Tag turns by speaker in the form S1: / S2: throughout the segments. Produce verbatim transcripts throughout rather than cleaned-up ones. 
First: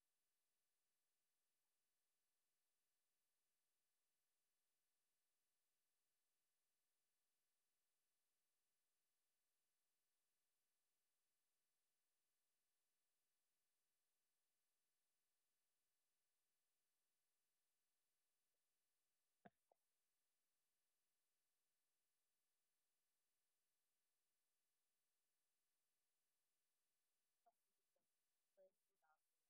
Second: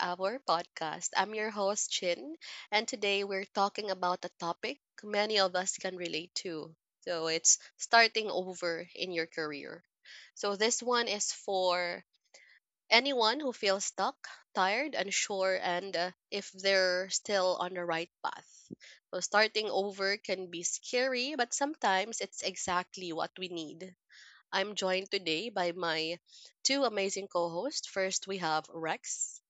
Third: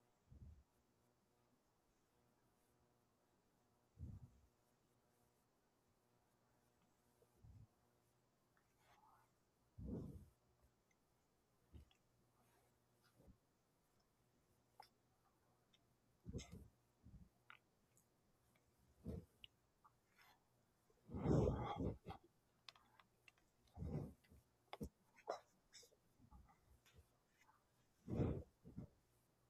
S1: our podcast. I'm your host, Chin, and today we're talking about a topic many of us can relate to. So, it's starting over in your career. So, this one is for anyone who feels stuck, tired, unsure, and uh, if they're still on the right path. So, starting over can be scary, but sometimes it's exactly what we need. I'm joined today by my two amazing co-hosts. First, we have Rex.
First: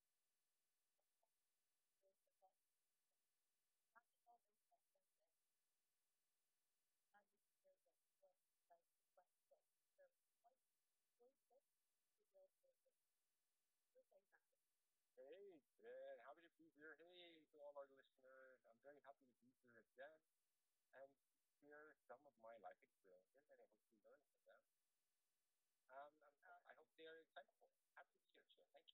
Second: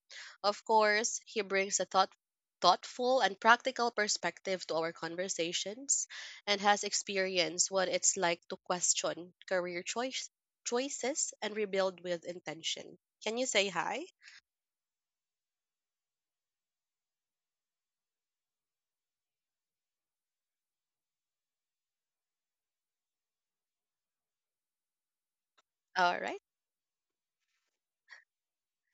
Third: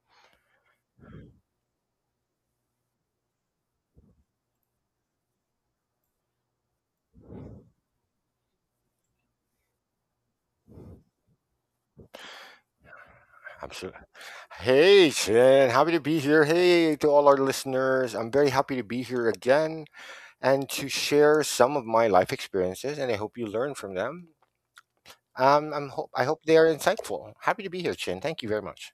S1: Of course, he brings a thought thoughtful and practical perspective to our conversations and has experienced what it's like to question career choice choices and rebuild with intention. Can you say
S2: Absolutely.
S1: hi?
S2: Hey, Shin, happy to be here. Hey to all our listeners. I'm very happy to be here again and to share some of my life experiences, and I hope you learn from them. Um, I'm hope
S1: All
S2: I
S1: right.
S2: hope they are insightful. Happy to be here, Chin. Thank you very much.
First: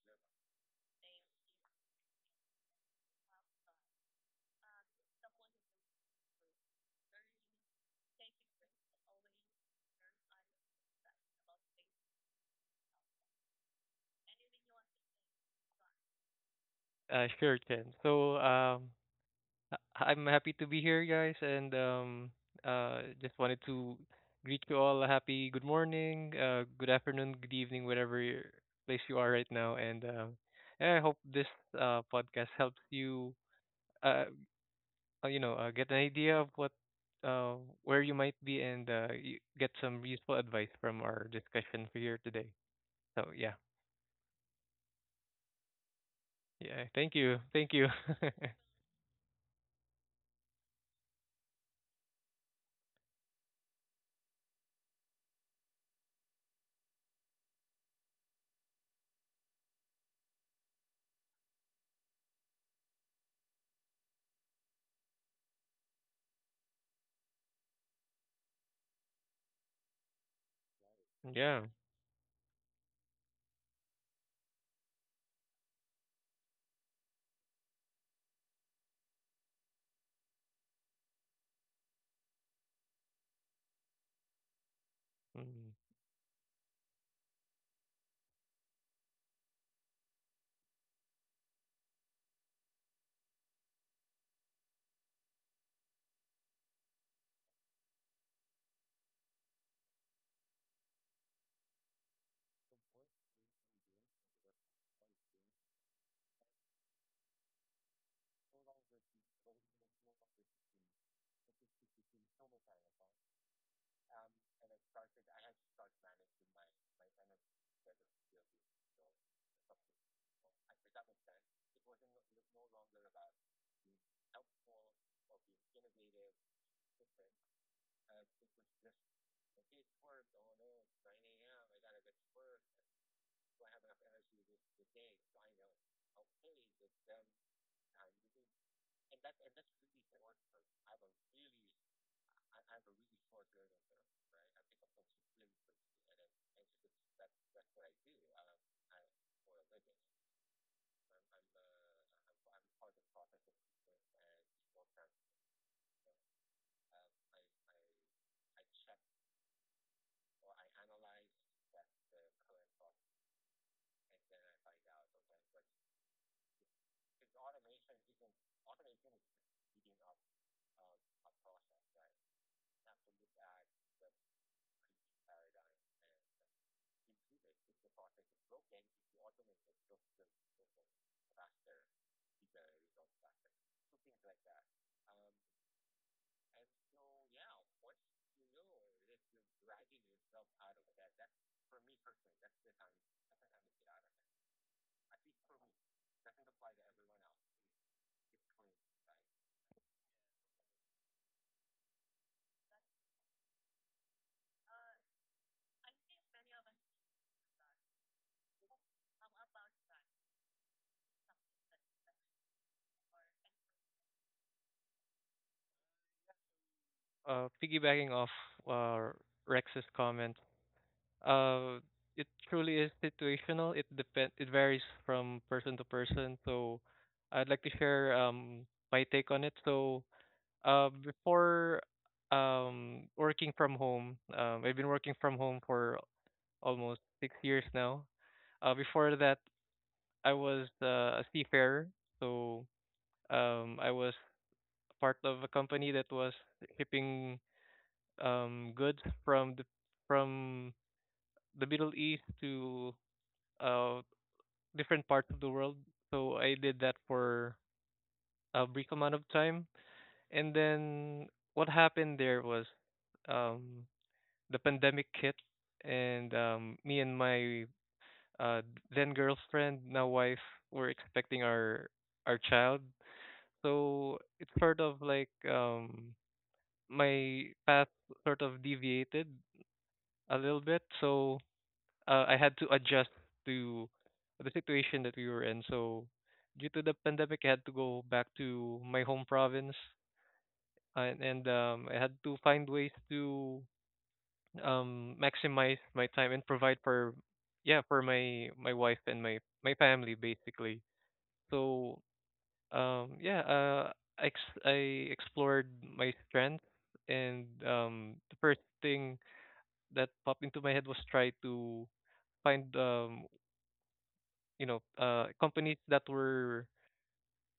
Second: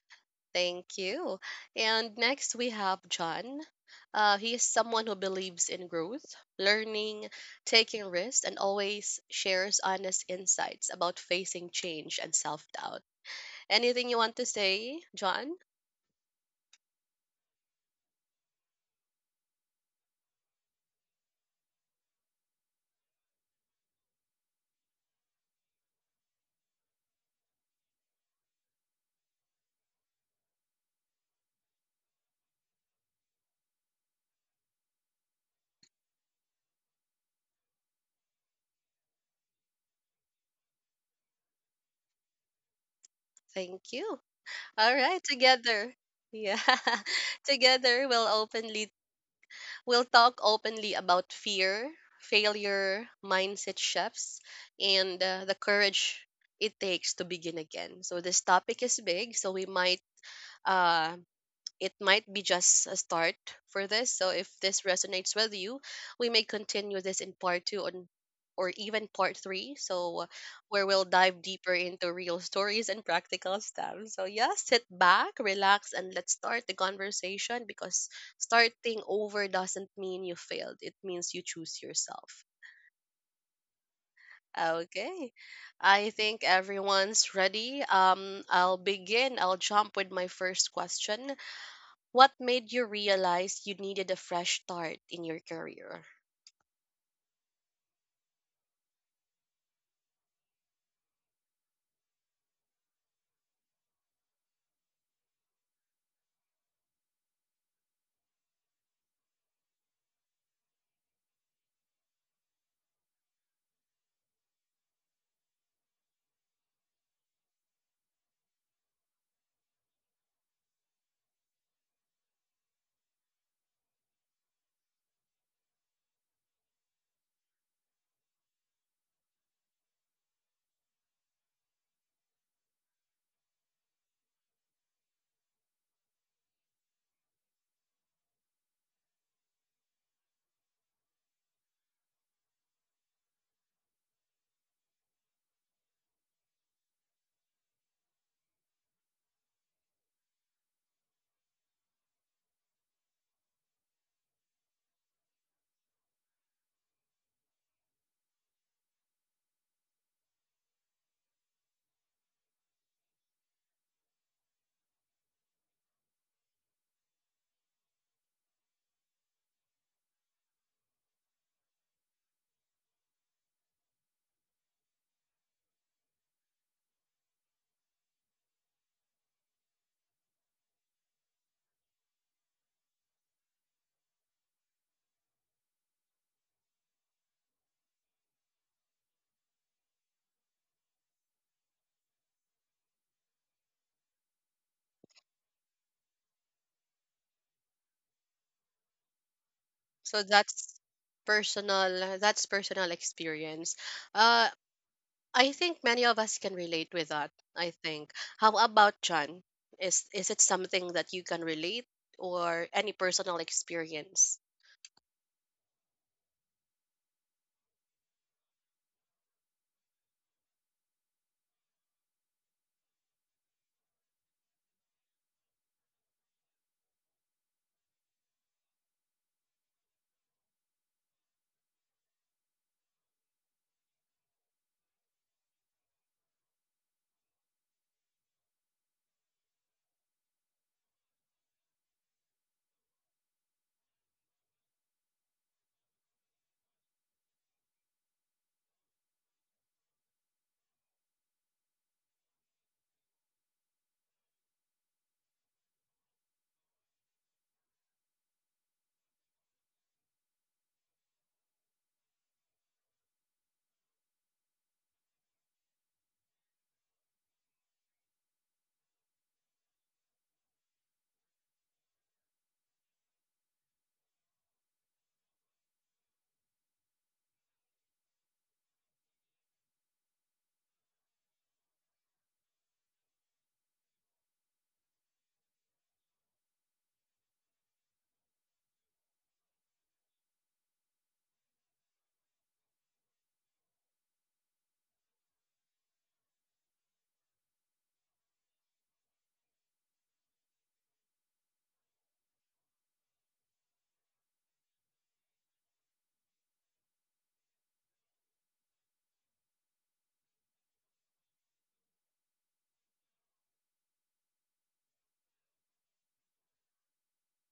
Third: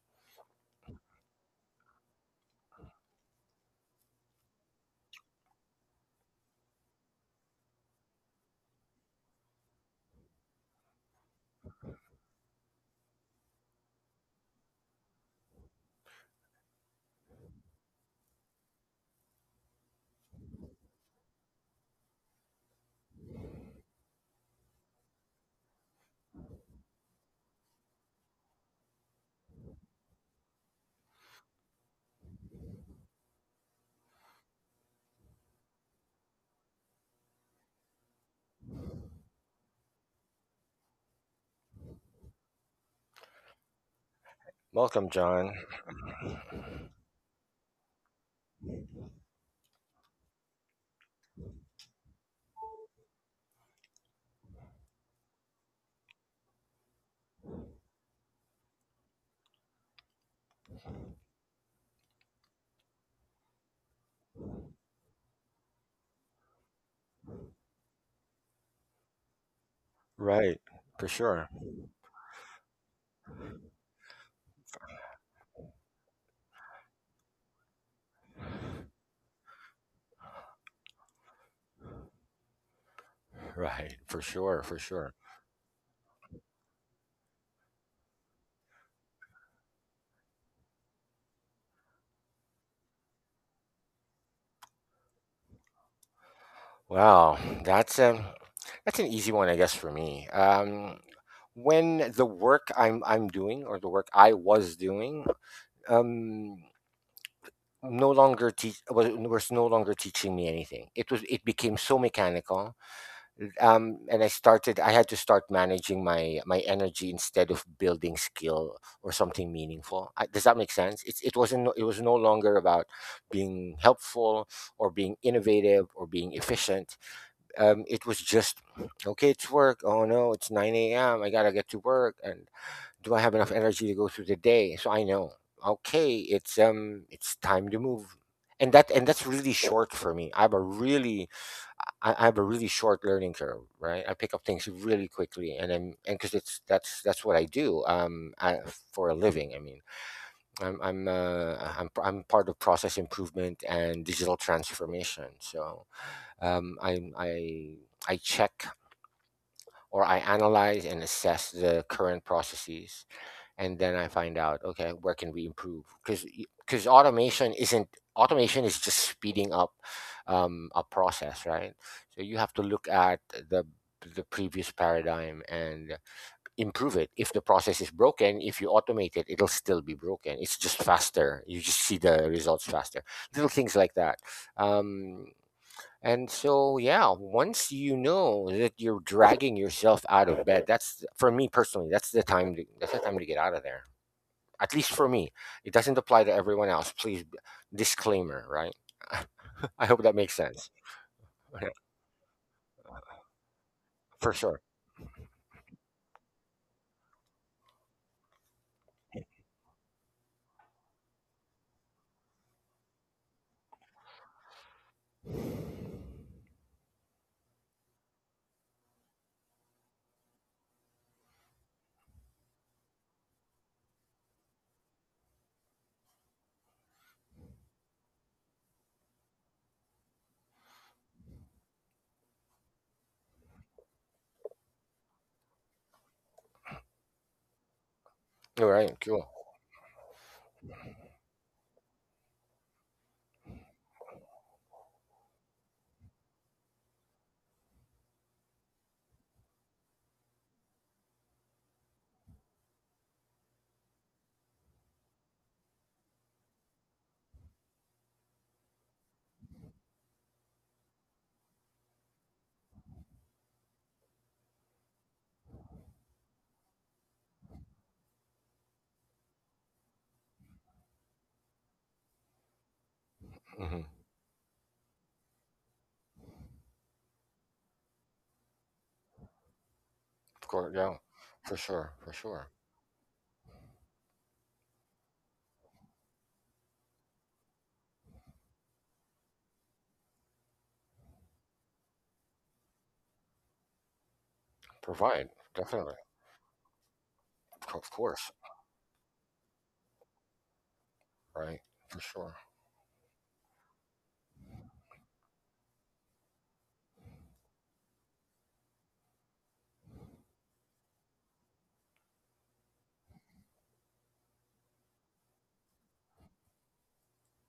S1: Thank you. And next we have John. Uh, he is someone who believes in growth, learning, taking risks, and always shares honest insights about facing change and self doubt. Anything you want to say, John?
S3: Uh, sure, Chen. So, um, I- I'm happy to be here, guys, and um, uh, just wanted to greet you all a happy good morning, uh, good afternoon, good evening, whatever your- place you are right now, and um, yeah, I hope this uh, podcast helps you, uh, uh, you know, uh, get an idea of what, uh, where you might be, and uh, you get some useful advice from our discussion for here today. So, yeah.
S1: Thank you. All
S2: Welcome,
S1: right,
S2: John.
S1: together. Yeah,
S3: Yeah, thank you, thank you.
S1: together we'll openly we'll talk openly about fear, failure, mindset shifts, and uh, the courage it takes to begin again. So this topic is big, so we might uh, it might be just a start for this. So if this resonates with you, we may continue this in part two on or even part three. So uh,
S2: Right,
S1: where we'll
S2: for
S1: dive
S2: sure.
S3: Yeah.
S1: deeper into real stories and practical steps. So yeah, sit back, relax, and let's start the conversation because starting over doesn't mean you failed. It means you choose yourself.
S2: Right, for sure, for sure.
S1: Okay.
S3: Mm.
S1: I think everyone's ready. Um I'll begin. I'll jump with my first question. What made you realize you needed a fresh start in your career?
S2: Wow, that's a that's an easy one, I guess, for me. Um, when the work I'm I'm doing, or the work I was doing, um, no longer teach was, was no longer teaching me anything. It was it became so mechanical, um, and I started. I had to start managing my my energy instead of building skill or something meaningful. I, does that make sense? It's it wasn't no- it was no longer about being helpful or being innovative or being efficient. Um, it was just, okay, it's work. Oh no, it's nine a.m, I gotta get to work and do I have enough energy to go through the day? So I know, okay, it's um it's time to move. And that and that's really short for me. I have a really, i, I have a really short learning curve, right? I pick up things really quickly, and I'm and because it's that's that's what I do, um I, for a living, I mean. I'm i'm uh, i'm i'm part of process improvement and digital transformation. So um, I I I check, or I analyze and assess the current processes, and then I find out, okay, where can we improve? Because because automation isn't automation is just speeding up um, a process, right? So you have to look at the the previous paradigm and improve it. If the process is broken, if you automate it, it'll still be broken. It's just faster. You just see the results faster. Little things like that. Um, and so, yeah, once you know that you're dragging yourself out of bed, that's for me personally, that's the time to, that's the time to get out of there. At least for me. It doesn't apply to everyone else. Please b- disclaimer, right? I hope that
S1: So
S2: makes sense.
S1: that's
S2: Yeah,
S1: personal. That's personal experience.
S2: for
S1: Uh,
S2: sure.
S1: I think many of us can relate with that. I think. How about John? Is is it something that you can relate or any personal experience?
S3: Uh, piggybacking off uh, Rex's comment, uh, it truly is situational. It depend. It varies from person to person. So, I'd like to share um my take on it. So, uh, before um working from home, um, I've been working from home for almost six years now.
S2: All
S3: Uh,
S2: right,
S3: before
S2: cool.
S3: that, I was uh, a seafarer. So, um, I was part of a company that was shipping um, goods from the from the Middle East to uh, different parts of the world. So I did that for a brief amount of time, and then what happened there was, um, the pandemic hit, and um, me and my uh, then girlfriend, now wife, were expecting our our child.
S2: Hmm.
S3: So it's sort of like, um, my path sort of deviated a
S2: Of
S3: little
S2: course,
S3: bit.
S2: yeah.
S3: So
S2: For sure, for
S3: uh, I had
S2: sure.
S3: to adjust to the situation that we were in. So due to the pandemic, I had to go back to my home province, and, and um, I had to find ways to um,
S2: Provide,
S3: maximize
S2: definitely.
S3: my time and provide for,
S2: Of
S3: yeah,
S2: cour- of
S3: for
S2: course,
S3: my my wife and my my family basically.
S2: right?
S3: So
S2: For sure.
S3: um, yeah. Uh, I ex- I explored my strengths, and um, the first thing that popped into my head was try to find um you know, uh, companies that were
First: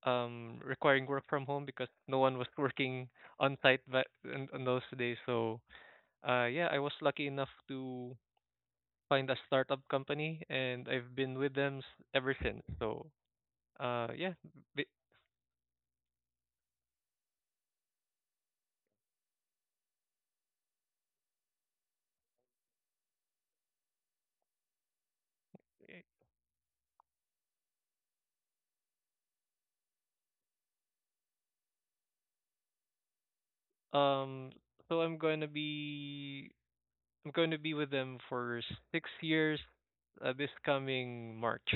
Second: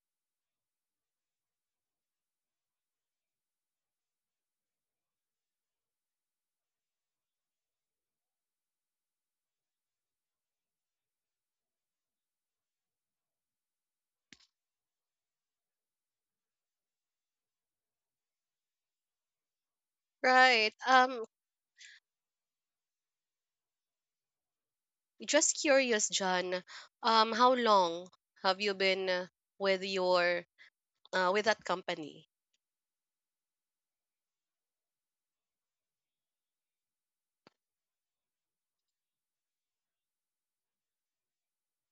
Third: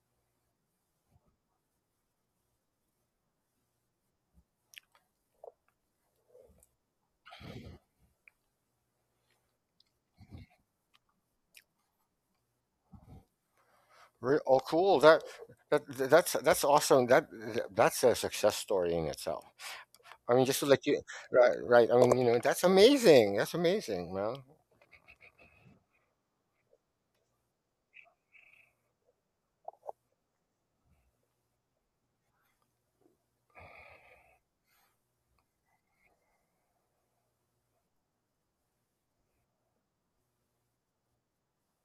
S3: um, requiring work from home because no one was working on site but in, in those days. So uh, yeah, I was lucky enough to find a startup company, and I've been with them s- ever since. So uh, yeah.
S2: Re- Oh,
S3: b-
S2: cool. That that that's that's awesome. That that's a success story in itself. I mean, just to
S1: Right.
S2: let you,
S1: Um.
S2: right, right. I mean, you know, that's amazing. That's amazing. Well,
S1: Just
S3: eh,
S1: curious, John. Um. How long have you been uh, with your uh, with that company?
S3: um, so I'm going to be I'm going to be with them for six years uh, this coming March.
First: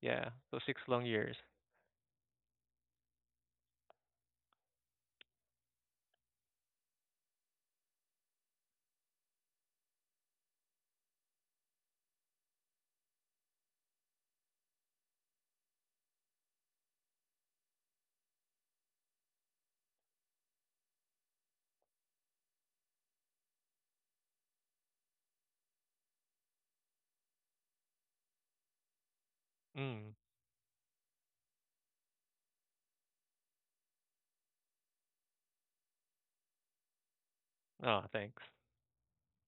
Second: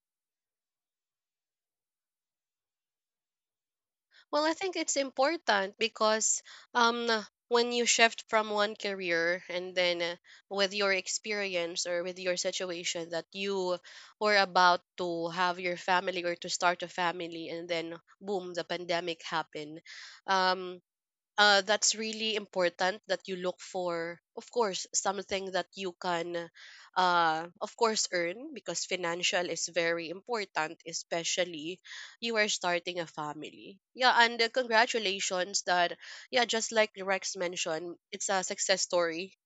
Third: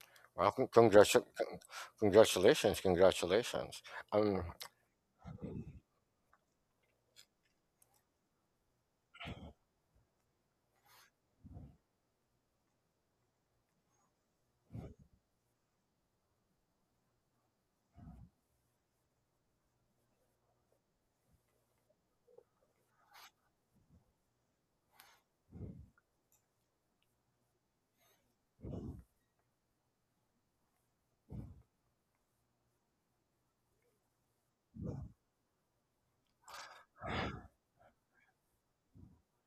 S3: Yeah,
S2: well,
S3: so
S2: con-
S3: six long
S2: congratu-
S3: years.
S2: con- congratulations, congratulations. Um,
S1: Well, I think it's important because um when you shift from one career and then uh, with your experience or with your situation that you were about to have your family or to start a family and then boom the pandemic happened. um uh, that's really important that you look for, of course, something that you can, uh, of course, earn because financial is very
S3: Mm.
S1: important, especially you are starting a family. Yeah, and uh, congratulations that, yeah, just like Rex mentioned,
S3: Oh,
S1: it's a
S3: thanks.
S1: success story.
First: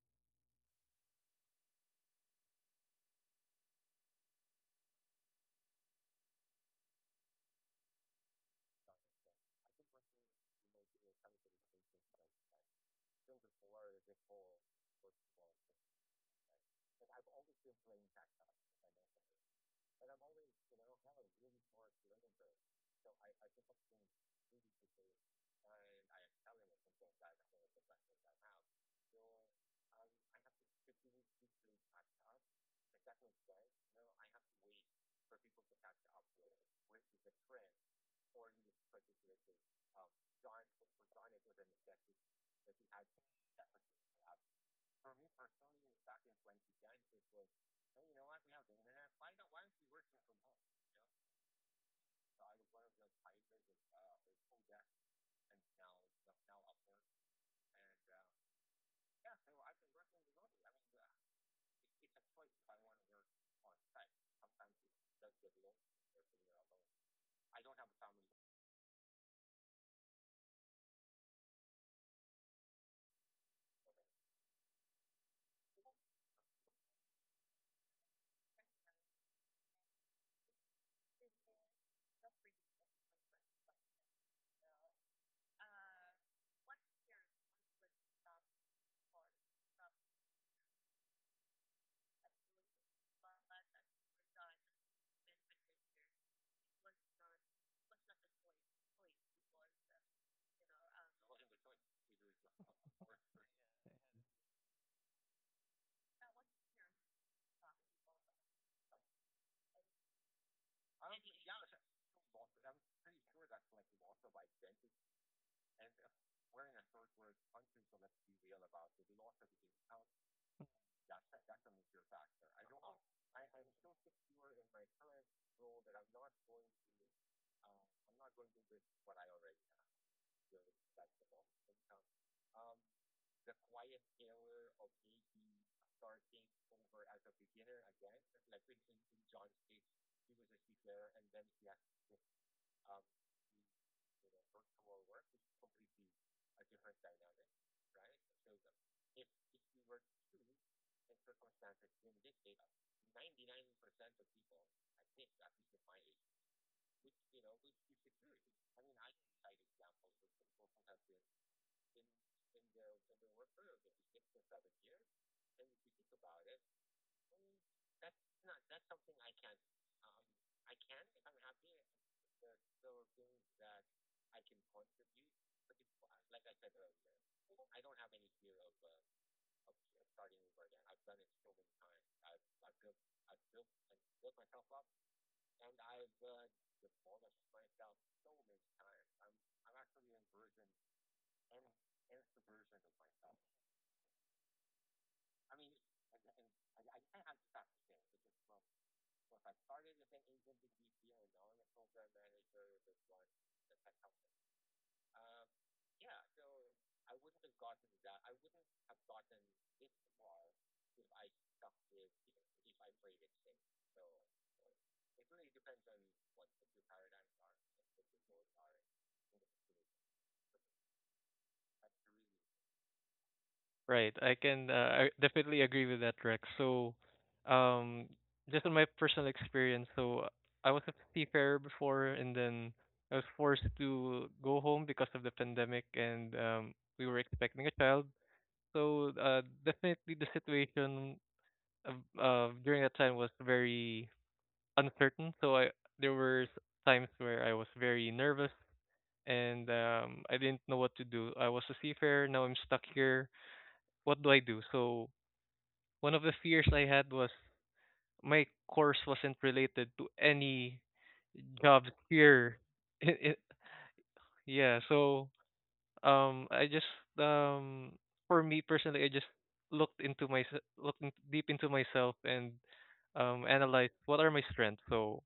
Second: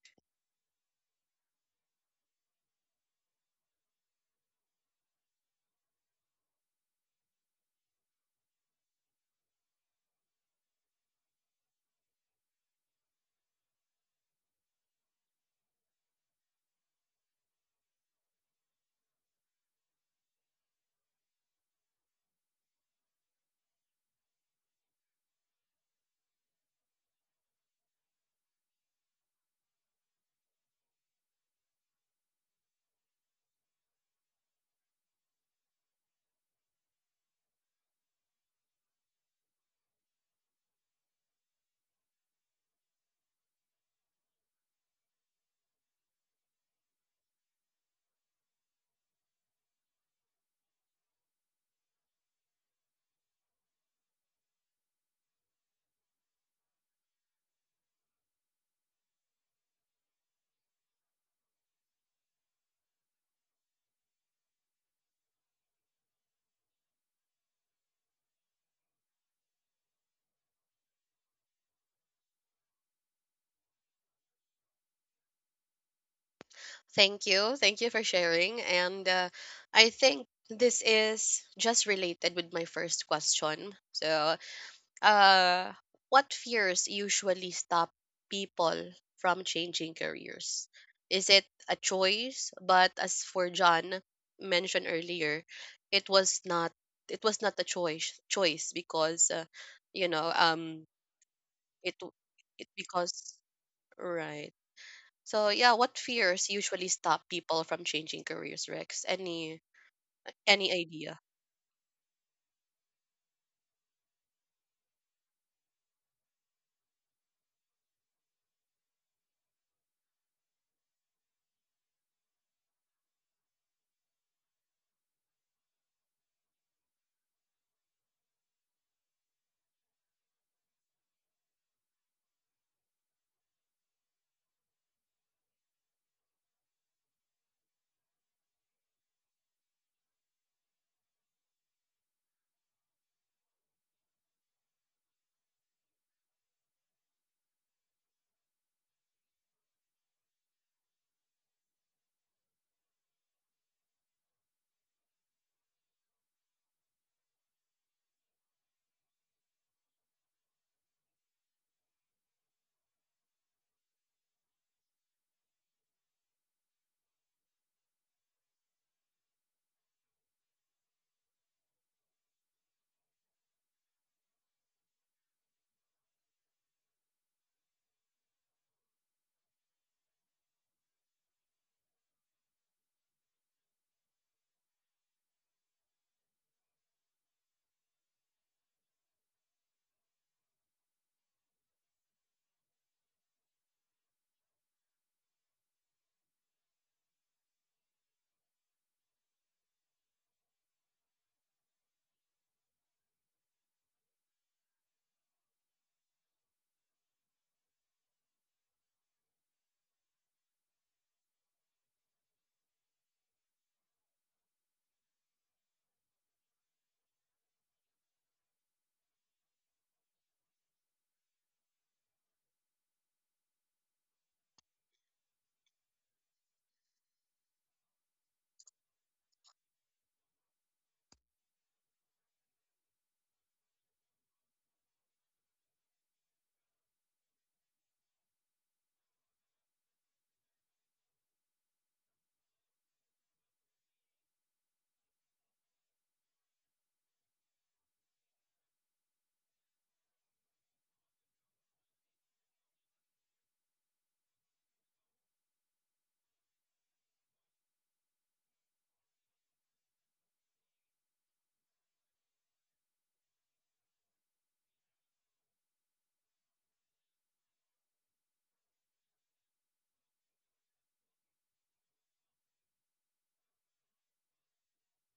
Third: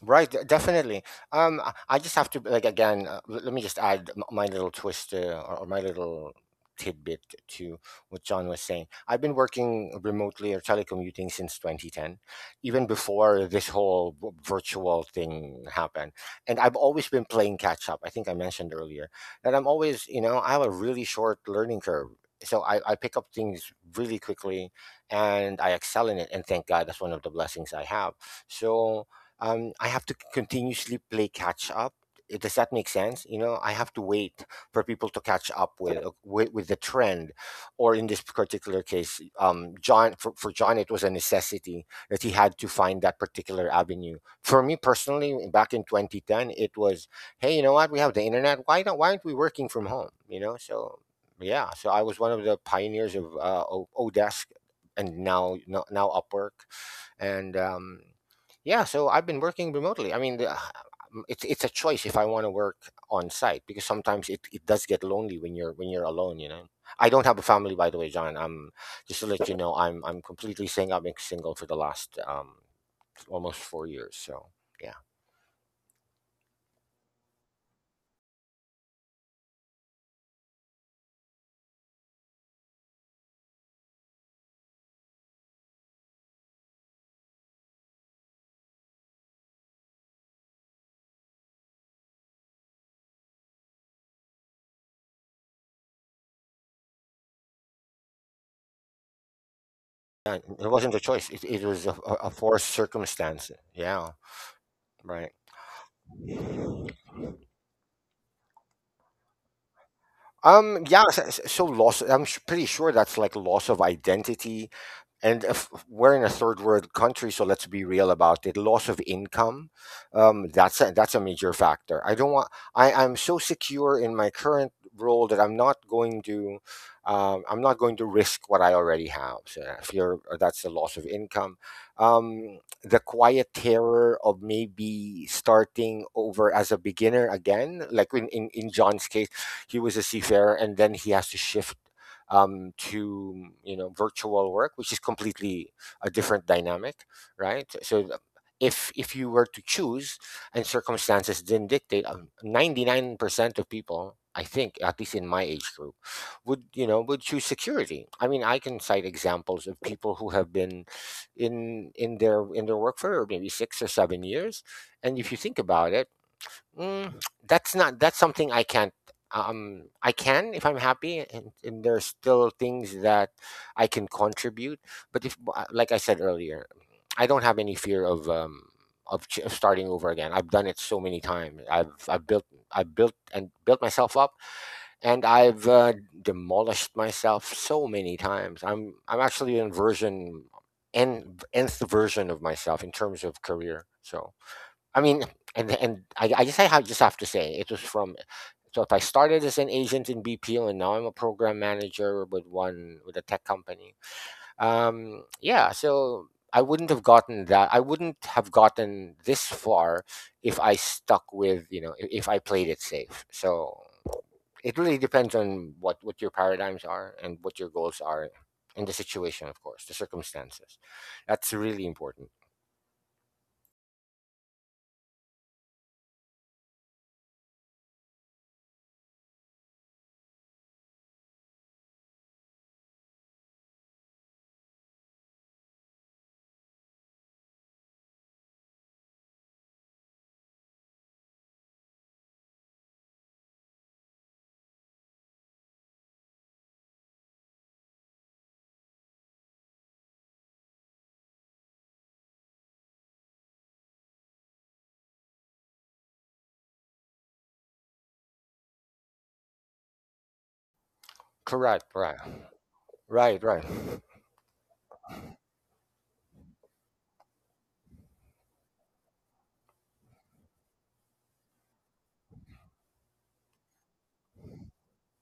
S2: Right, de- definitely. Um, I I just have to, like, again. Uh, l- let me just add m- my little twist, uh, or, or my little tidbit to what John was saying. I've been working remotely or telecommuting since twenty ten, even before this whole v- virtual thing happened. And I've always been playing catch up. I think I mentioned earlier that I'm always, you know, I have a really short learning curve. So I, I pick up things really quickly and I excel in it. And thank God that's one of the blessings I have. So um, I have to continuously play catch up. Uh, Does that make sense? You know, I have to wait for people to catch up with uh, with, with the trend, or in this particular case, um, John, for, for John it was a necessity that he had to find that particular avenue. For me personally, back in twenty ten, it was, hey, you know what? We have the internet. Why don't why aren't we working from home? You know, so yeah, so I was one of the pioneers of uh, O- Odesk, and now now now Upwork, and um, yeah, so I've been working remotely, I mean, the, it's it's a choice if I want to work on site, because sometimes it, it does get lonely when you're when you're alone, you know. I don't have a family, by the way, John. I'm just to let you know, I'm i'm completely saying I've been single for the last um almost four years. So yeah.
S1: Thank you. Thank you for sharing. And uh, I think this is just related with my first question. So uh, what fears usually stop people from changing careers? Is it a choice? But as for John mentioned earlier, it was not it was not a choice choice because uh, you know
S2: Yeah, it
S1: um
S2: wasn't a choice. It, it was
S1: it
S2: a, a a
S1: it
S2: forced
S1: because
S2: circumstance, yeah,
S1: right.
S2: right.
S1: So yeah, what fears usually stop people from changing careers, Rex? Any any
S2: Um, yeah,
S1: idea?
S2: so, so so loss, I'm s- pretty sure that's like loss of identity, and if we're in a third world country, so let's be real about it. Loss of income, um, that's a, that's a major factor. I don't want. I I'm so secure in my current role that I'm not going to, um, I'm not going to risk what I already have. So uh, if you're, uh, that's the loss of income. Um, the quiet terror of maybe starting over as a beginner again, like in in, in John's case, he was a seafarer and then he has to shift um, to, you know, virtual work, which is completely a different dynamic, right? So if if you were to choose and circumstances didn't dictate, ninety nine percent of people, I think, at least in my age group, would, you know, would choose security. I mean, I can cite examples of people who have been in in their in their work for maybe six or seven years, and if you think about it, mm, that's not, that's something I can't um, I can if I'm happy and, and there's still things that I can contribute. But if uh, like I said earlier, I don't have any fear of um, of, ch- of starting over again. I've done it so many times. I've I've built I've built and built myself up, and I've uh, demolished myself so many times. I'm I'm actually in version, n nth version of myself in terms of career. So I mean, and and I, I guess I have, just have to say it was from. So if I started as an agent in B P O and now I'm a program manager with one with a tech company. Um, yeah. So I wouldn't have gotten that. I wouldn't have gotten this far if I stuck with, you know, if, if I played it safe. So it really depends on what what your paradigms are and what your goals are, and the situation, of course, the circumstances. That's really important.
S3: Right. I can, uh, I definitely agree with that, Rex. So, um, just on my personal experience, so I was a seafarer before, and then I was forced to go home because of the pandemic, and um, we were expecting a child. So, uh, definitely the situation of, uh, during that time was very uncertain. So I there were s- times where I was very nervous, and um, I didn't know what to do. I was a seafarer. Now I'm stuck here. What do I do? So one of the fears I had was my course wasn't related to any
S2: Correct.
S3: jobs
S2: Right.
S3: here. It, it,
S2: Right. Right.
S3: yeah. So um, I just um, for me personally, I just looked into my looked in, deep into myself and um, analyzed what are my strengths. So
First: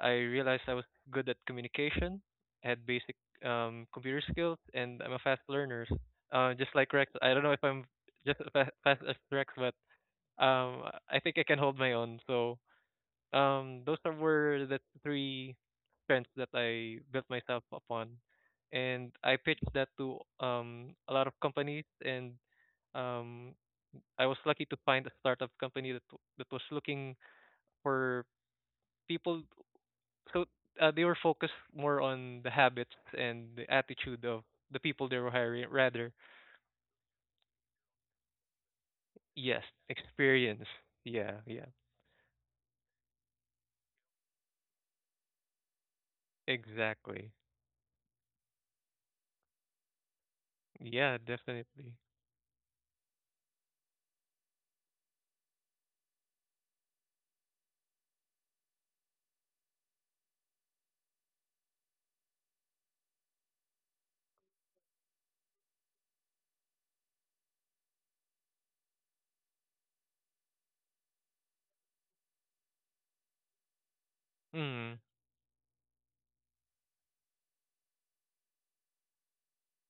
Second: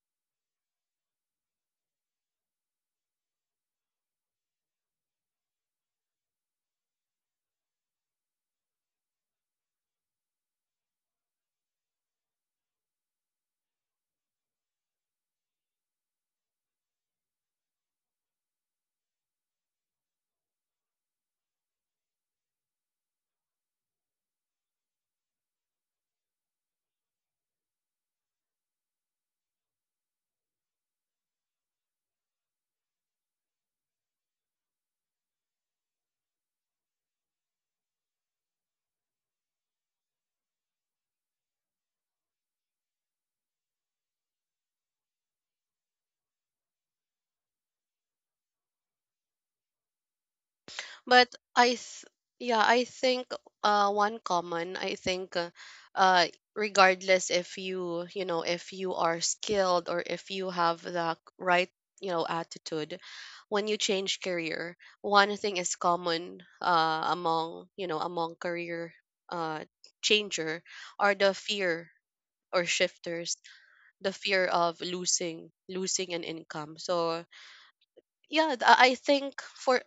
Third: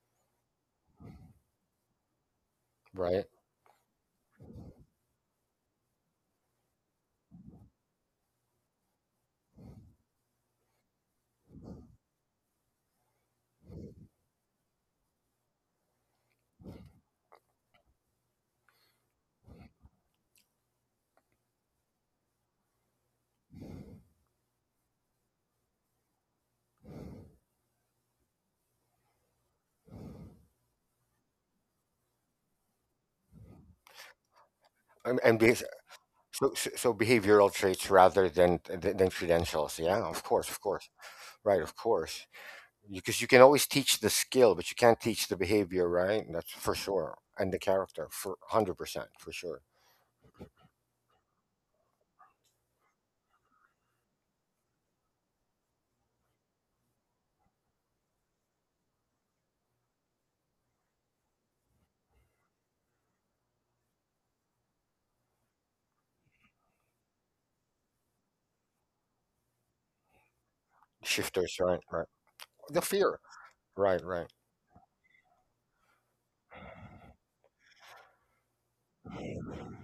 S3: I realized I was good at communication, I had basic
S2: Right.
S3: um, computer skills, and I'm a fast learner. Uh, just like Rex, I don't know if I'm just as fa- fast as Rex, but um I think I can hold my own. So um those are were the three strengths that I built myself upon. And I pitched that to um a lot of companies, and um I was lucky to find a startup company that w- that was looking for people. So uh, they were focused more on the habits and the attitude of the people they
S2: Um,
S3: were
S2: and be-
S3: hiring rather,
S2: so, so so behavioral traits rather than, than than
S3: yes,
S2: credentials. Yeah, of course, of
S3: experience.
S2: course,
S3: Yeah, yeah,
S2: right, of course. Because you can always teach the skill, but you can't teach the behavior, right? That's for
S3: exactly.
S2: sure, and the character, for hundred percent, for sure.
S3: Yeah,
S1: But I
S3: definitely.
S1: th- yeah, I think uh one common I think uh, uh regardless if you, you know, if you are skilled or if you have the right, you know, attitude when you change career, one thing is common uh among, you know, among career uh changer are the
S2: Shifters, right,
S1: fear
S2: right.
S1: or
S2: The fear,
S1: shifters,
S2: right,
S1: the
S2: right.
S1: fear of
S3: Hmm.
S1: losing losing an income. So yeah, th- I think for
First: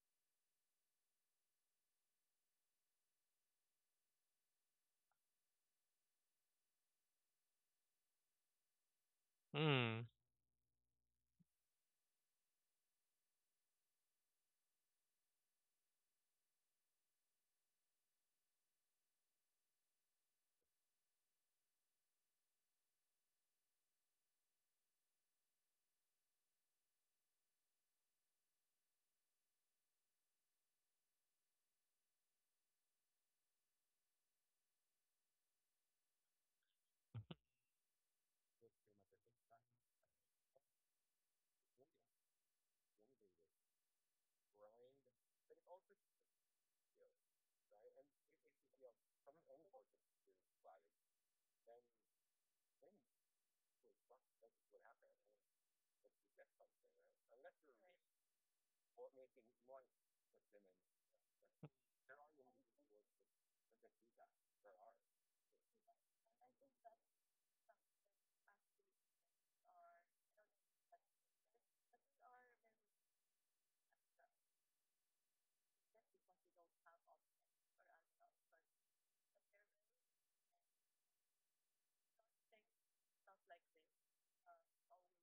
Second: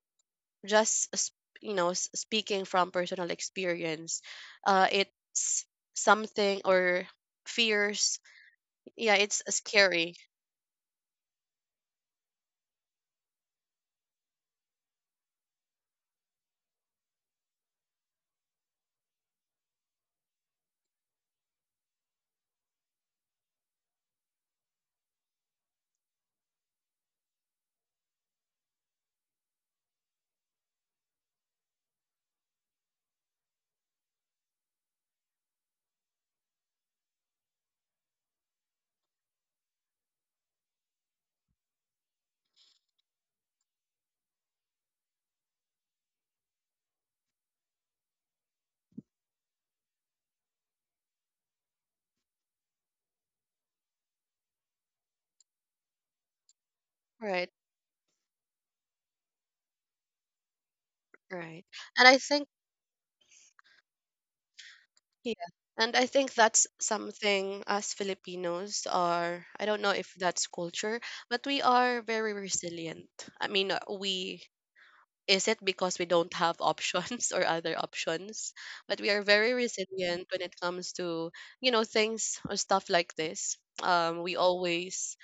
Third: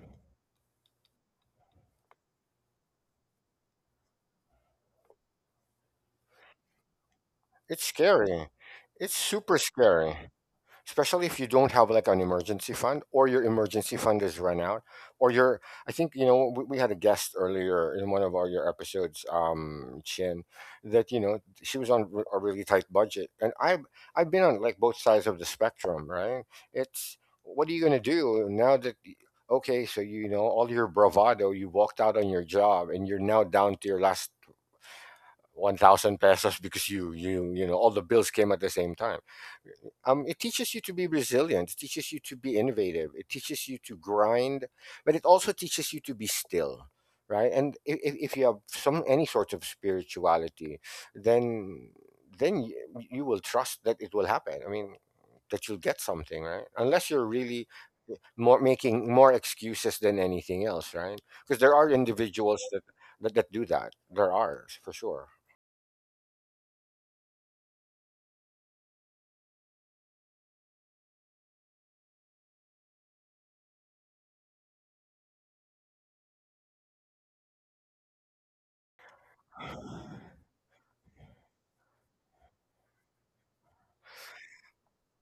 S1: just s- you know s- speaking from personal experience uh it's something or
S2: It's
S1: fears
S2: scary. It's
S1: yeah it's
S2: super
S3: Hmm.
S1: scary.
S2: scary. Especially if you don't have like an emergency fund, or your emergency fund is run out, or your, I think, you know, we, we had a guest earlier in one of our, your episodes, um, Chin, that, you know, she was on r- a really tight budget. And i've I've been on like both sides of the spectrum, right? It's what are you going to do now that y- okay, so, you know, all your bravado, you walked out on your job and you're now down to your last one thousand pesos, because you you you know all the bills came at the same time. Um, it teaches you to be resilient. It teaches you to be innovative. It teaches you to grind, but it also teaches you to be still, right? And if, if you have some any sort of spirituality, then then you, you will trust that it will happen. I mean, that you'll get something, right? Unless you're
S1: right
S2: really more making more excuses than anything else, right? Because
S1: right
S2: there are
S1: and i think
S2: individuals that, that that do that. There are, for sure.
S1: yeah and i think that's something as filipinos are. I don't know if that's culture, but we are very resilient. I mean, uh, we is it because we don't have options or other options? But we are very resilient when it comes to, you know, things or stuff like this. Um, we always,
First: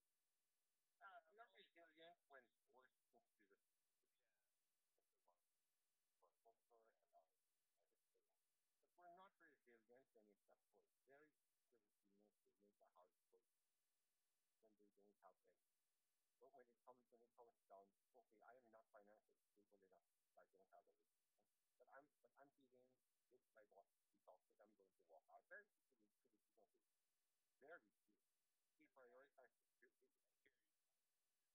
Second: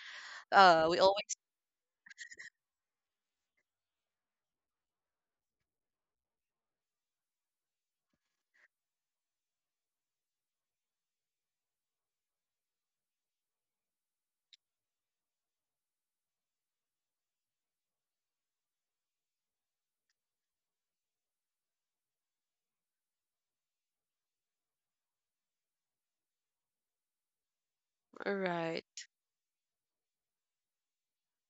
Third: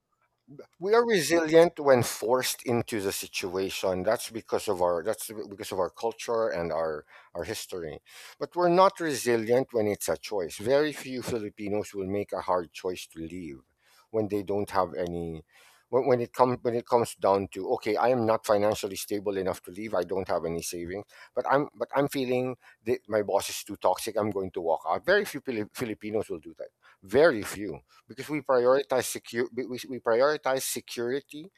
S1: uh,
S2: We
S1: we
S2: are
S1: always,
S2: resilient when forced into the situation. That's because of our that's because of our culture and our our history but we're not resilient when it's a choice. Very few Filipinos will make a hard choice to leave when they don't have any. When, when it comes when it comes down to, okay, I am not financially stable enough to leave, I don't have any savings, but i'm but i'm feeling that my boss is too toxic, I'm going to walk out. Very few Pili- filipinos will do that. Very few, because we prioritize
S1: right.
S2: secure we, we we prioritize security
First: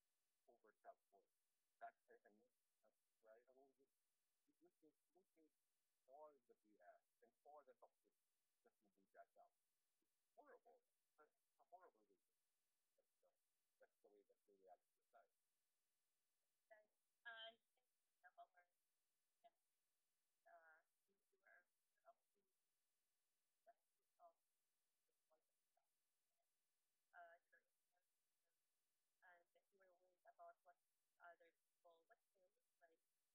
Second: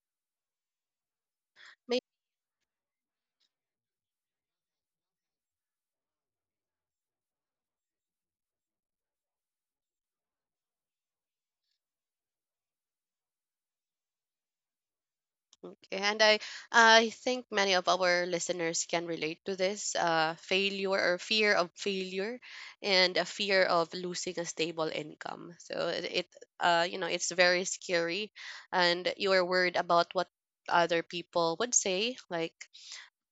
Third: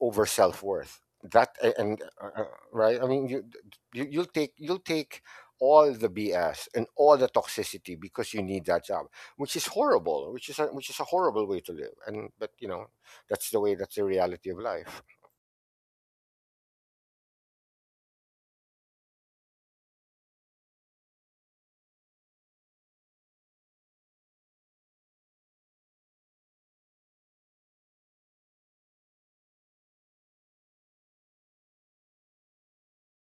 S2: over self-worth. That a-
S1: Maybe.
S2: and uh, uh, Right, I mean, you, you you'll take you'll take all the BS and all the toxicity because you need that job, which is horrible, which is a, which is a horrible way to live. And but you know, that's the way that's the reality of life.
S1: And I, I think many of our listeners can relate to this, uh, failure or fear of failure, and a fear of losing a stable income. So it, it uh, you know, it's very scary, and you are worried about what other people would say, like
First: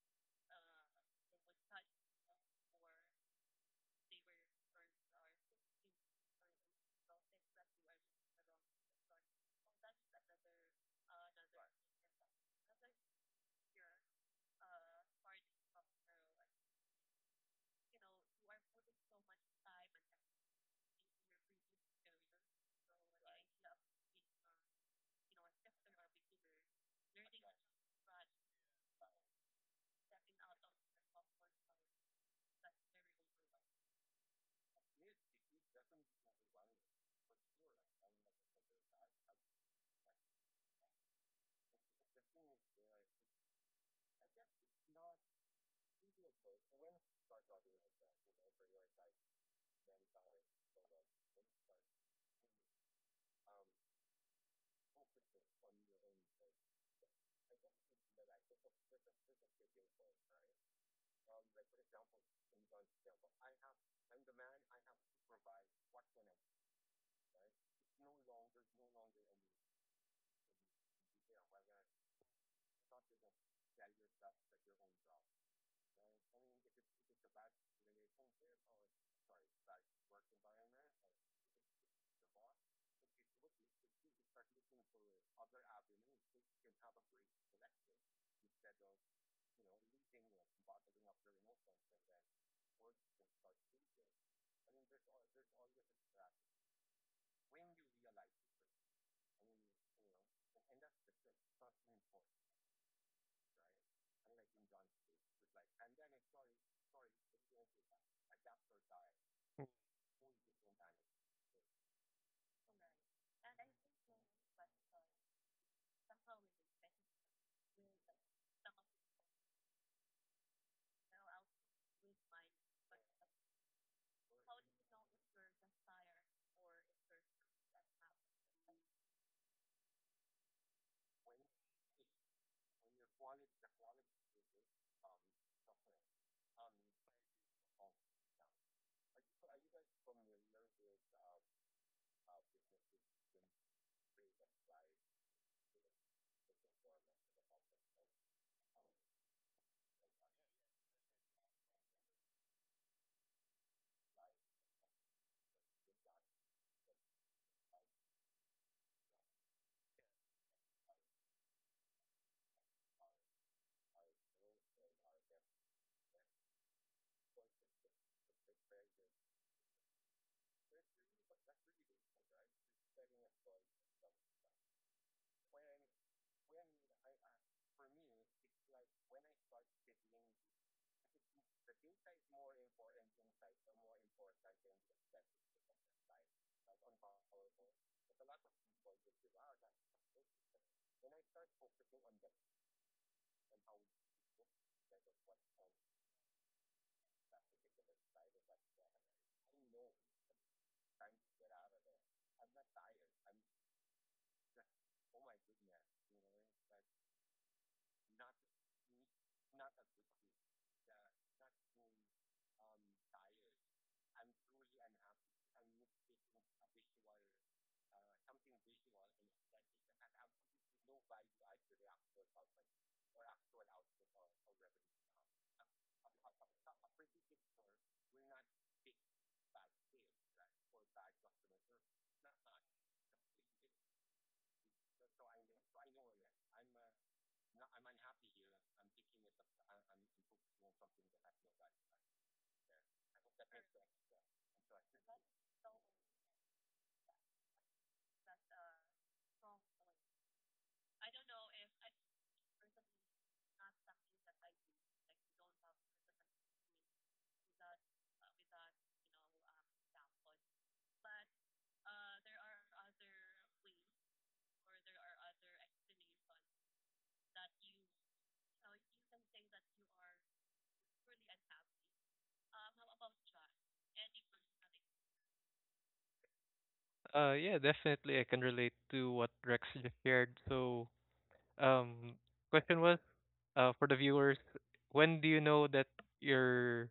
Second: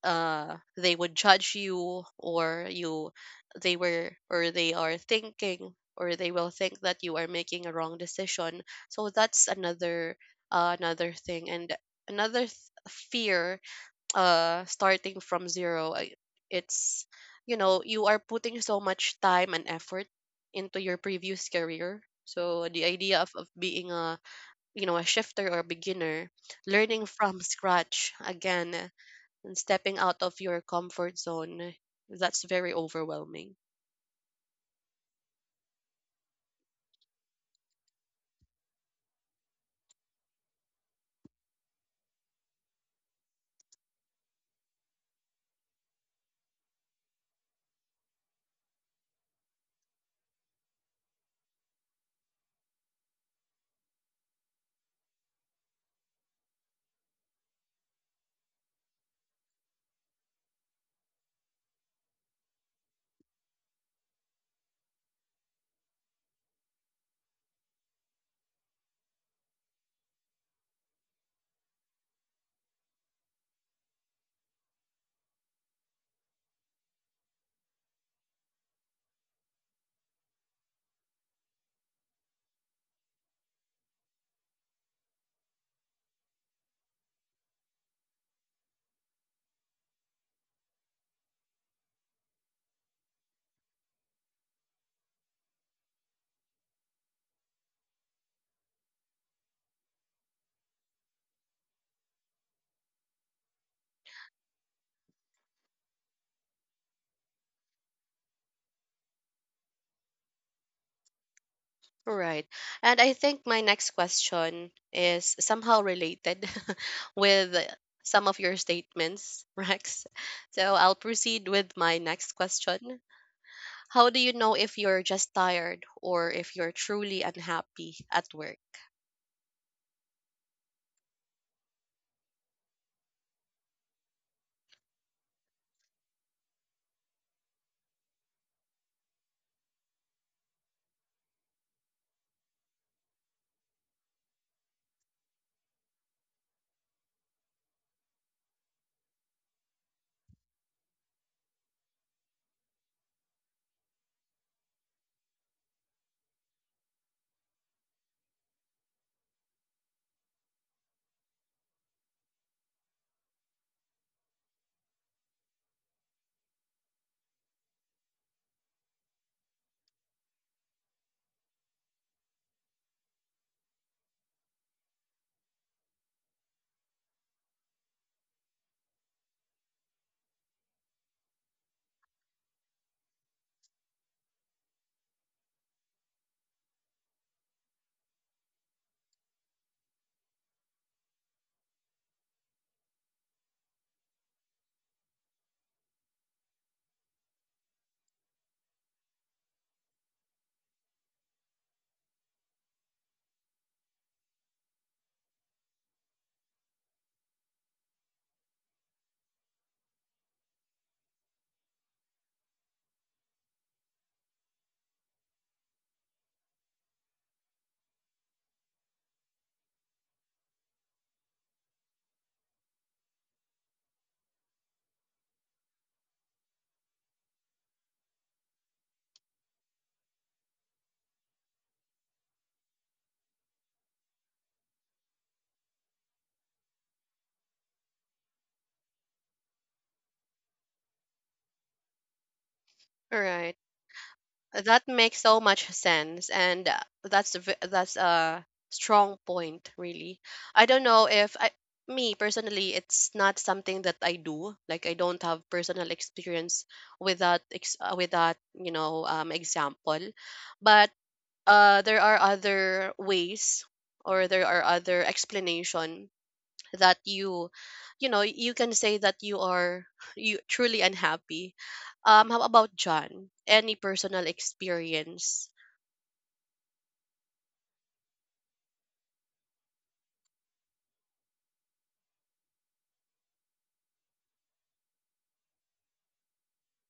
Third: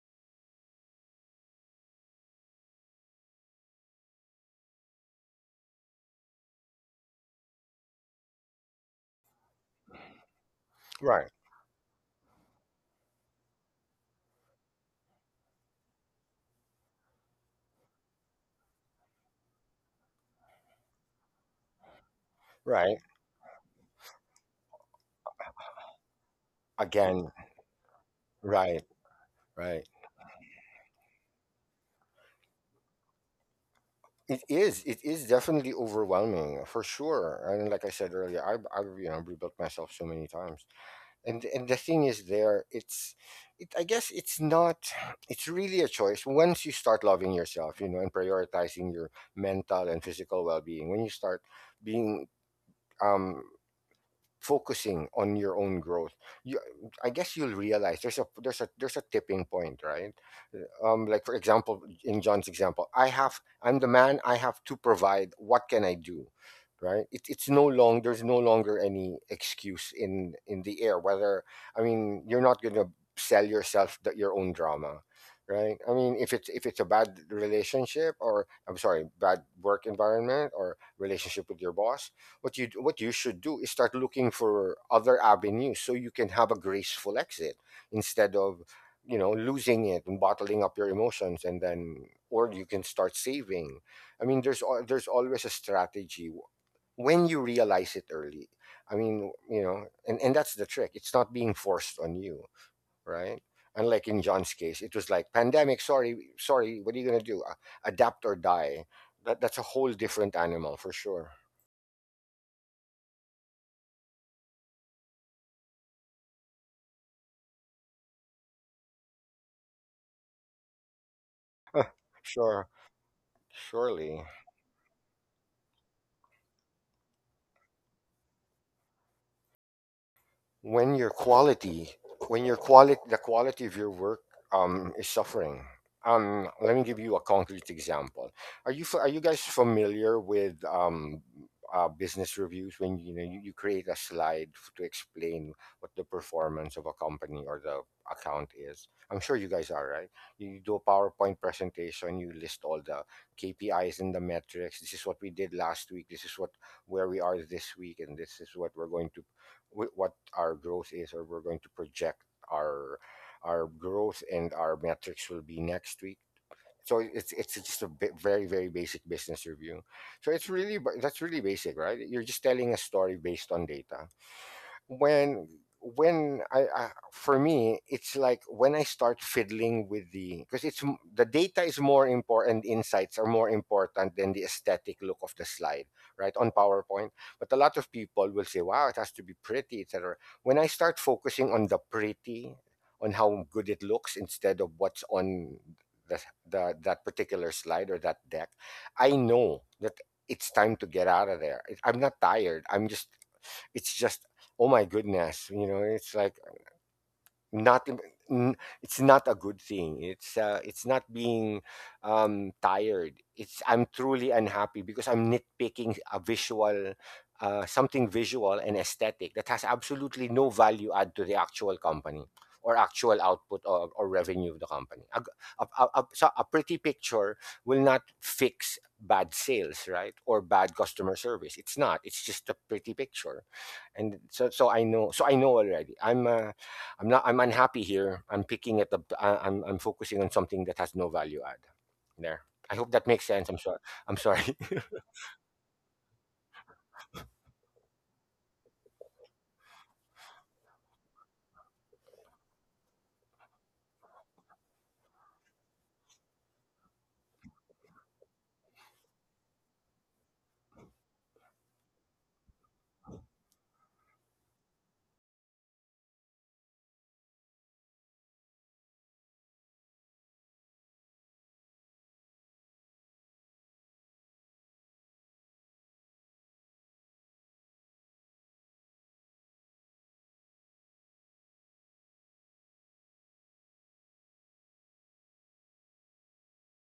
S1: uh they would judge you or you they were or they are thinking or they will think that you are making a wrong decision. So that's another uh, another
S2: Right.
S1: thing, and another th- fear uh starting from zero. I- it's you know You are putting so much time and effort into your previous career, so the
S2: Right.
S1: idea of, of being a you know a shifter or beginner learning
S2: Again.
S1: from scratch
S2: Right.
S1: again and
S2: Right.
S1: stepping out of your comfort zone, that's very overwhelming.
S2: It is. It is definitely overwhelming, for sure. And like I said earlier, i've, I've, you know, rebuilt myself so many times. And and the thing is, there it's it I guess it's not, it's really a choice. Once you start loving yourself, you know, and prioritizing your mental and physical well-being, when you start being, um focusing on your own growth, you I guess you'll realize there's a there's a there's a tipping point, right? Um like, for example, in John's example, I have, I'm the man, I have to provide, what can I do? Right. it, it's no long There's no longer any excuse in in the air, whether, I mean, you're not going to sell yourself the, your own drama. Right. I mean, if it's if it's a bad relationship, or I'm sorry, bad work environment or relationship with your boss, what you what you should do is start looking for other avenues so you can have a graceful exit, instead of, you know, losing it and bottling up your emotions. And then, or you can start saving. I mean, there's al- there's always a strategy w- when you realize it early. I mean, you know, and and that's the trick, it's not being forced on you. Right? Unlike in John's case, it was like pandemic, sorry, sorry, what are you going to do? Uh, adapt or die. That, that's a whole different animal, for sure.
S1: Right. And I think my next question is somehow related with some of your statements, Rex. So I'll proceed with my next
S2: Sure.
S1: question. How do
S2: Surely,
S1: you know if you're just tired or if you're truly unhappy at work?
S2: when your quality, when your quality, the quality of your work um, is suffering. Um, let me give you a concrete example. Are you fa- are you guys familiar with um, uh, business reviews, when, you know, you, you create a slide f- to explain what the performance of a company or the account is? I'm sure you guys are, right? You, you do a PowerPoint presentation. You list all the K P Is and the metrics. This is what we did last week. This is what where we are this week, and this is what we're going to wh- what our growth is, or we're going to project our our growth, and our metrics will be next week. So it's it's just a bit, very very basic business review. So it's really ba- that's really basic, right? You're just telling a story based on data when, when I, uh, for me, it's like when I start fiddling with the, because it's m- the data is more important, insights are more important than the aesthetic look of the slide, right, on PowerPoint. But a lot of people will say, wow, it has to be pretty, etc. When I start focusing on the pretty, on how good it looks, instead of what's on the, the, that particular slide or that deck, I know that it's time to get out of there. It- I'm not tired, I'm just, it's just, oh my goodness, you know, it's like, not n- it's not a good thing. It's uh, it's not being um tired, it's I'm truly unhappy because I'm nitpicking a visual, uh, something visual and aesthetic that has absolutely no value add to the actual company, or actual output, or, or revenue of the company. A, g- a, a, a- So a pretty picture will not fix bad sales, right, or bad customer service. It's not, it's just a pretty picture. And so, so i know so I know already, I'm uh, I'm not, I'm unhappy here. I'm picking at the, I- am I'm focusing on something that has no value add. There. I hope that makes
S1: Right.
S2: sense. I'm sorry. I'm sorry.
S1: That makes so much sense, and uh, that's a v- that's a strong point, really. I don't know if I, me personally, it's not something that I do. Like I don't have personal experience with that ex- uh, with that you know um, example, but uh, there are other ways or there are other explanation that you you know you can say that you are you truly unhappy. Um how about John? Any personal experience?
S3: Uh, yeah, definitely I can relate to what Rex just shared. So, um, question was, uh, for the viewers, when do you know that you're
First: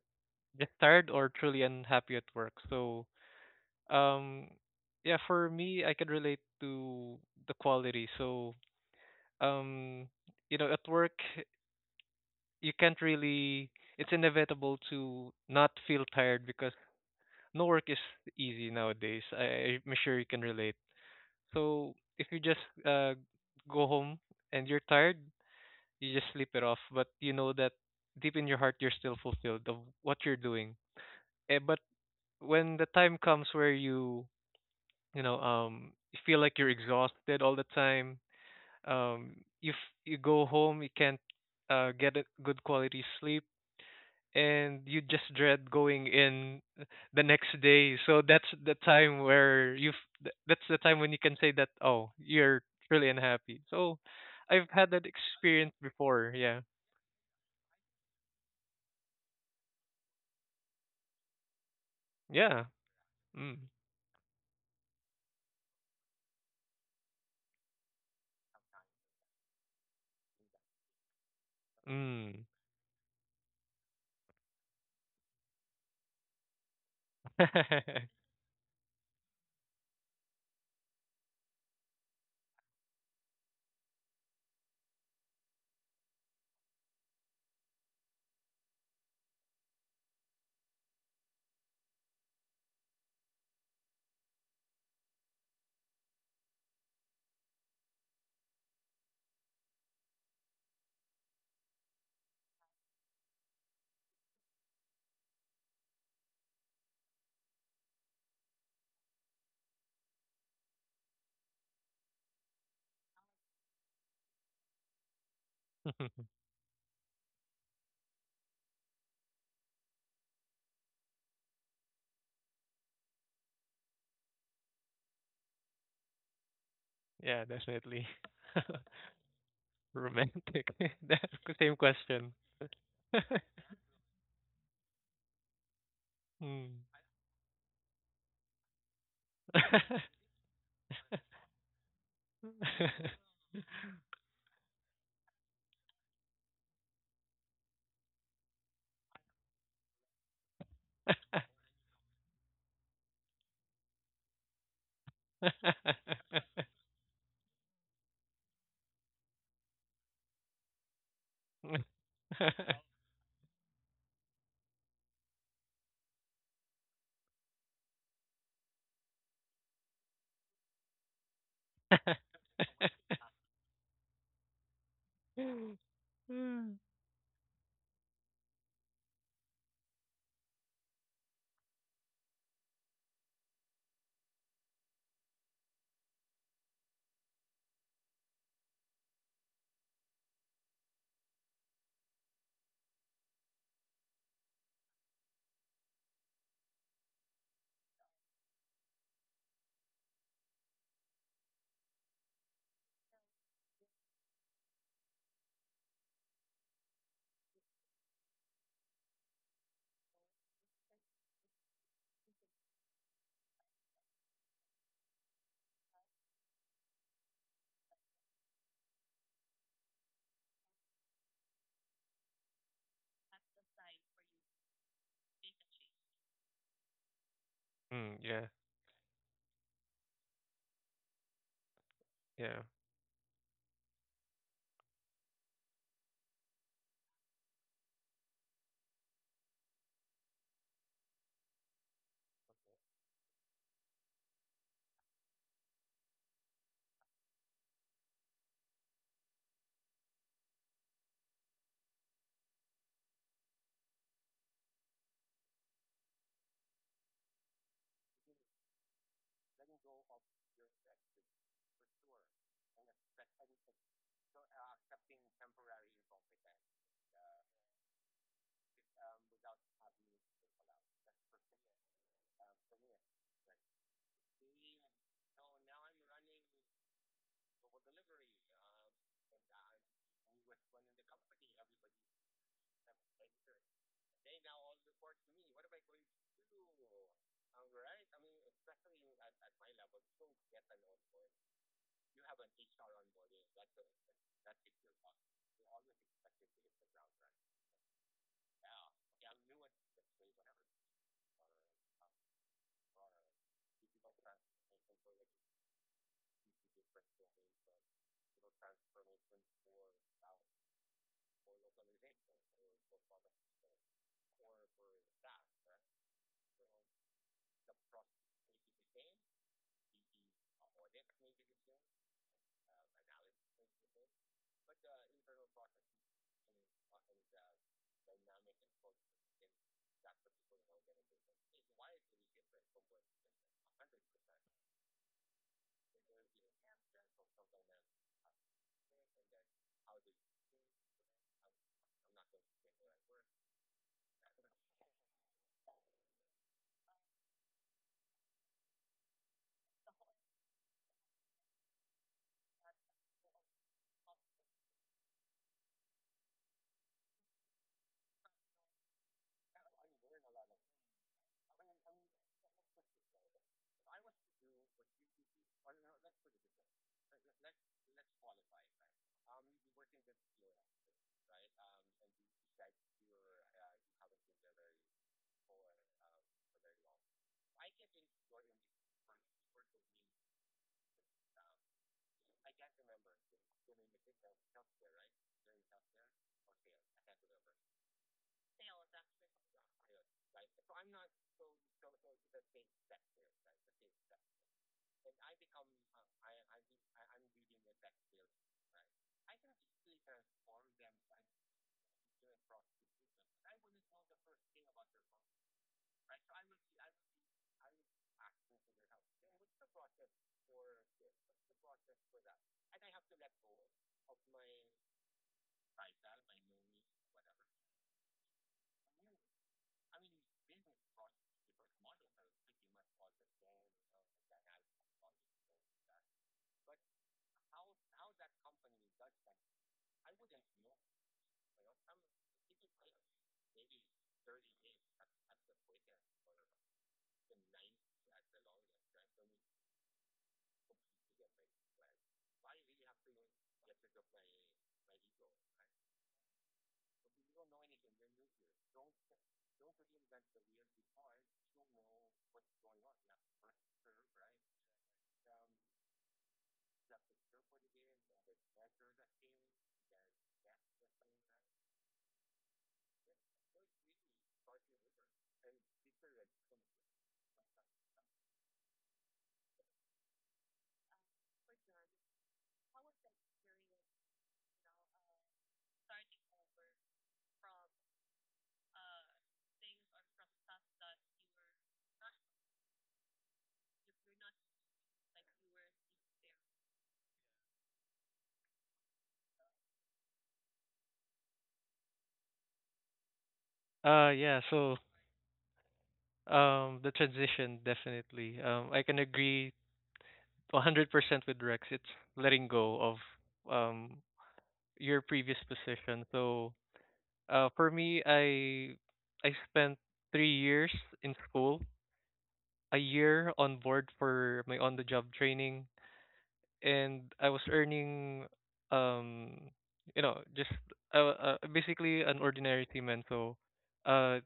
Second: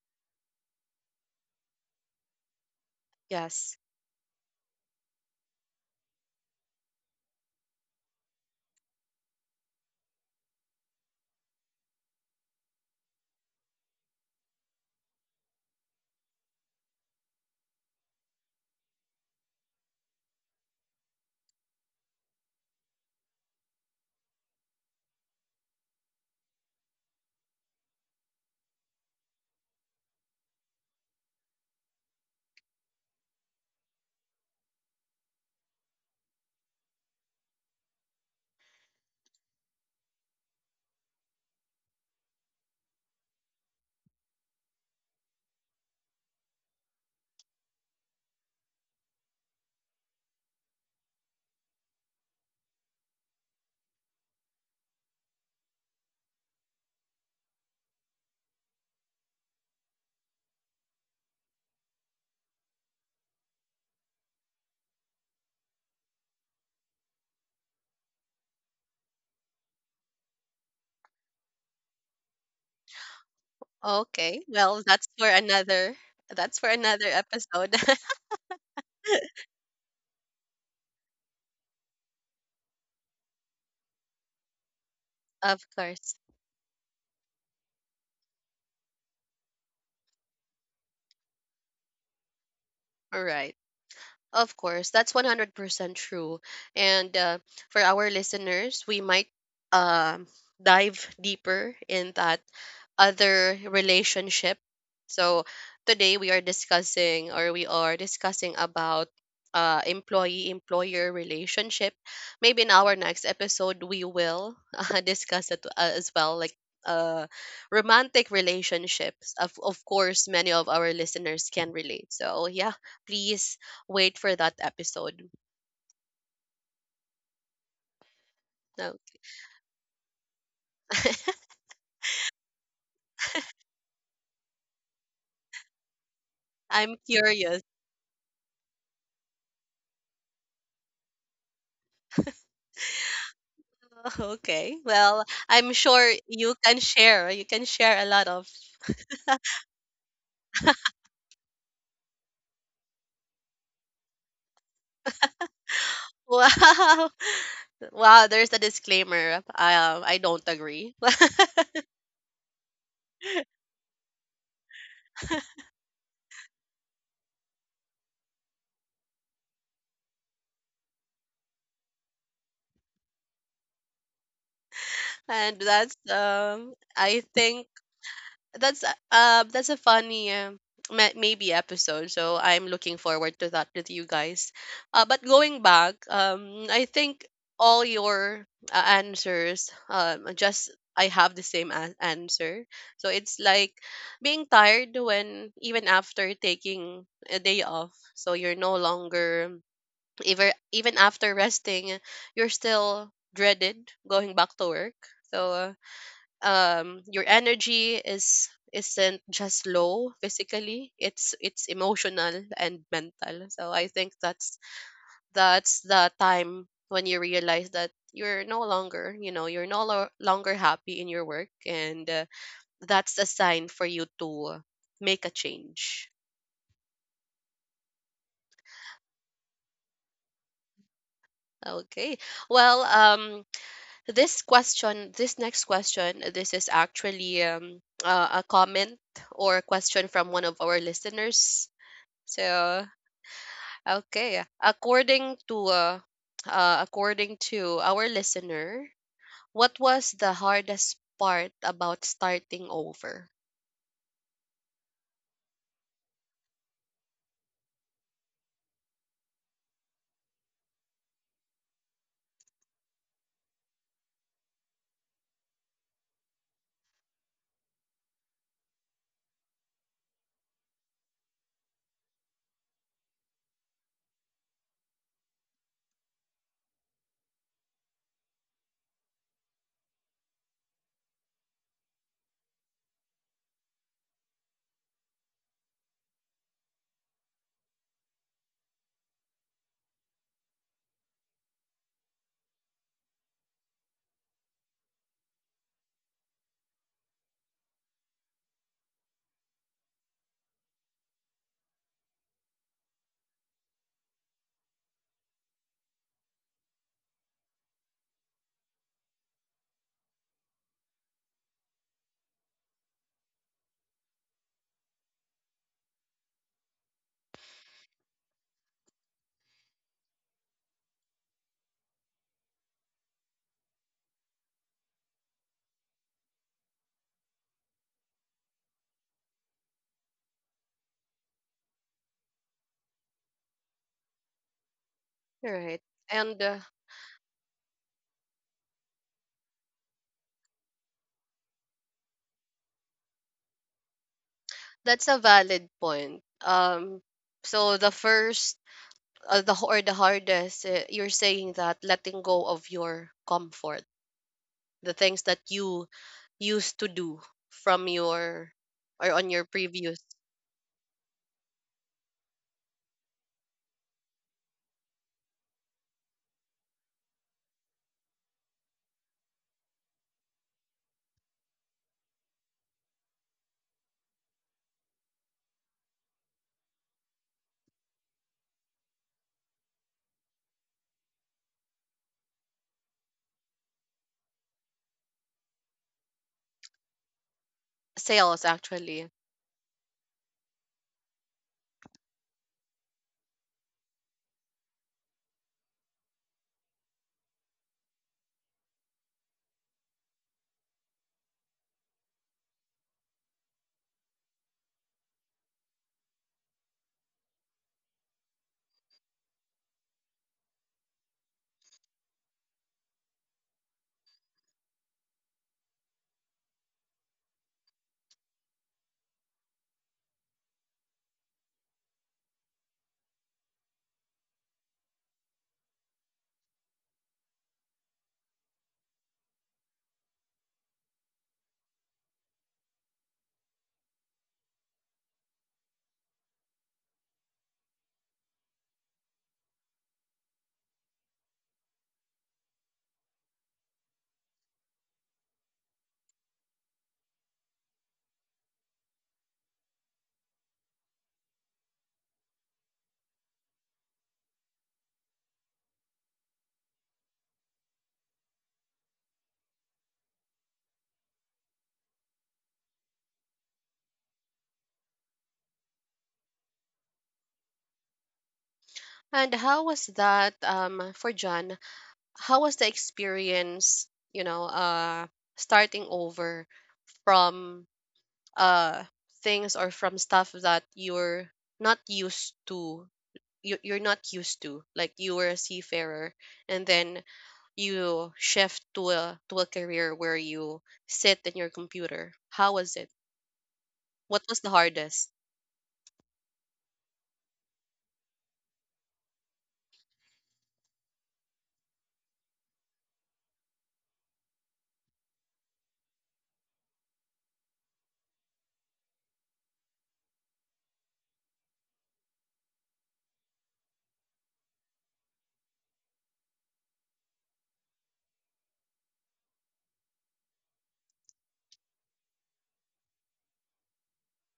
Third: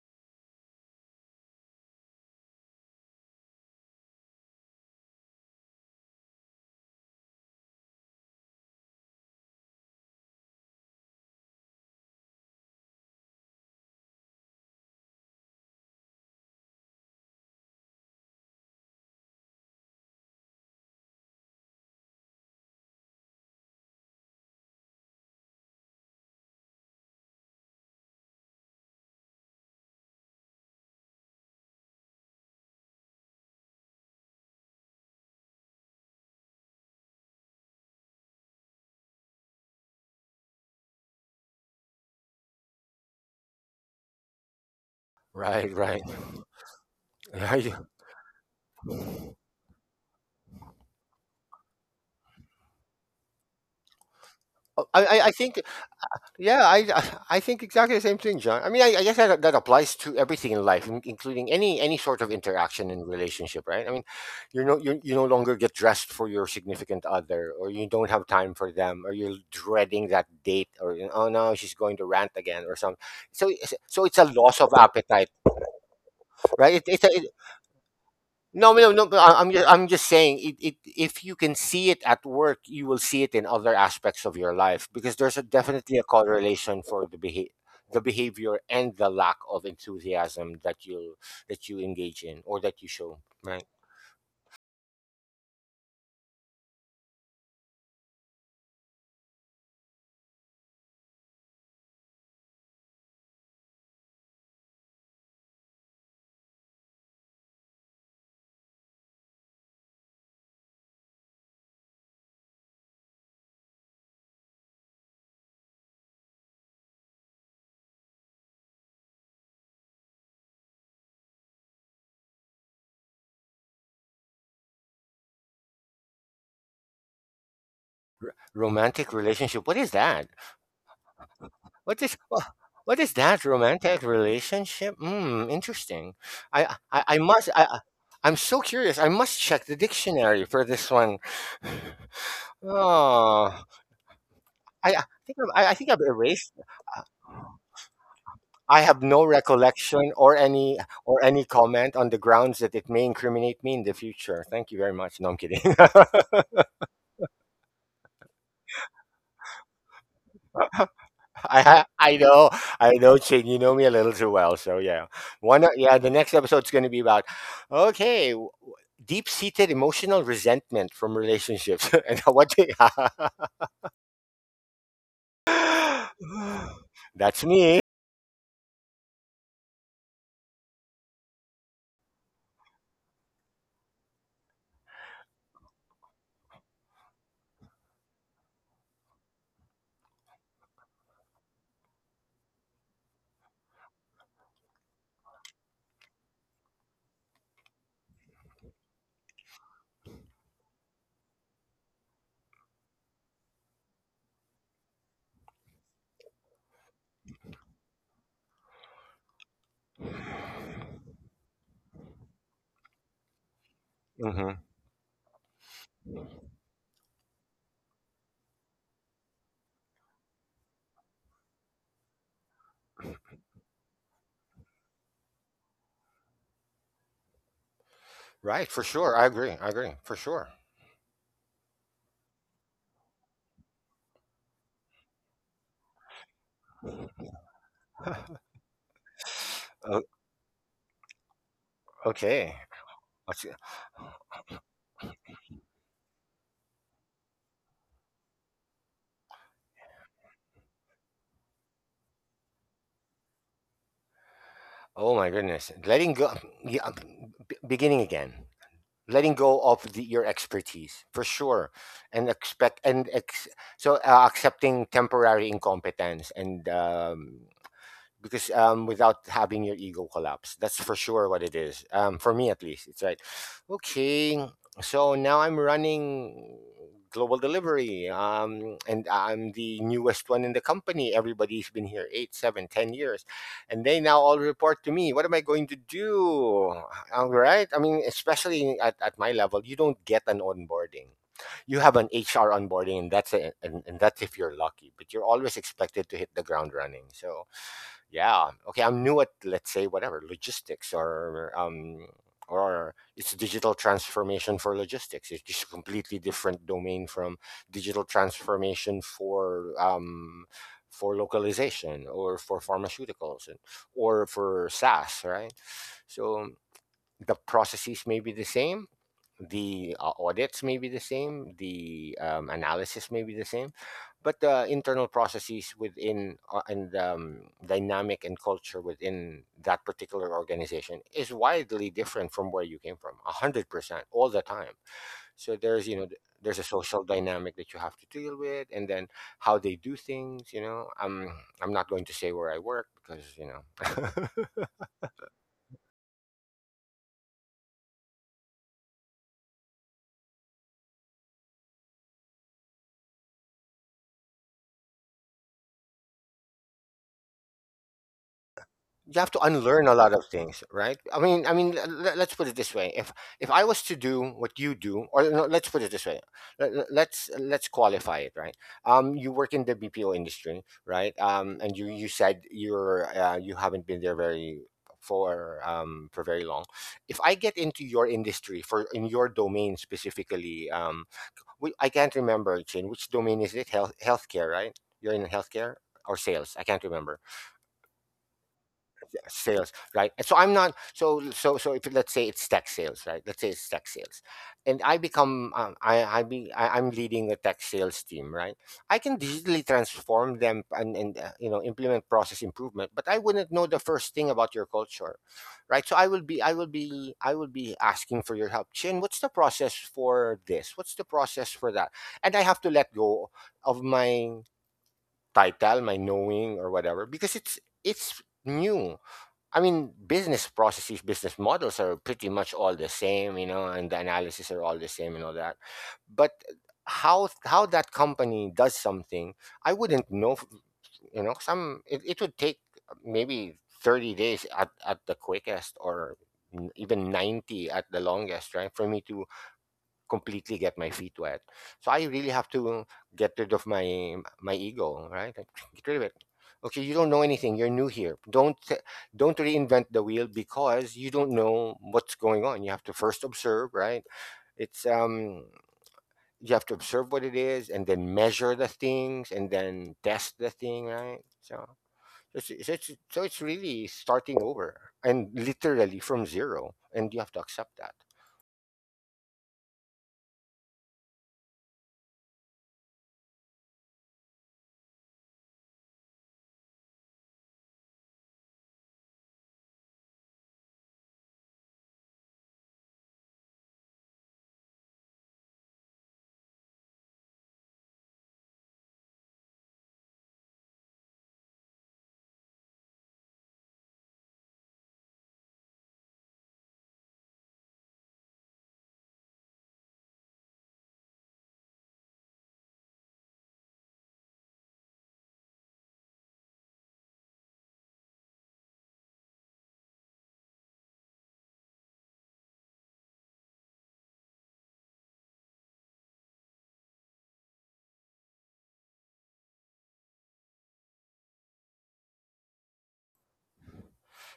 S3: just tired or truly unhappy at work? So,
S1: Yes.
S3: um, yeah, for me, I can relate to the quality. So, um, you know, at work, you can't really, it's inevitable to not feel tired because no work is easy nowadays. I, I'm sure you can relate. So if you just uh, go home and you're tired, you just sleep it off. But you know that deep in your heart, you're still fulfilled of what you're doing. Eh, but when the time comes where you, you know, um, you feel like you're exhausted all the time, um, you f- you go home, you can't uh, get a good quality sleep, and you just
S2: Right.
S3: dread
S2: Right.
S3: going in the next day. So that's the time where you have that's the time when you can say that, oh, you're really unhappy. So I've
S2: I.
S3: had that
S2: I I think
S3: experience before.
S2: Yeah,
S3: Yeah.
S2: I I think exactly the same thing, John. I mean, I, I guess that that applies to everything in life, in- including any any sort of
S3: Yeah.
S2: interaction and
S3: Mm.
S2: relationship, right? I mean, you know, you you no longer get dressed for your significant other, or you don't have time for them, or you're dreading that date, or you know, oh no, she's going to rant
S3: Mm.
S2: again, or something. So it's- so it's a
S1: Okay,
S2: loss of
S1: well that's
S2: appetite,
S1: for another that's
S2: right?
S1: for
S2: It, it's a,
S1: another episode.
S2: no, no, no. But I- I'm just, I'm just saying, it, it, if you can see it at work, you will see it in other aspects of your life, because there's a,
S1: Of
S2: definitely a
S1: course.
S2: correlation for the behavior, the behavior and the lack of enthusiasm that you, that you engage in or that you show.
S1: All right.
S2: Right?
S1: Of course, that's one hundred percent true. And uh, for our listeners, we might um dive deeper in that other relationship. So today we are discussing or we are discussing about uh, employee employer relationship. Maybe in our next episode we will uh, discuss it uh, as well, like uh romantic relationships. Of of course many of our listeners can relate. So yeah, please wait for that episode.
S3: Yeah, definitely.
S1: No.
S2: Romantic relationship. What is that?
S3: Romantic. That's the same
S2: What is
S3: question.
S2: wha- what is that romantic relationship? Hmm. Interesting. I
S3: Hmm.
S1: I'm
S2: I, I must.
S1: curious.
S2: I, I- I'm so curious. I must check the dictionary for this one. Oh.
S1: Oh, okay.
S2: I I
S1: Well,
S2: think I've, I
S1: I'm
S2: I think I've
S1: sure you
S2: erased.
S1: can share. You can share a lot of
S2: I have no recollection, or any or any comment, on the grounds that it may incriminate me in the future. Thank you very much. No, I'm kidding.
S1: Wow. Wow, there's a disclaimer. Um, I don't agree.
S2: I ha- I know. I know, Ching. You know me a little too well. So yeah, one o- yeah, the next episode's going to be about, okay, deep seated emotional resentment from relationships and what they.
S1: And that's um I
S2: That's
S1: think
S2: me.
S1: that's a- um that's a funny um, ma- maybe episode. So I'm looking forward to that with you guys. Uh, but going back, um I think all your uh, answers, um just, I have the same a- answer. So it's like being tired when even after taking a day off, so you're no longer, even even after resting, you're still dreaded going back to work. So uh, um your energy is isn't just low physically, it's it's emotional and mental. So I think that's
S2: Hmm.
S1: that's the time when you realize that you're no longer you know you're no lo- longer happy in your work, and uh, that's a sign for you to make a change.
S3: Mm, yeah,
S2: Right, for sure. I agree. I agree, for sure.
S1: Okay,
S3: yeah.
S1: well, um this question this next question, this is actually um uh, a comment or a question
S2: O-
S1: from one of our listeners.
S2: okay.
S1: So.
S2: What's
S1: Okay. According to uh, uh according to our listener, what was the hardest part about starting over?
S2: Oh my goodness. Letting go, um, yeah, b- beginning again. Letting go of the, your expertise, for sure, and expect and ex, so uh, accepting temporary incompetence, and um, because um, without having your ego collapse. That's for sure what it is. Um, for me at least, it's right. Okay, so now I'm running global delivery, um, and I'm the newest one in the company. Everybody's been here eight, seven, ten years, and they now all report to me. What am I going to do? All right. I mean, especially at, at my level, you don't get an onboarding, you have an H R onboarding, and that's a, and, and that's if you're lucky. But you're always expected to hit the ground running. So yeah, okay, I'm new at let's say whatever logistics, or um or it's digital transformation for logistics. It's just a completely different domain from digital transformation for um for localization or for pharmaceuticals, and or for SaaS, right? So the processes may be the same, the uh, audits may be the same, the um, analysis may be the same, but the internal processes within uh, and um, dynamic and culture within that particular organization is widely different from where you came from, one hundred percent, all the time. So
S1: Right.
S2: there's, you know, th-
S1: And uh,
S2: there's a social dynamic that you have to deal with, and then how they do things. You know, i'm I'm not going to say where I work because, you know.
S1: that's a valid point. Um so the first uh, the or the hardest, uh, you're saying that letting go of your comfort, the things that you used to do from your or
S2: You
S1: on
S2: have to
S1: your
S2: unlearn a
S1: previous.
S2: lot of things, right? I mean i mean, l- l- let's put it this way. If if I was to do what you do, or no, let's put it this way. Let- let- let's let's qualify it, right? Um, you work in the B P O industry, right? Um, and you you said you're uh, you haven't been there very, for um for very long. If I get into your industry, for in your domain specifically, um, we, I can't remember, Chin, which domain is it, health healthcare, right? You're in healthcare, or sales, I can't remember.
S1: Sales actually.
S2: Sales, right. And so I'm not, so so so if let's say it's tech sales, right, let's say it's tech sales, and I become um, i i be I, I'm leading a tech sales team, right? I can digitally transform them and and uh, you know, implement process improvement, but I wouldn't know the first thing about your culture, right? So i will be i will be I will be asking for your help, Chin, what's the process for this, what's the process for that. And I have to let go of my title, my knowing, or whatever, because it's it's new. I mean, business processes, business models are pretty much all the same, you know, and the analysis are all the same, and all that. But how how that company does something, I wouldn't know. F- you know, some, it, it would take maybe thirty days at, at the quickest, or n- even ninety at the longest, right? For me to completely get my feet wet. So I really have to get rid of my my ego, right? Like, get rid of it. Okay, you don't know anything. You're new here. Don't don't reinvent the wheel, because you don't know what's going on. You have to first observe, right? It's um, you have to observe what it is, and then measure the things, and then test the thing, right? So it's, it's, it's- so it's really starting over, and literally from zero, and you have to accept that.
S1: And how was that um for John? How was the experience, you know uh starting over from uh things or from stuff that you're not used to, you, you're not used to like you were a seafarer, and then you shift to a to a career where you sit in your computer. How was it?
S3: Uh,
S1: What was the
S3: yeah. So,
S1: hardest?
S3: um, the transition definitely. Um, I can agree one hundred percent with Rex. It's letting go of um your previous position. So, uh, for me, I I spent three years in school, a year on board for my on-the-job training, and I was earning um, you know, just uh, uh basically an ordinary team, and so, uh,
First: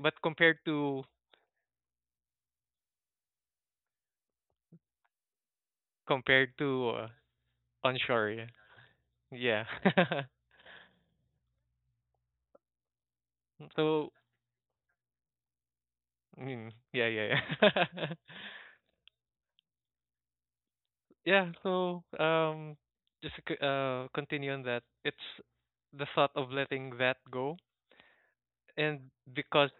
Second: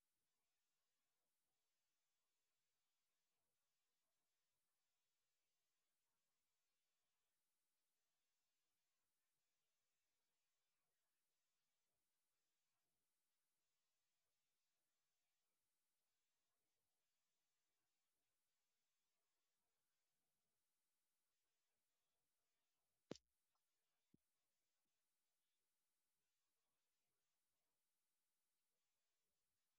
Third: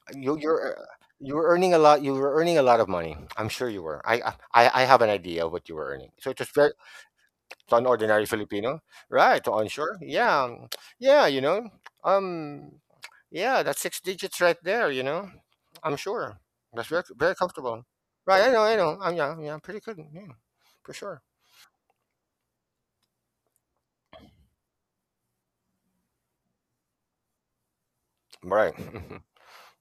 S3: but
S2: you
S3: compared
S2: you're uh,
S3: to
S2: you were earning a lot. You were earning a lot of money. I'm sure you were. I I I have an idea of what you were earning. So it was
S3: compared
S2: very,
S3: to, uh,
S2: to an ordinary
S3: onshore.
S2: Filipino, right? To
S3: Yeah. Yeah.
S2: onshore, yeah, um, yeah. You know, um, yeah, that's six
S3: So,
S2: digits right there. You know, I'm sure
S3: mm,
S2: that's very
S3: yeah, yeah,
S2: very comfortable.
S3: yeah.
S2: Right? I know. I know. I'm Yeah, yeah pretty good. Yeah, for sure.
S3: Yeah, so um just to c- uh continue on that. It's the thought of letting that go,
S2: Right.
S3: and because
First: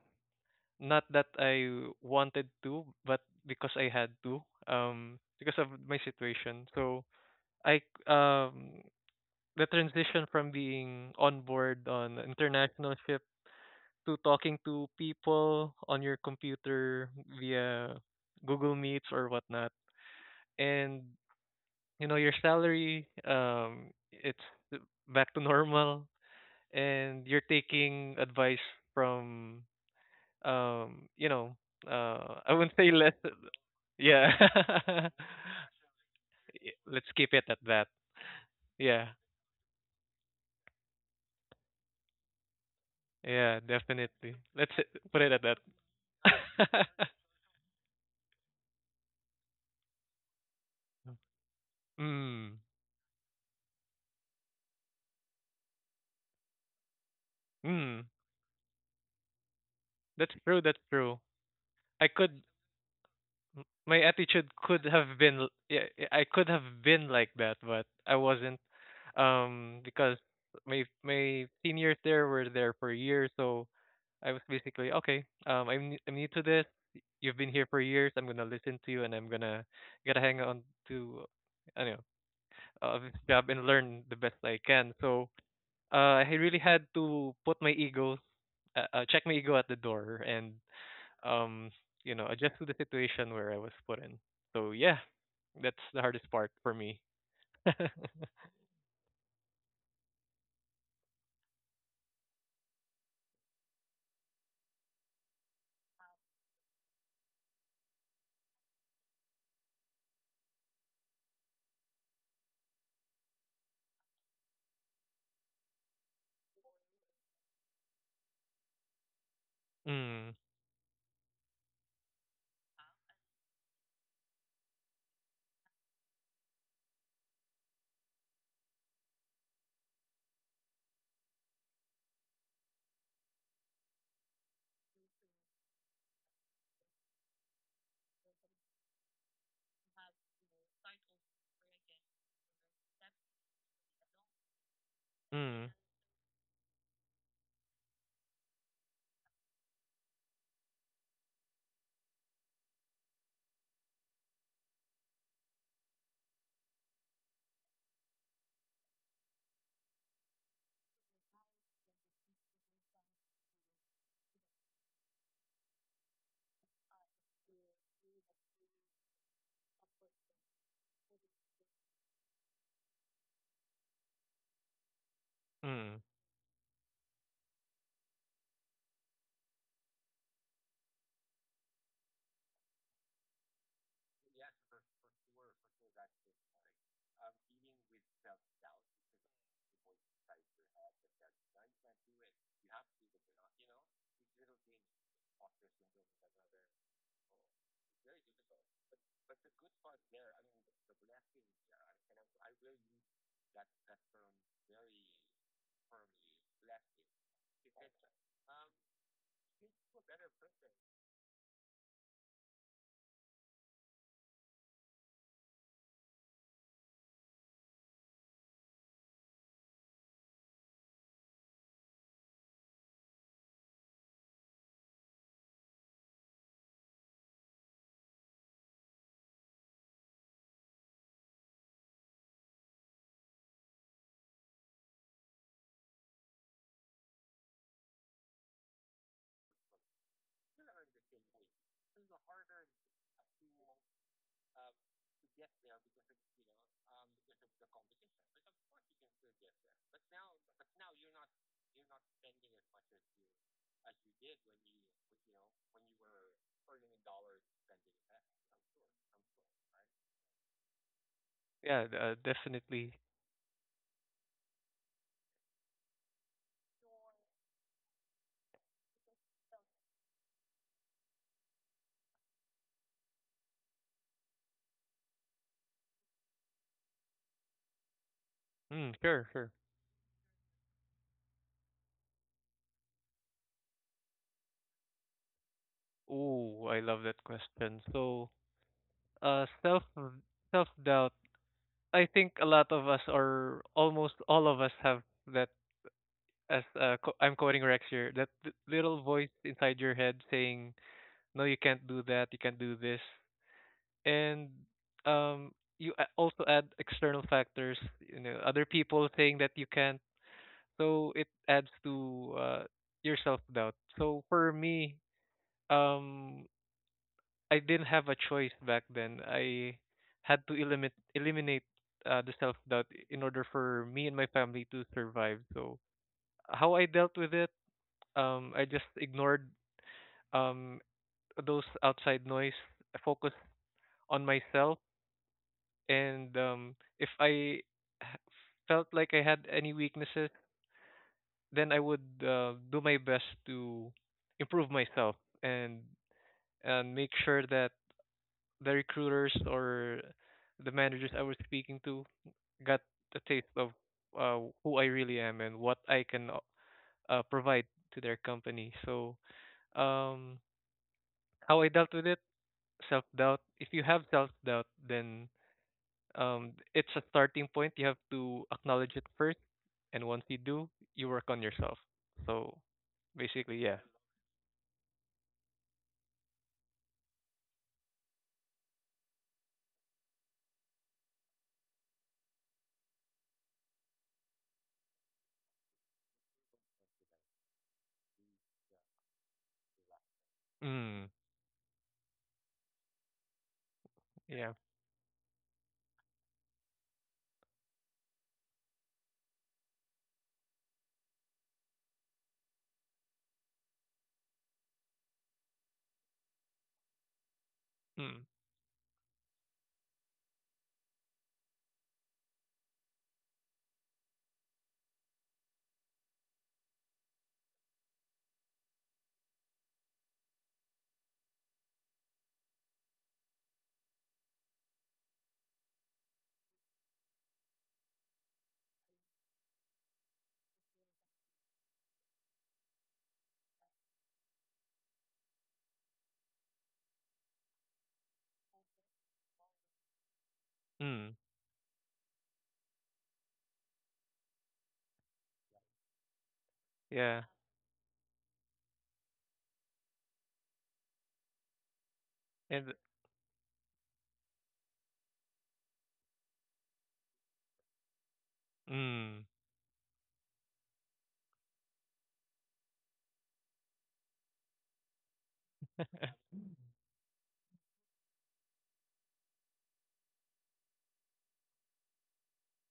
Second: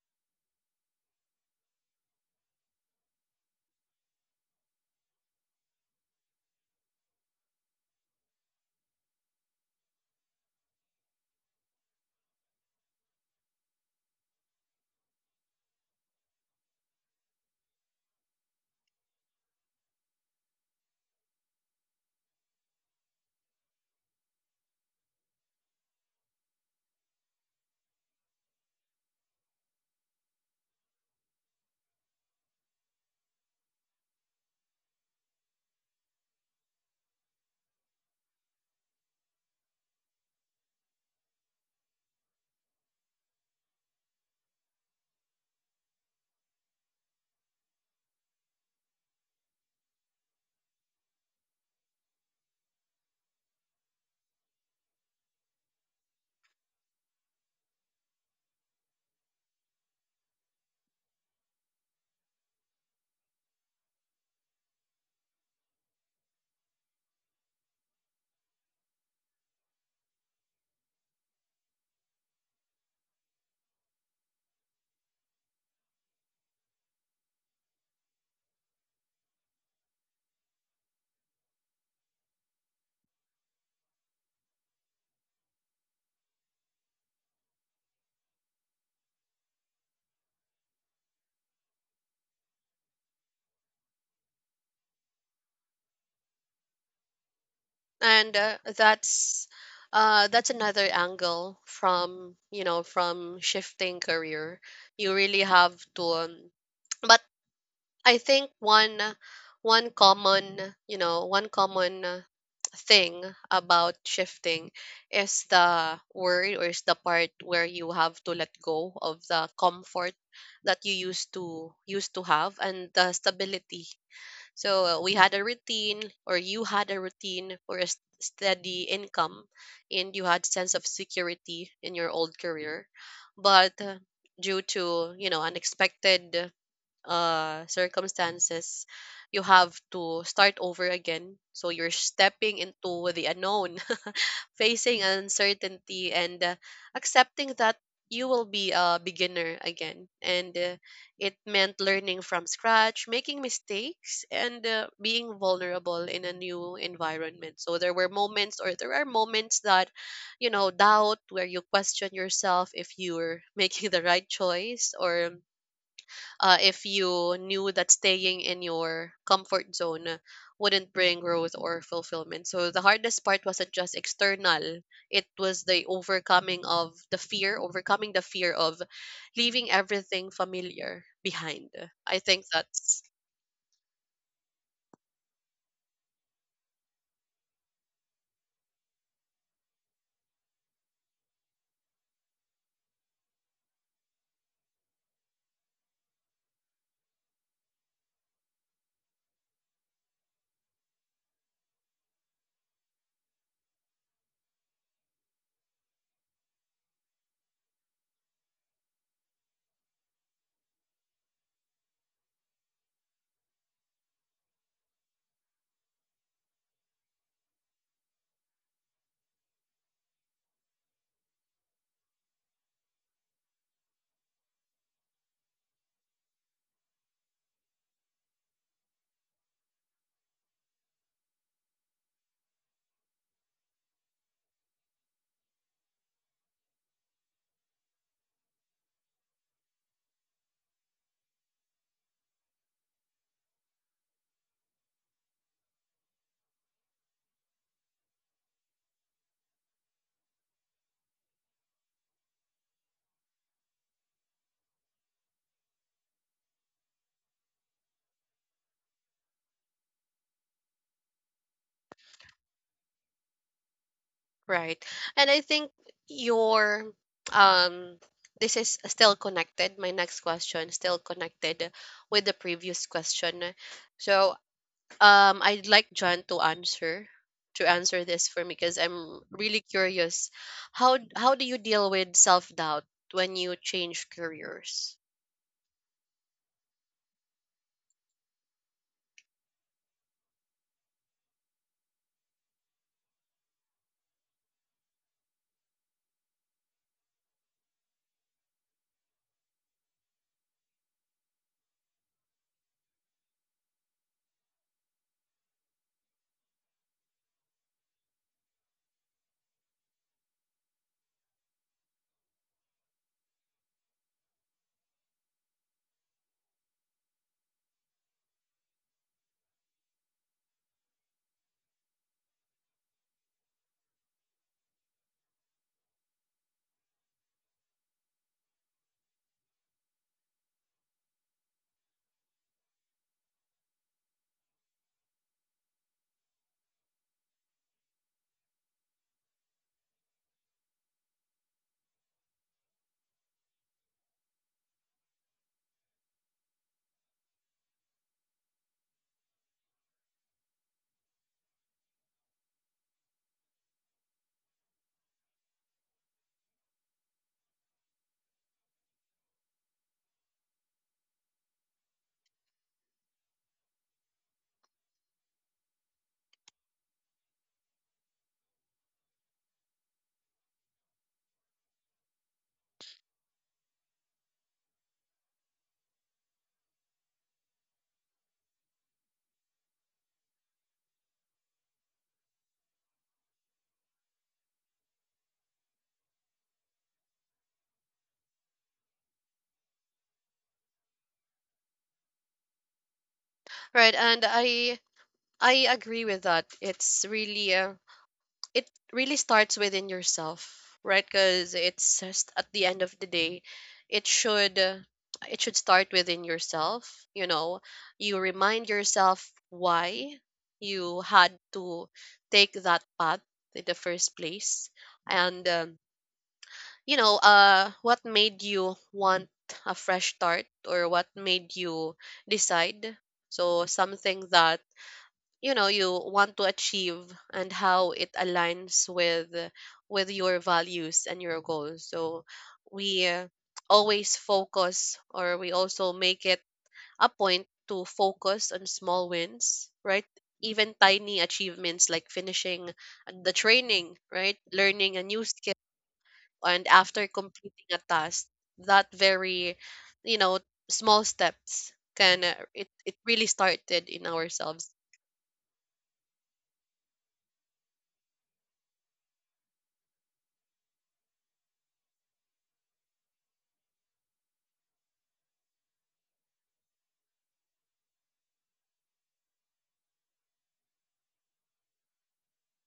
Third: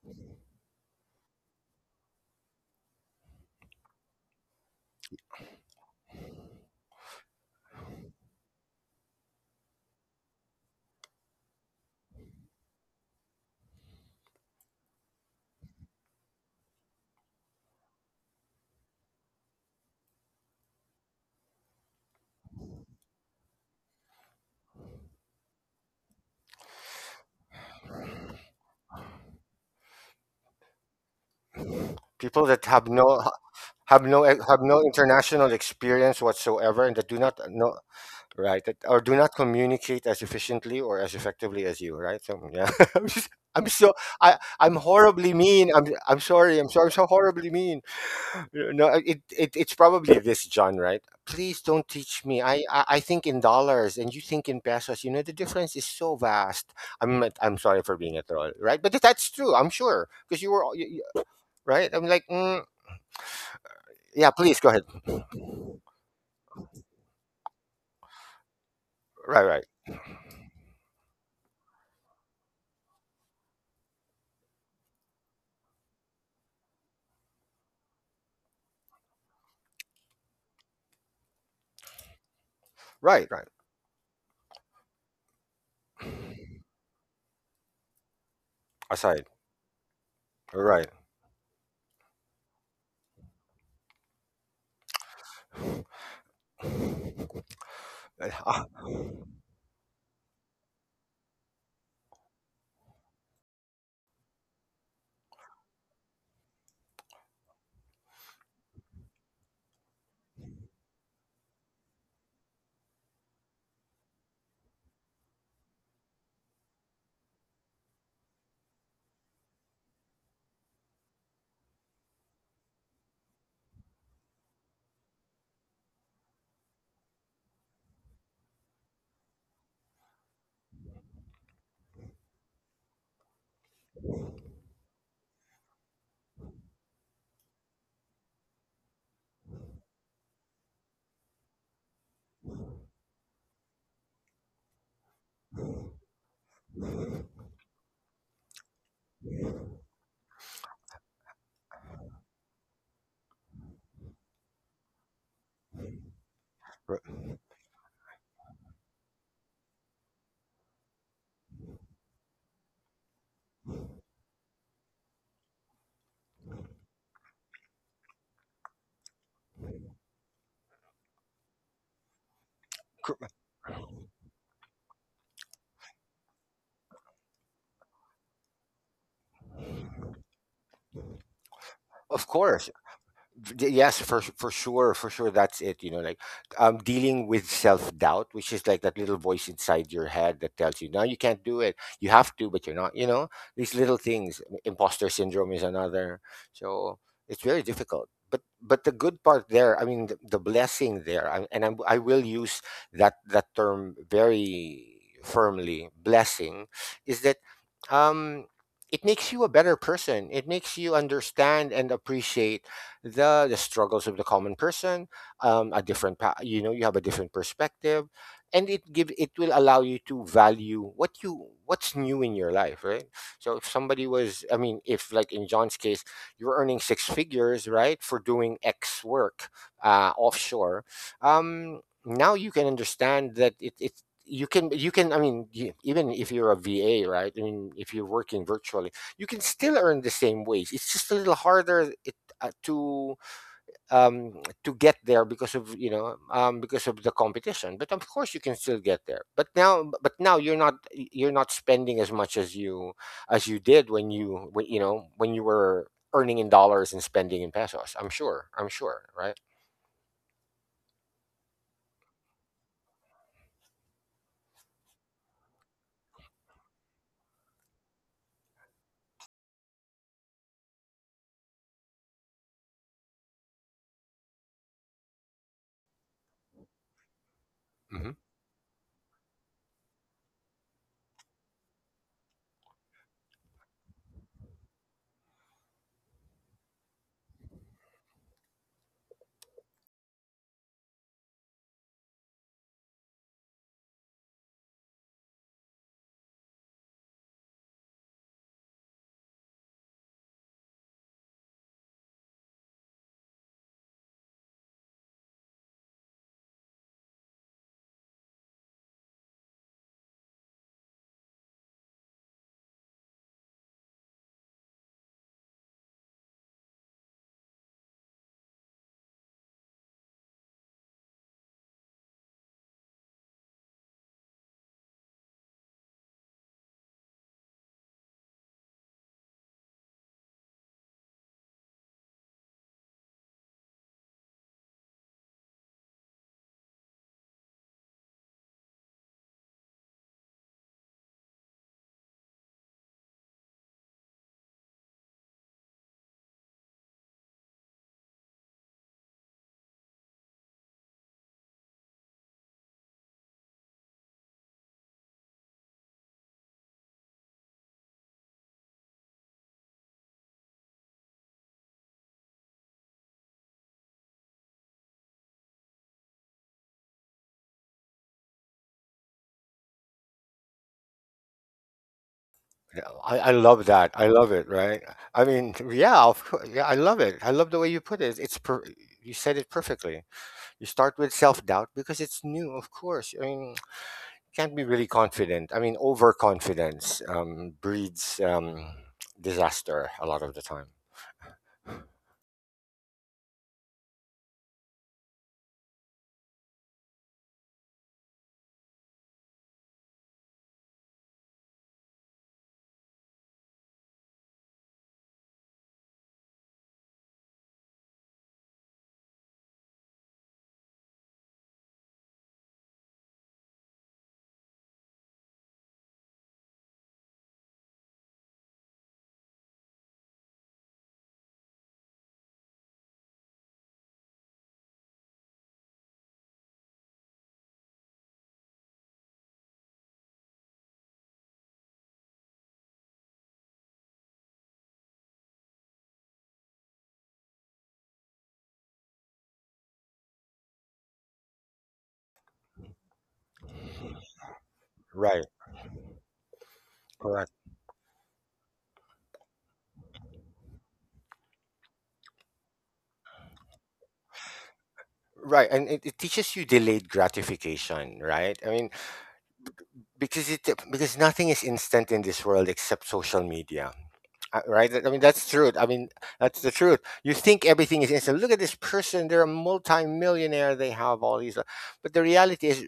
S3: not that I wanted to, but because I had to, um because of my situation. So, I c- um the transition from being on board on international ship to talking to people on your computer via Google Meets or whatnot. And you know your salary, um, it's back to normal, and you're taking advice from, um, you know, uh,
S2: people
S3: I
S2: that
S3: wouldn't
S2: have
S3: say less,
S2: no have no
S3: yeah.
S2: have no international experience
S3: Y-
S2: whatsoever, and that
S3: let's
S2: do
S3: keep
S2: not
S3: it at
S2: know.
S3: that.
S2: Right, that, or
S3: Yeah,
S2: do not communicate as efficiently or as effectively as you, right? So yeah. i'm just
S3: yeah,
S2: i'm so
S3: definitely.
S2: i
S3: Let's
S2: i'm
S3: put it
S2: horribly
S3: at that.
S2: mean. I'm i'm sorry. I'm sorry. I'm so horribly mean. No, it, it it's probably this, John. Right, please don't teach me.
S3: Mm,
S2: I, I i think in dollars and you think in pesos, you know, the difference is so vast. I'm i'm sorry for
S3: mm.
S2: being a troll, right? But that's true, I'm sure,
S3: That's
S2: because you
S3: true.
S2: were
S3: That's
S2: you,
S3: true.
S2: you- right. I'm
S3: I
S2: like,
S3: could,
S2: mm,
S3: m- my
S2: yeah,
S3: attitude
S2: please go ahead.
S3: could have been l- yeah, yeah, I could have been like that, but I wasn't,
S2: Right, right.
S3: um because my my seniors there were there for a year, so I was basically okay. Um, I'm n- I'm new to this. Y- you've been here for years. I'm gonna listen to you, and I'm gonna gotta hang on to, I don't know, uh, this
S2: Right,
S3: job
S2: right,
S3: and learn the best I can. So uh, I really had to put my ego, uh, uh, check
S2: aside.
S3: my ego at the door, and
S2: Right.
S3: um, you know, adjust to the situation where I was put in. So yeah, that's the hardest part for me.
S1: And uh, that's uh, that's another angle from you know from shifting career. You really have to um, but I think one one common, you know one common uh, thing about shifting is the word or is the part where you have to let go of the comfort
S3: Mm,
S1: that you used to used to have and the stability. So uh, we had a routine or you had a routine or a s- steady income, and you had sense of security in your old career. But uh, due to you know unexpected uh, circumstances, you have to start over again. So you're stepping into the unknown, facing
S3: mm,
S1: uncertainty, and uh, accepting that you will be a beginner again. And uh, it meant learning from scratch, making mistakes, and uh, being vulnerable in a new environment. So there were moments, or there are moments that, you know, doubt, where you question yourself if you're making the right choice, or uh, if you knew that staying in your comfort zone uh, wouldn't bring growth or fulfillment. So the hardest part wasn't just external, it was the
S3: mm.
S1: overcoming of the fear, overcoming the fear of leaving everything familiar behind. I
S2: Of
S1: think
S2: course.
S1: that's
S2: D- yes, for s- for sure, for sure, that's it, you know, like, um dealing with self-doubt, which is like that little voice inside your head that tells you, no, you can't do it, you have to, but you're not, you know. These little things. I- imposter syndrome is another. So it's very difficult, but but the good part there, I mean, the, the blessing there, I, and I'm, i will use that that term very firmly, blessing, is that um it makes you a better person. It makes you understand and appreciate the the struggles of the common person, um, a different pa- you know, you have a different perspective, and it give it will allow you to value what you what's new in your life, right? So if somebody was, I mean, if like in John's case, you're earning six figures, right, for doing X work, uh, offshore, um, now you can understand that it it you can you can i mean you, even if you're a VA, right, I mean, if you're working virtually, you can still earn the same wage. It's just a little harder uh, to, um, to get there because of, you know, um, because of the competition. But of course, you can still get there. But now, but now you're not, you're not spending as much as you, as you did when you, when, you know, when you were earning in dollars and spending in pesos. I'm sure. I'm sure. Right.
S3: Yeah, d- uh, definitely.
S1: right. And I think your um this is still connected. My next question still connected with the previous question. So, Um, I'd like John to answer to answer
S2: Hmm.
S1: this for me because
S3: Mm,
S1: I'm
S3: sure, sure.
S1: really curious. How how do you deal with self doubt when you change careers?
S3: Oh, I love that question. So, uh, self self doubt. I think a lot of us, or almost all of us, have that. As uh, co- I'm quoting Rex here, that th- little voice inside your head saying, "No, you can't do that. You can't do this." And um you a- also add external factors, you know, other people saying that you can't, so it adds to uh, your self doubt. So for me, um I didn't have a choice back then. I had to eliminate eliminate uh, the self doubt in order for me and my family to survive. So how I dealt with it, um I just ignored um those outside noise, focused on myself, and um, if I h- felt like I had any weaknesses, then I would uh, do my best to improve myself and and make sure that the recruiters or the managers I was speaking to got a taste of uh, who I really am and what I can, o- uh, provide to their company. So um, how I dealt with it, self doubt. If you have self doubt, then um, it's a starting point. You have to acknowledge it first, and once you do, you work on yourself. So
S2: Yeah, I, I
S3: basically,
S2: love
S3: yeah.
S2: that. I love it. Right. I mean, yeah, of course. Yeah, I love it. I love the way you put it. It's per- you said it perfectly. You start with self doubt because it's new, of course. I mean, can't be really confident. I mean, overconfidence um, breeds um, disaster a lot of the time.
S3: Mm,
S1: Right, and
S3: yeah.
S1: I I agree with that. It's really uh, it really starts within yourself, right? Because it's just at the end of the day it should uh, it should start within yourself, you know?
S3: Mm,
S1: You remind yourself why you had to take that path in the first place, and um, you know, uh what made you want a fresh start, or what made you decide so something that, you know, you want to achieve, and how it aligns with with your values and your goals. So we uh, always focus, or we also make it a point to focus on small wins, right? Even
S3: mm,
S1: tiny achievements like finishing the training, right? Learning a
S2: Right,
S1: new skill, and after
S3: yeah.
S2: correct.
S1: completing a task, that very, you know, small steps can uh, it,
S3: And
S1: it really started in ourselves.
S2: Right, and it, it teaches you delayed gratification, right? I mean,
S3: mm,
S2: because it because nothing is instant in this world except social media. Uh, right? I mean, that's true. I mean, that's the truth. You think everything is instant. Look at this person; they're a multi-millionaire. They have all these, but the reality is,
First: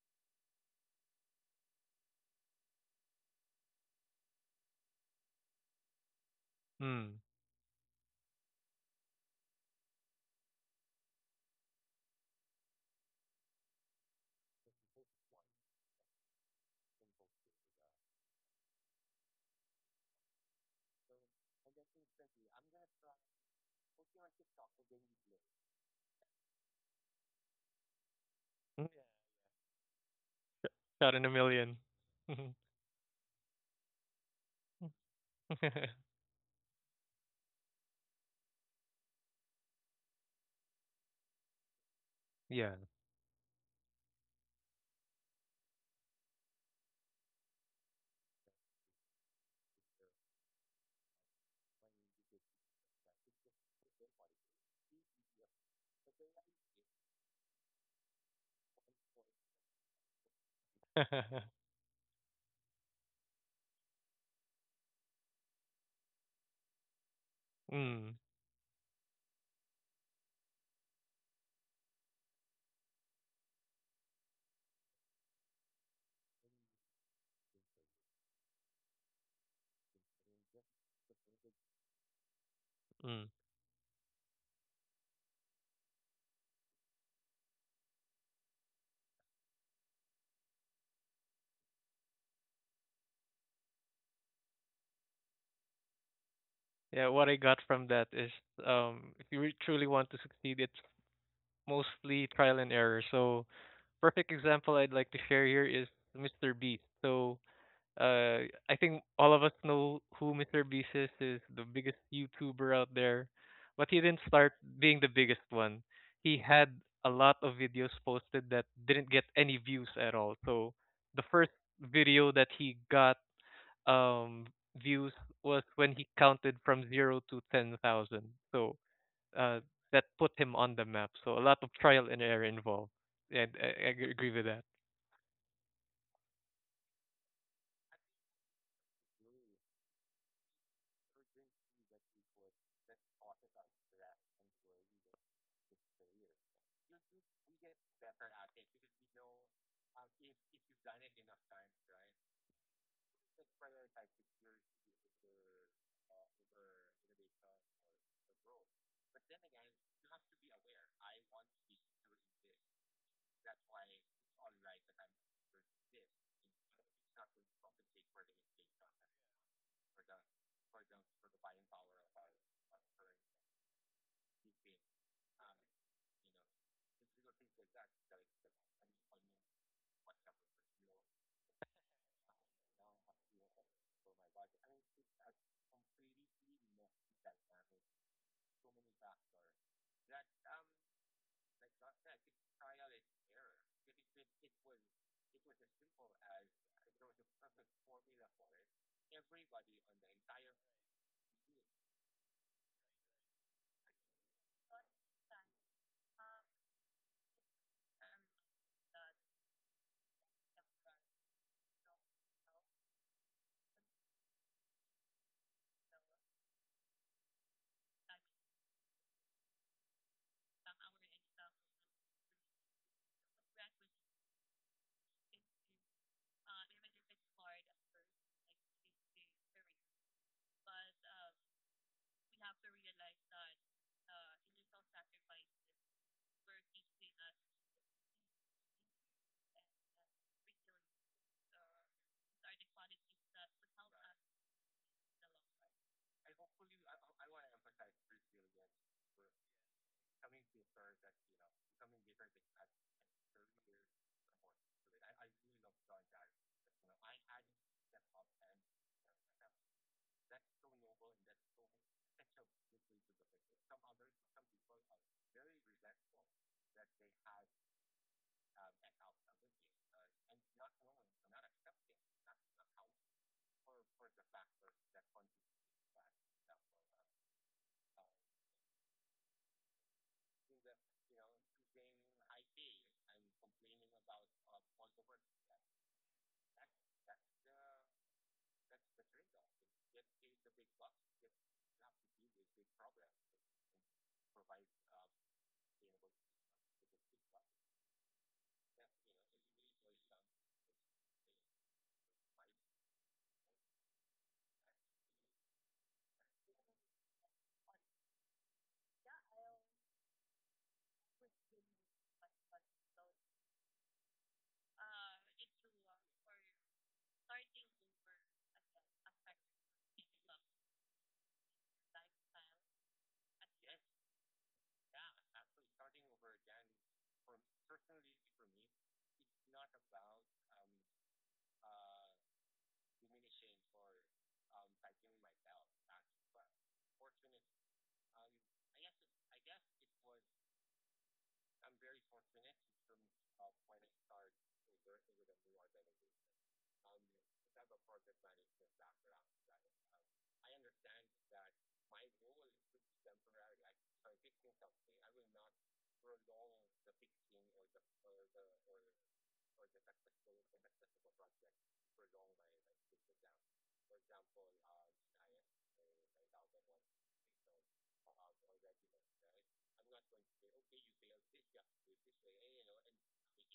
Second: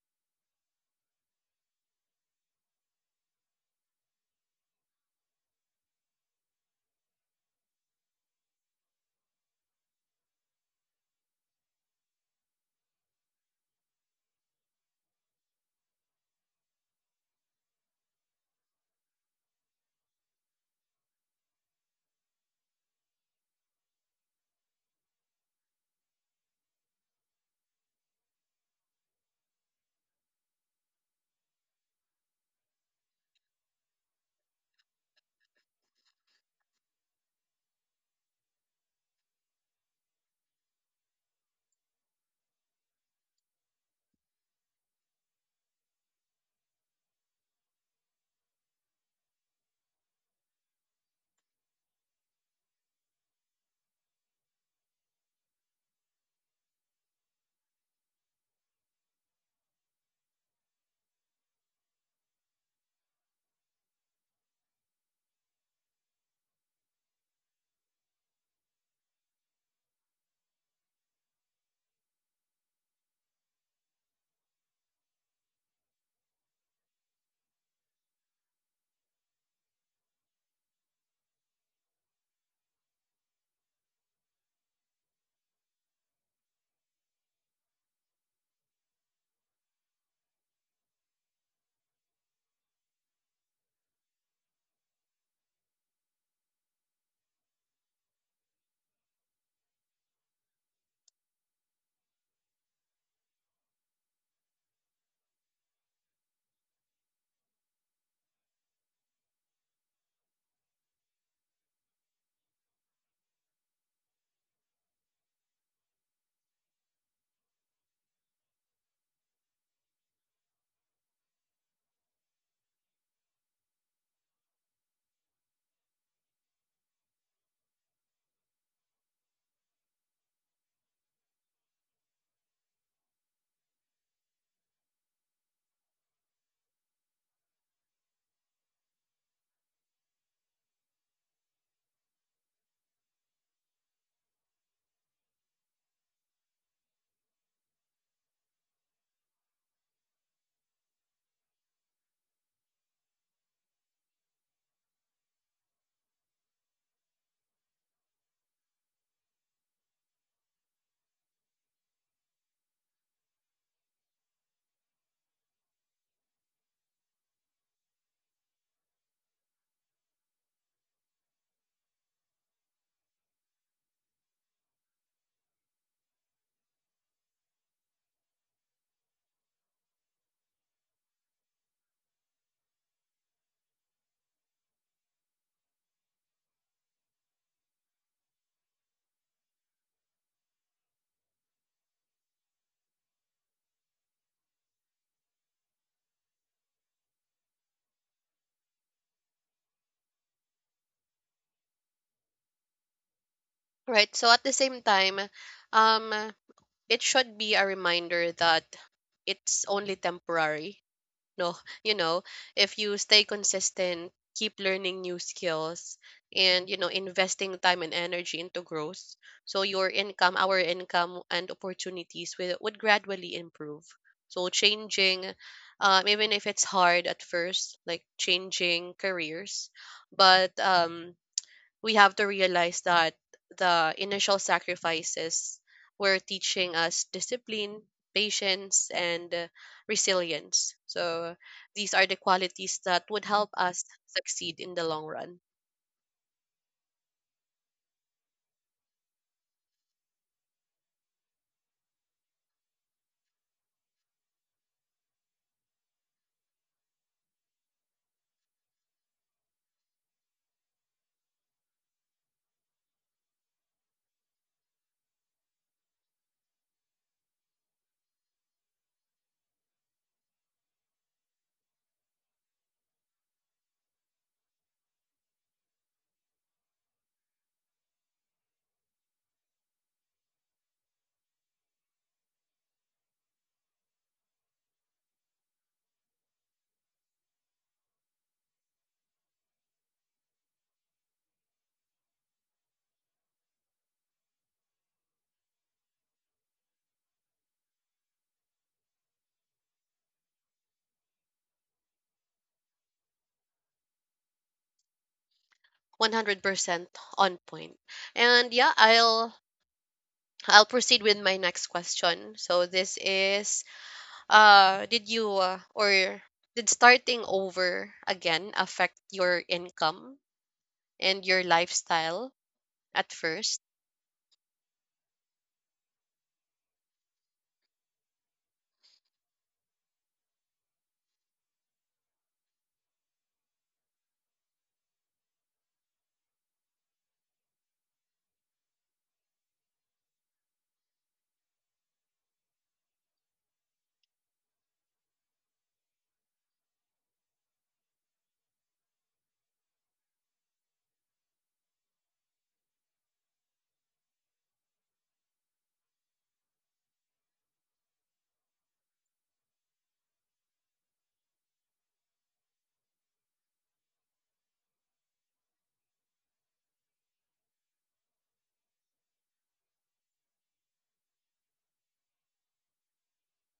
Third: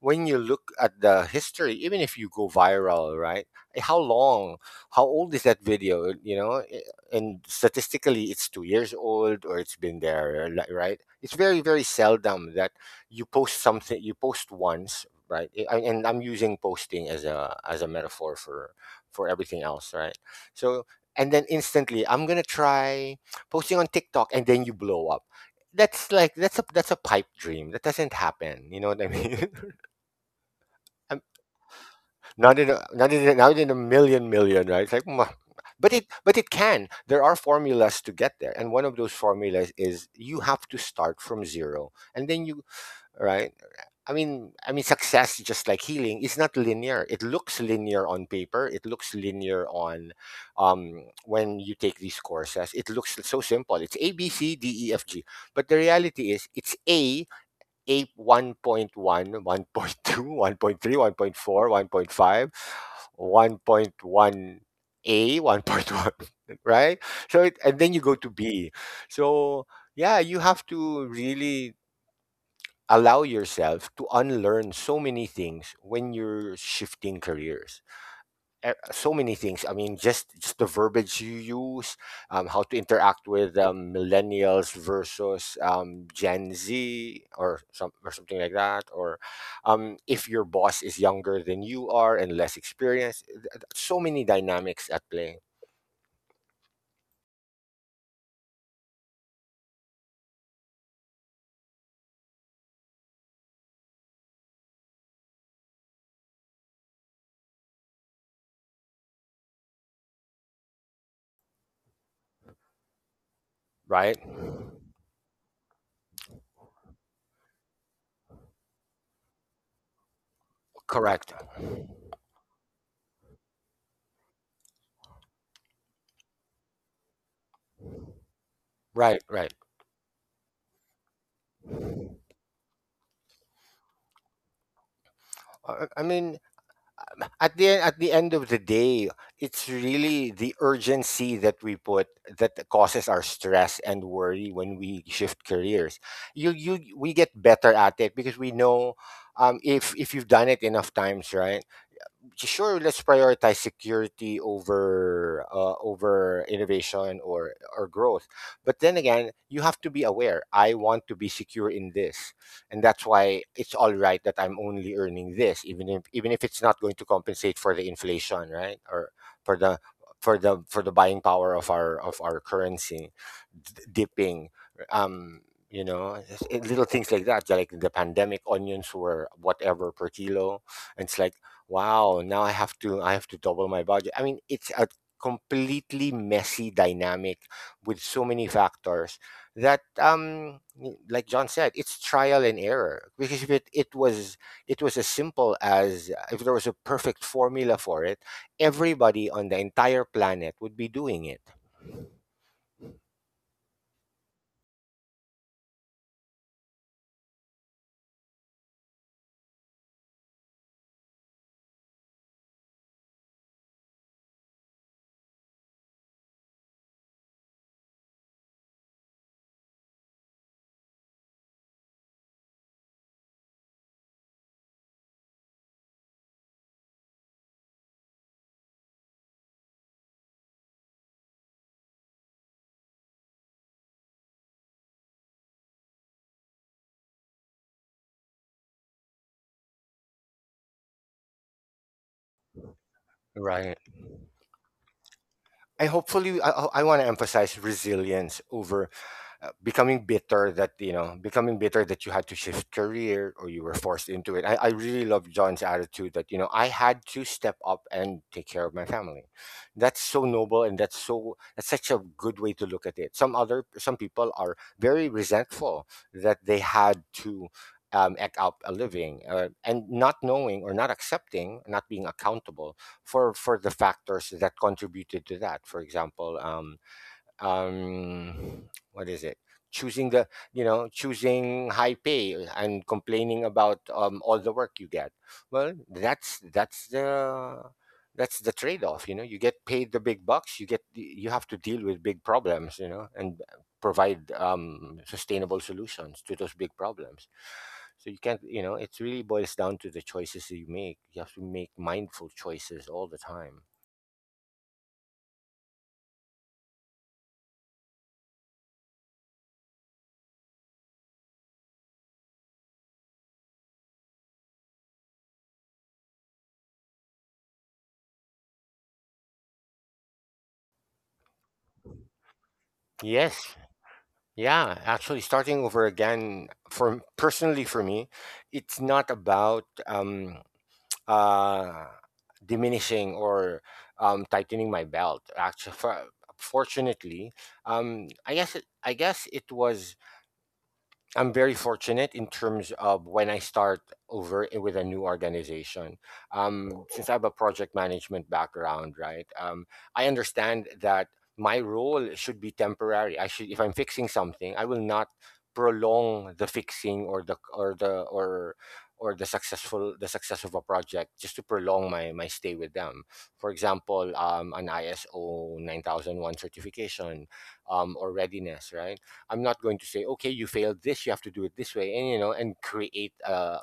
S2: when you look at the history, even if you go viral, right? eh, How long, how old is that video? You know, Eh,
S3: mm, mm.
S2: and statistically, it's two years old, or it's been there, li- right? It's very, very seldom that you post something, you post once, right? Eh, I- And I'm using posting as a as a metaphor for, for everything else, right? So, and then instantly, I'm gonna try posting on TikTok, and then you blow up. That's like, that's a that's a pipe dream. That doesn't happen. You know what I mean?
S3: Shot in a million.
S2: Not in a, not in a, not in a million million, right? It's like, "Mwah." But it but it can. There are formulas to get there, and one of those formulas is you have to start from zero, and then you,
S3: Yeah.
S2: right. I mean, I mean, success, just like healing, is not linear. It looks linear on paper. It looks linear on, um, when you take these courses. It looks so simple. It's A B C D E F G, but the reality is, it's A, ape, one point one, one point two, one point three one point four one point five one point one 1.1a, one point one, right? So it,
S3: Mm,
S2: and then you go
S3: mm.
S2: to B. So yeah, you have to really allow yourself to unlearn so many things when you're shifting careers, e- so many things. I mean, just just the verbiage you use, um, how to interact with, um, millennials versus, um, Gen Z, or some or something like that, or, um, if your boss is younger than you are and less experienced. Th- th- So many dynamics at play,
S3: Yeah. What I got from that is, um, if you re- truly want to succeed, it's mostly trial and error. So perfect example I'd like to share here is mister Beast. So, uh, I think all of us know who mister Beast is, is the biggest YouTuber out there. But he
S2: right?
S3: didn't start being the biggest one. He had a lot of videos posted that didn't get any views at all. So
S2: Correct.
S3: the first video that he got um views was when he counted from zero to ten thousand. So
S2: Right, right.
S3: uh that put him on the map. So a lot of trial and error involved. And I, I agree with that.
S2: I, I mean, at the, at the end of the day, it's really the urgency that we put that causes our stress and worry when we shift careers. You you We get better at it because we know, um, if if you've done it enough times, right? Sure, let's prioritize security over, uh, over innovation, or or growth. But then again, you have to be aware, I want to be secure in this, and that's why it's all right that I'm only earning this, even if, even if it's not going to compensate for the inflation, right, or for the, for the for the buying power of our, of our currency, d- dipping, um you know, s- little things like that, like the pandemic onions were whatever per kilo, and it's like, wow, now I have to, I have to double my budget. I mean, it's a completely messy dynamic with so many factors that, um y- like John said, it's trial and error. Because if it, it was it was as simple as, uh, if there was a perfect formula for it, everybody on the entire planet would be doing it.
S1: Right. So at the same time, um, it should be a reminder that it's only temporary. No, you know, if you stay consistent, keep learning new skills, and, you know, investing time and energy into growth, so your income, our income, and opportunities will would gradually improve. So changing, um, even if it's hard at first, like changing careers, but um, we have to realize that the initial sacrifices were teaching us discipline, patience, and uh, resilience. So these are the qualities that would help
S2: Right.
S1: us succeed in the long run.
S2: I hopefully I, I want to emphasize resilience over, uh, becoming bitter, that, you know, becoming bitter that you had to shift career, or you were forced into it. I, I really love John's attitude, that, you know, I had to step up and take care of my family. That's so noble, and that's so that's such a good way to look at it. Some other some people are very resentful that they had to, um, act out a living, uh, and not knowing, or not accepting, not being accountable for for the factors that contributed to that, for example, um, um what is it, choosing the, you know, choosing high pay, uh, and complaining about, um all the work you get. Well, that's that's the that's the trade-off, you know. You get paid the big bucks, you get you have to deal with big problems, you know, and provide, um sustainable solutions to those big problems. So you can't, you know, it really boils down to the choices that you make. You have to make mindful choices all the time.
S1: one hundred percent on point. And yeah, I'll I'll proceed with my next question. So this is uh did you uh, or did starting over again affect your income and your lifestyle at first?
S2: Yes. Yeah, actually, starting over again, for personally, for me, it's not about, um, uh, diminishing, or um, tightening my belt. Actually, for, fortunately, um, I guess it, I guess it was, I'm very fortunate in terms of when I start over, i- with a new organization. Um, since I have a project management background, right? Um, I understand that my role should be temporary. I should, if I'm fixing something, I will not prolong the fixing, or the, or the or or the successful the success of a project, just to prolong my my stay with them. For example, um, an ISO nine thousand one certification, um, or readiness, right? I'm not going to say, okay, you failed this, you have to do it this way, and, you know, and create a,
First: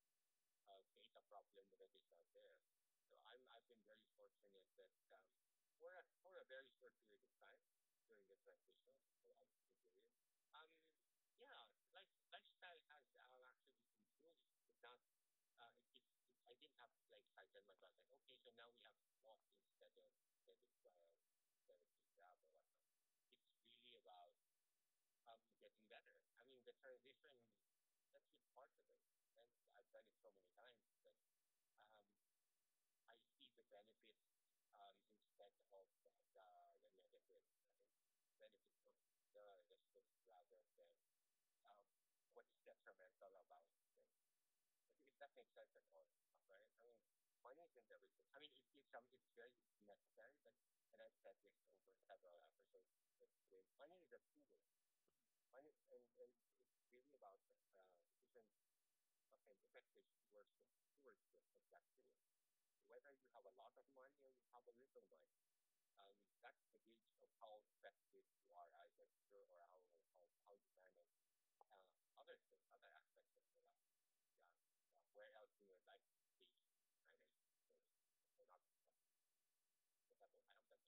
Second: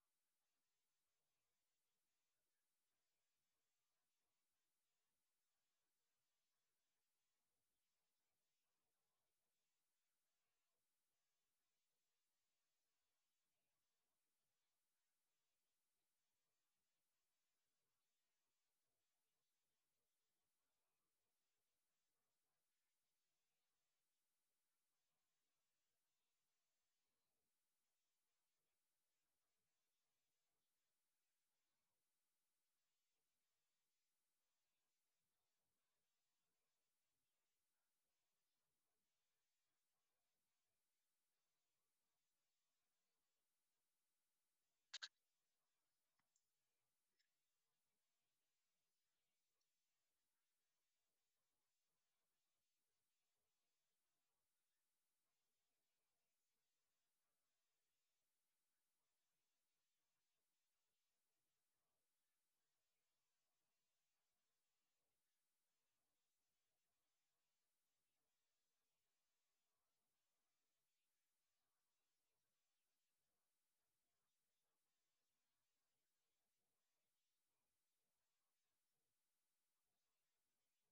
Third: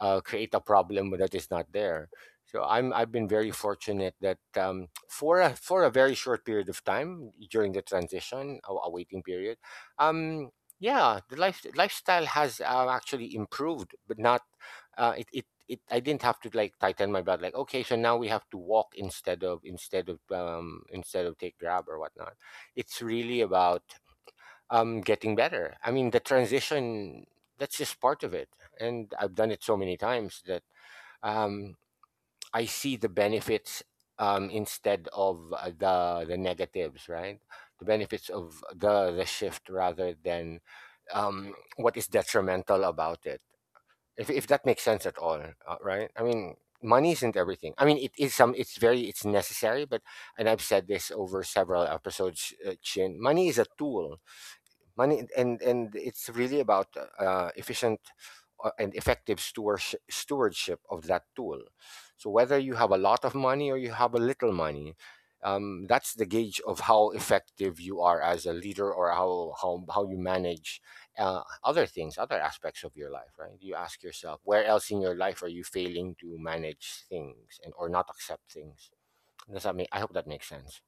S2: uh, create a problem that is not there. So I'm I've been very fortunate that, um, for a for a very short period of time during the transition, a, a waiting period, um, yeah, the life lifestyle has, uh, actually improved, but not, uh, it it. It, I didn't have to, like, tighten my belt, like, okay, so now we have to walk instead of, instead of um instead of take Grab or whatnot. It's really about, I getting better. I mean, the transition, that's just part of it. And I've done it so many times that, um, I see the benefits, um, instead of, uh, the, the negatives, right? The benefits of the, the shift, rather than, um, what is detrimental about it. If, if that makes sense at all, uh, right? I mean, money isn't everything. I mean, it is some, it's very, it's necessary, but, and I've said this over several episodes, uh, Chin, money is a tool. Money and and it's really about uh, efficient uh, and effective stewardship, stewardship of that tool. So whether you have a lot of money or you have a little money, um, that's the gauge of how effective you are as a leader, or how how, how you manage uh, other things other aspects of your life, right? You ask yourself, where else in your life are you failing to manage things and or not accept things? Does that make I hope that makes sense.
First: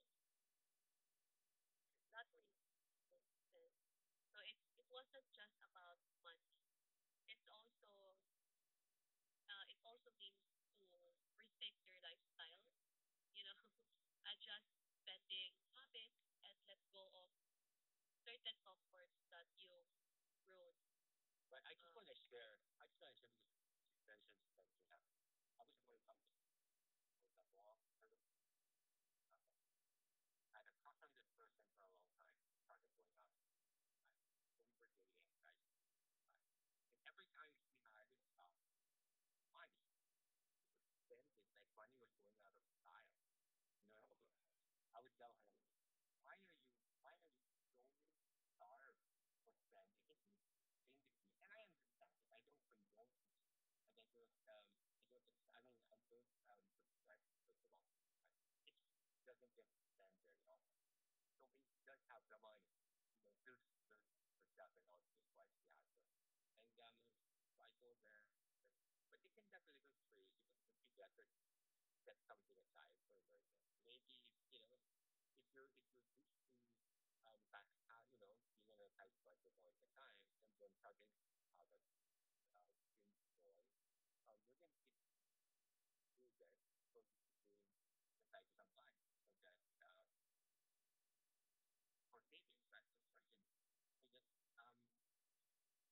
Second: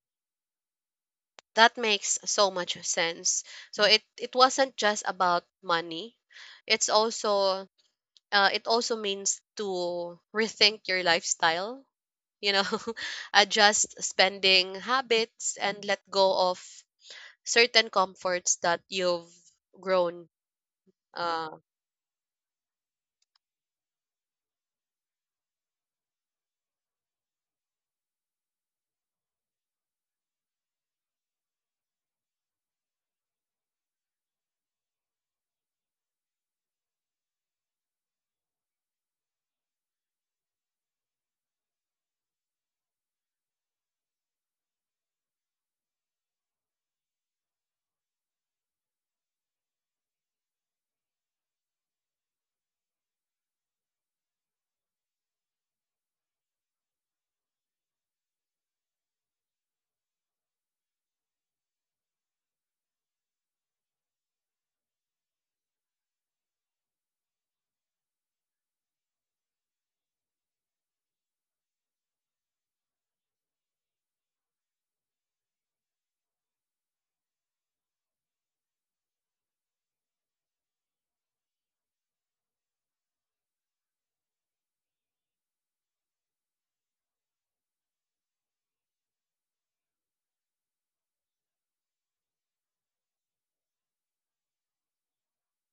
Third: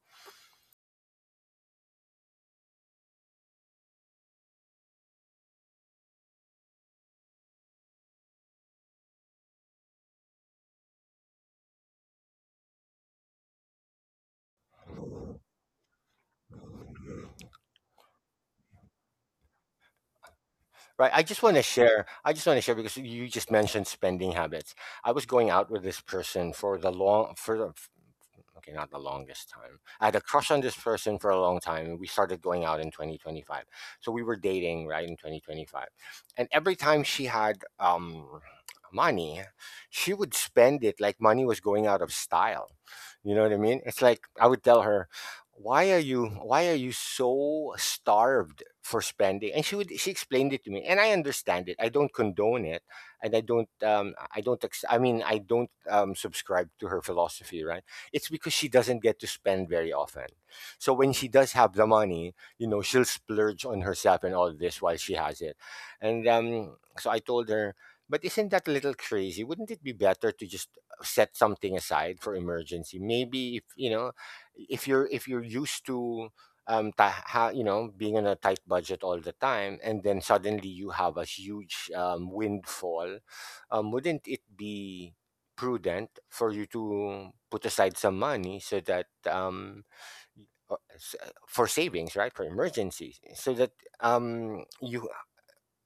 S1: That makes so much sense. So it it wasn't just about money. It's also uh, it also means to rethink your lifestyle, you know, adjust spending habits, and let go of certain comforts that you've grown.
S2: Right. I just want
S1: Uh,
S2: to share. I just want to share because you just mentioned spending habits. I was going out with this person for the long for the, okay, not the longest time. I had a crush on this person for a long time. We started going out in twenty twenty-five. So we were dating, right, in twenty twenty-five. And every time she had um, money, she would spend it like money was going out of style. You know what I mean? It's like I would tell her, why are you why are you so starved for spending? And she would she explained it to me, and I understand it. I don't condone it, and I don't um i don't ex- i mean I don't um subscribe to her philosophy, right? It's because she doesn't get to spend very often. So when she does have the money, you know, she'll splurge on herself and all this while she has it. And um, so I told her, but isn't that a little crazy? Wouldn't it be better to just uh, set something aside for emergency? Maybe if you know, if you're if you're used to um, ta- ha, you know, being on a tight budget all the time, and then suddenly you have a huge um, windfall. Um, wouldn't it be prudent for you to put aside some money so that um, uh, s- uh, for savings, right? For emergencies, so that um, you,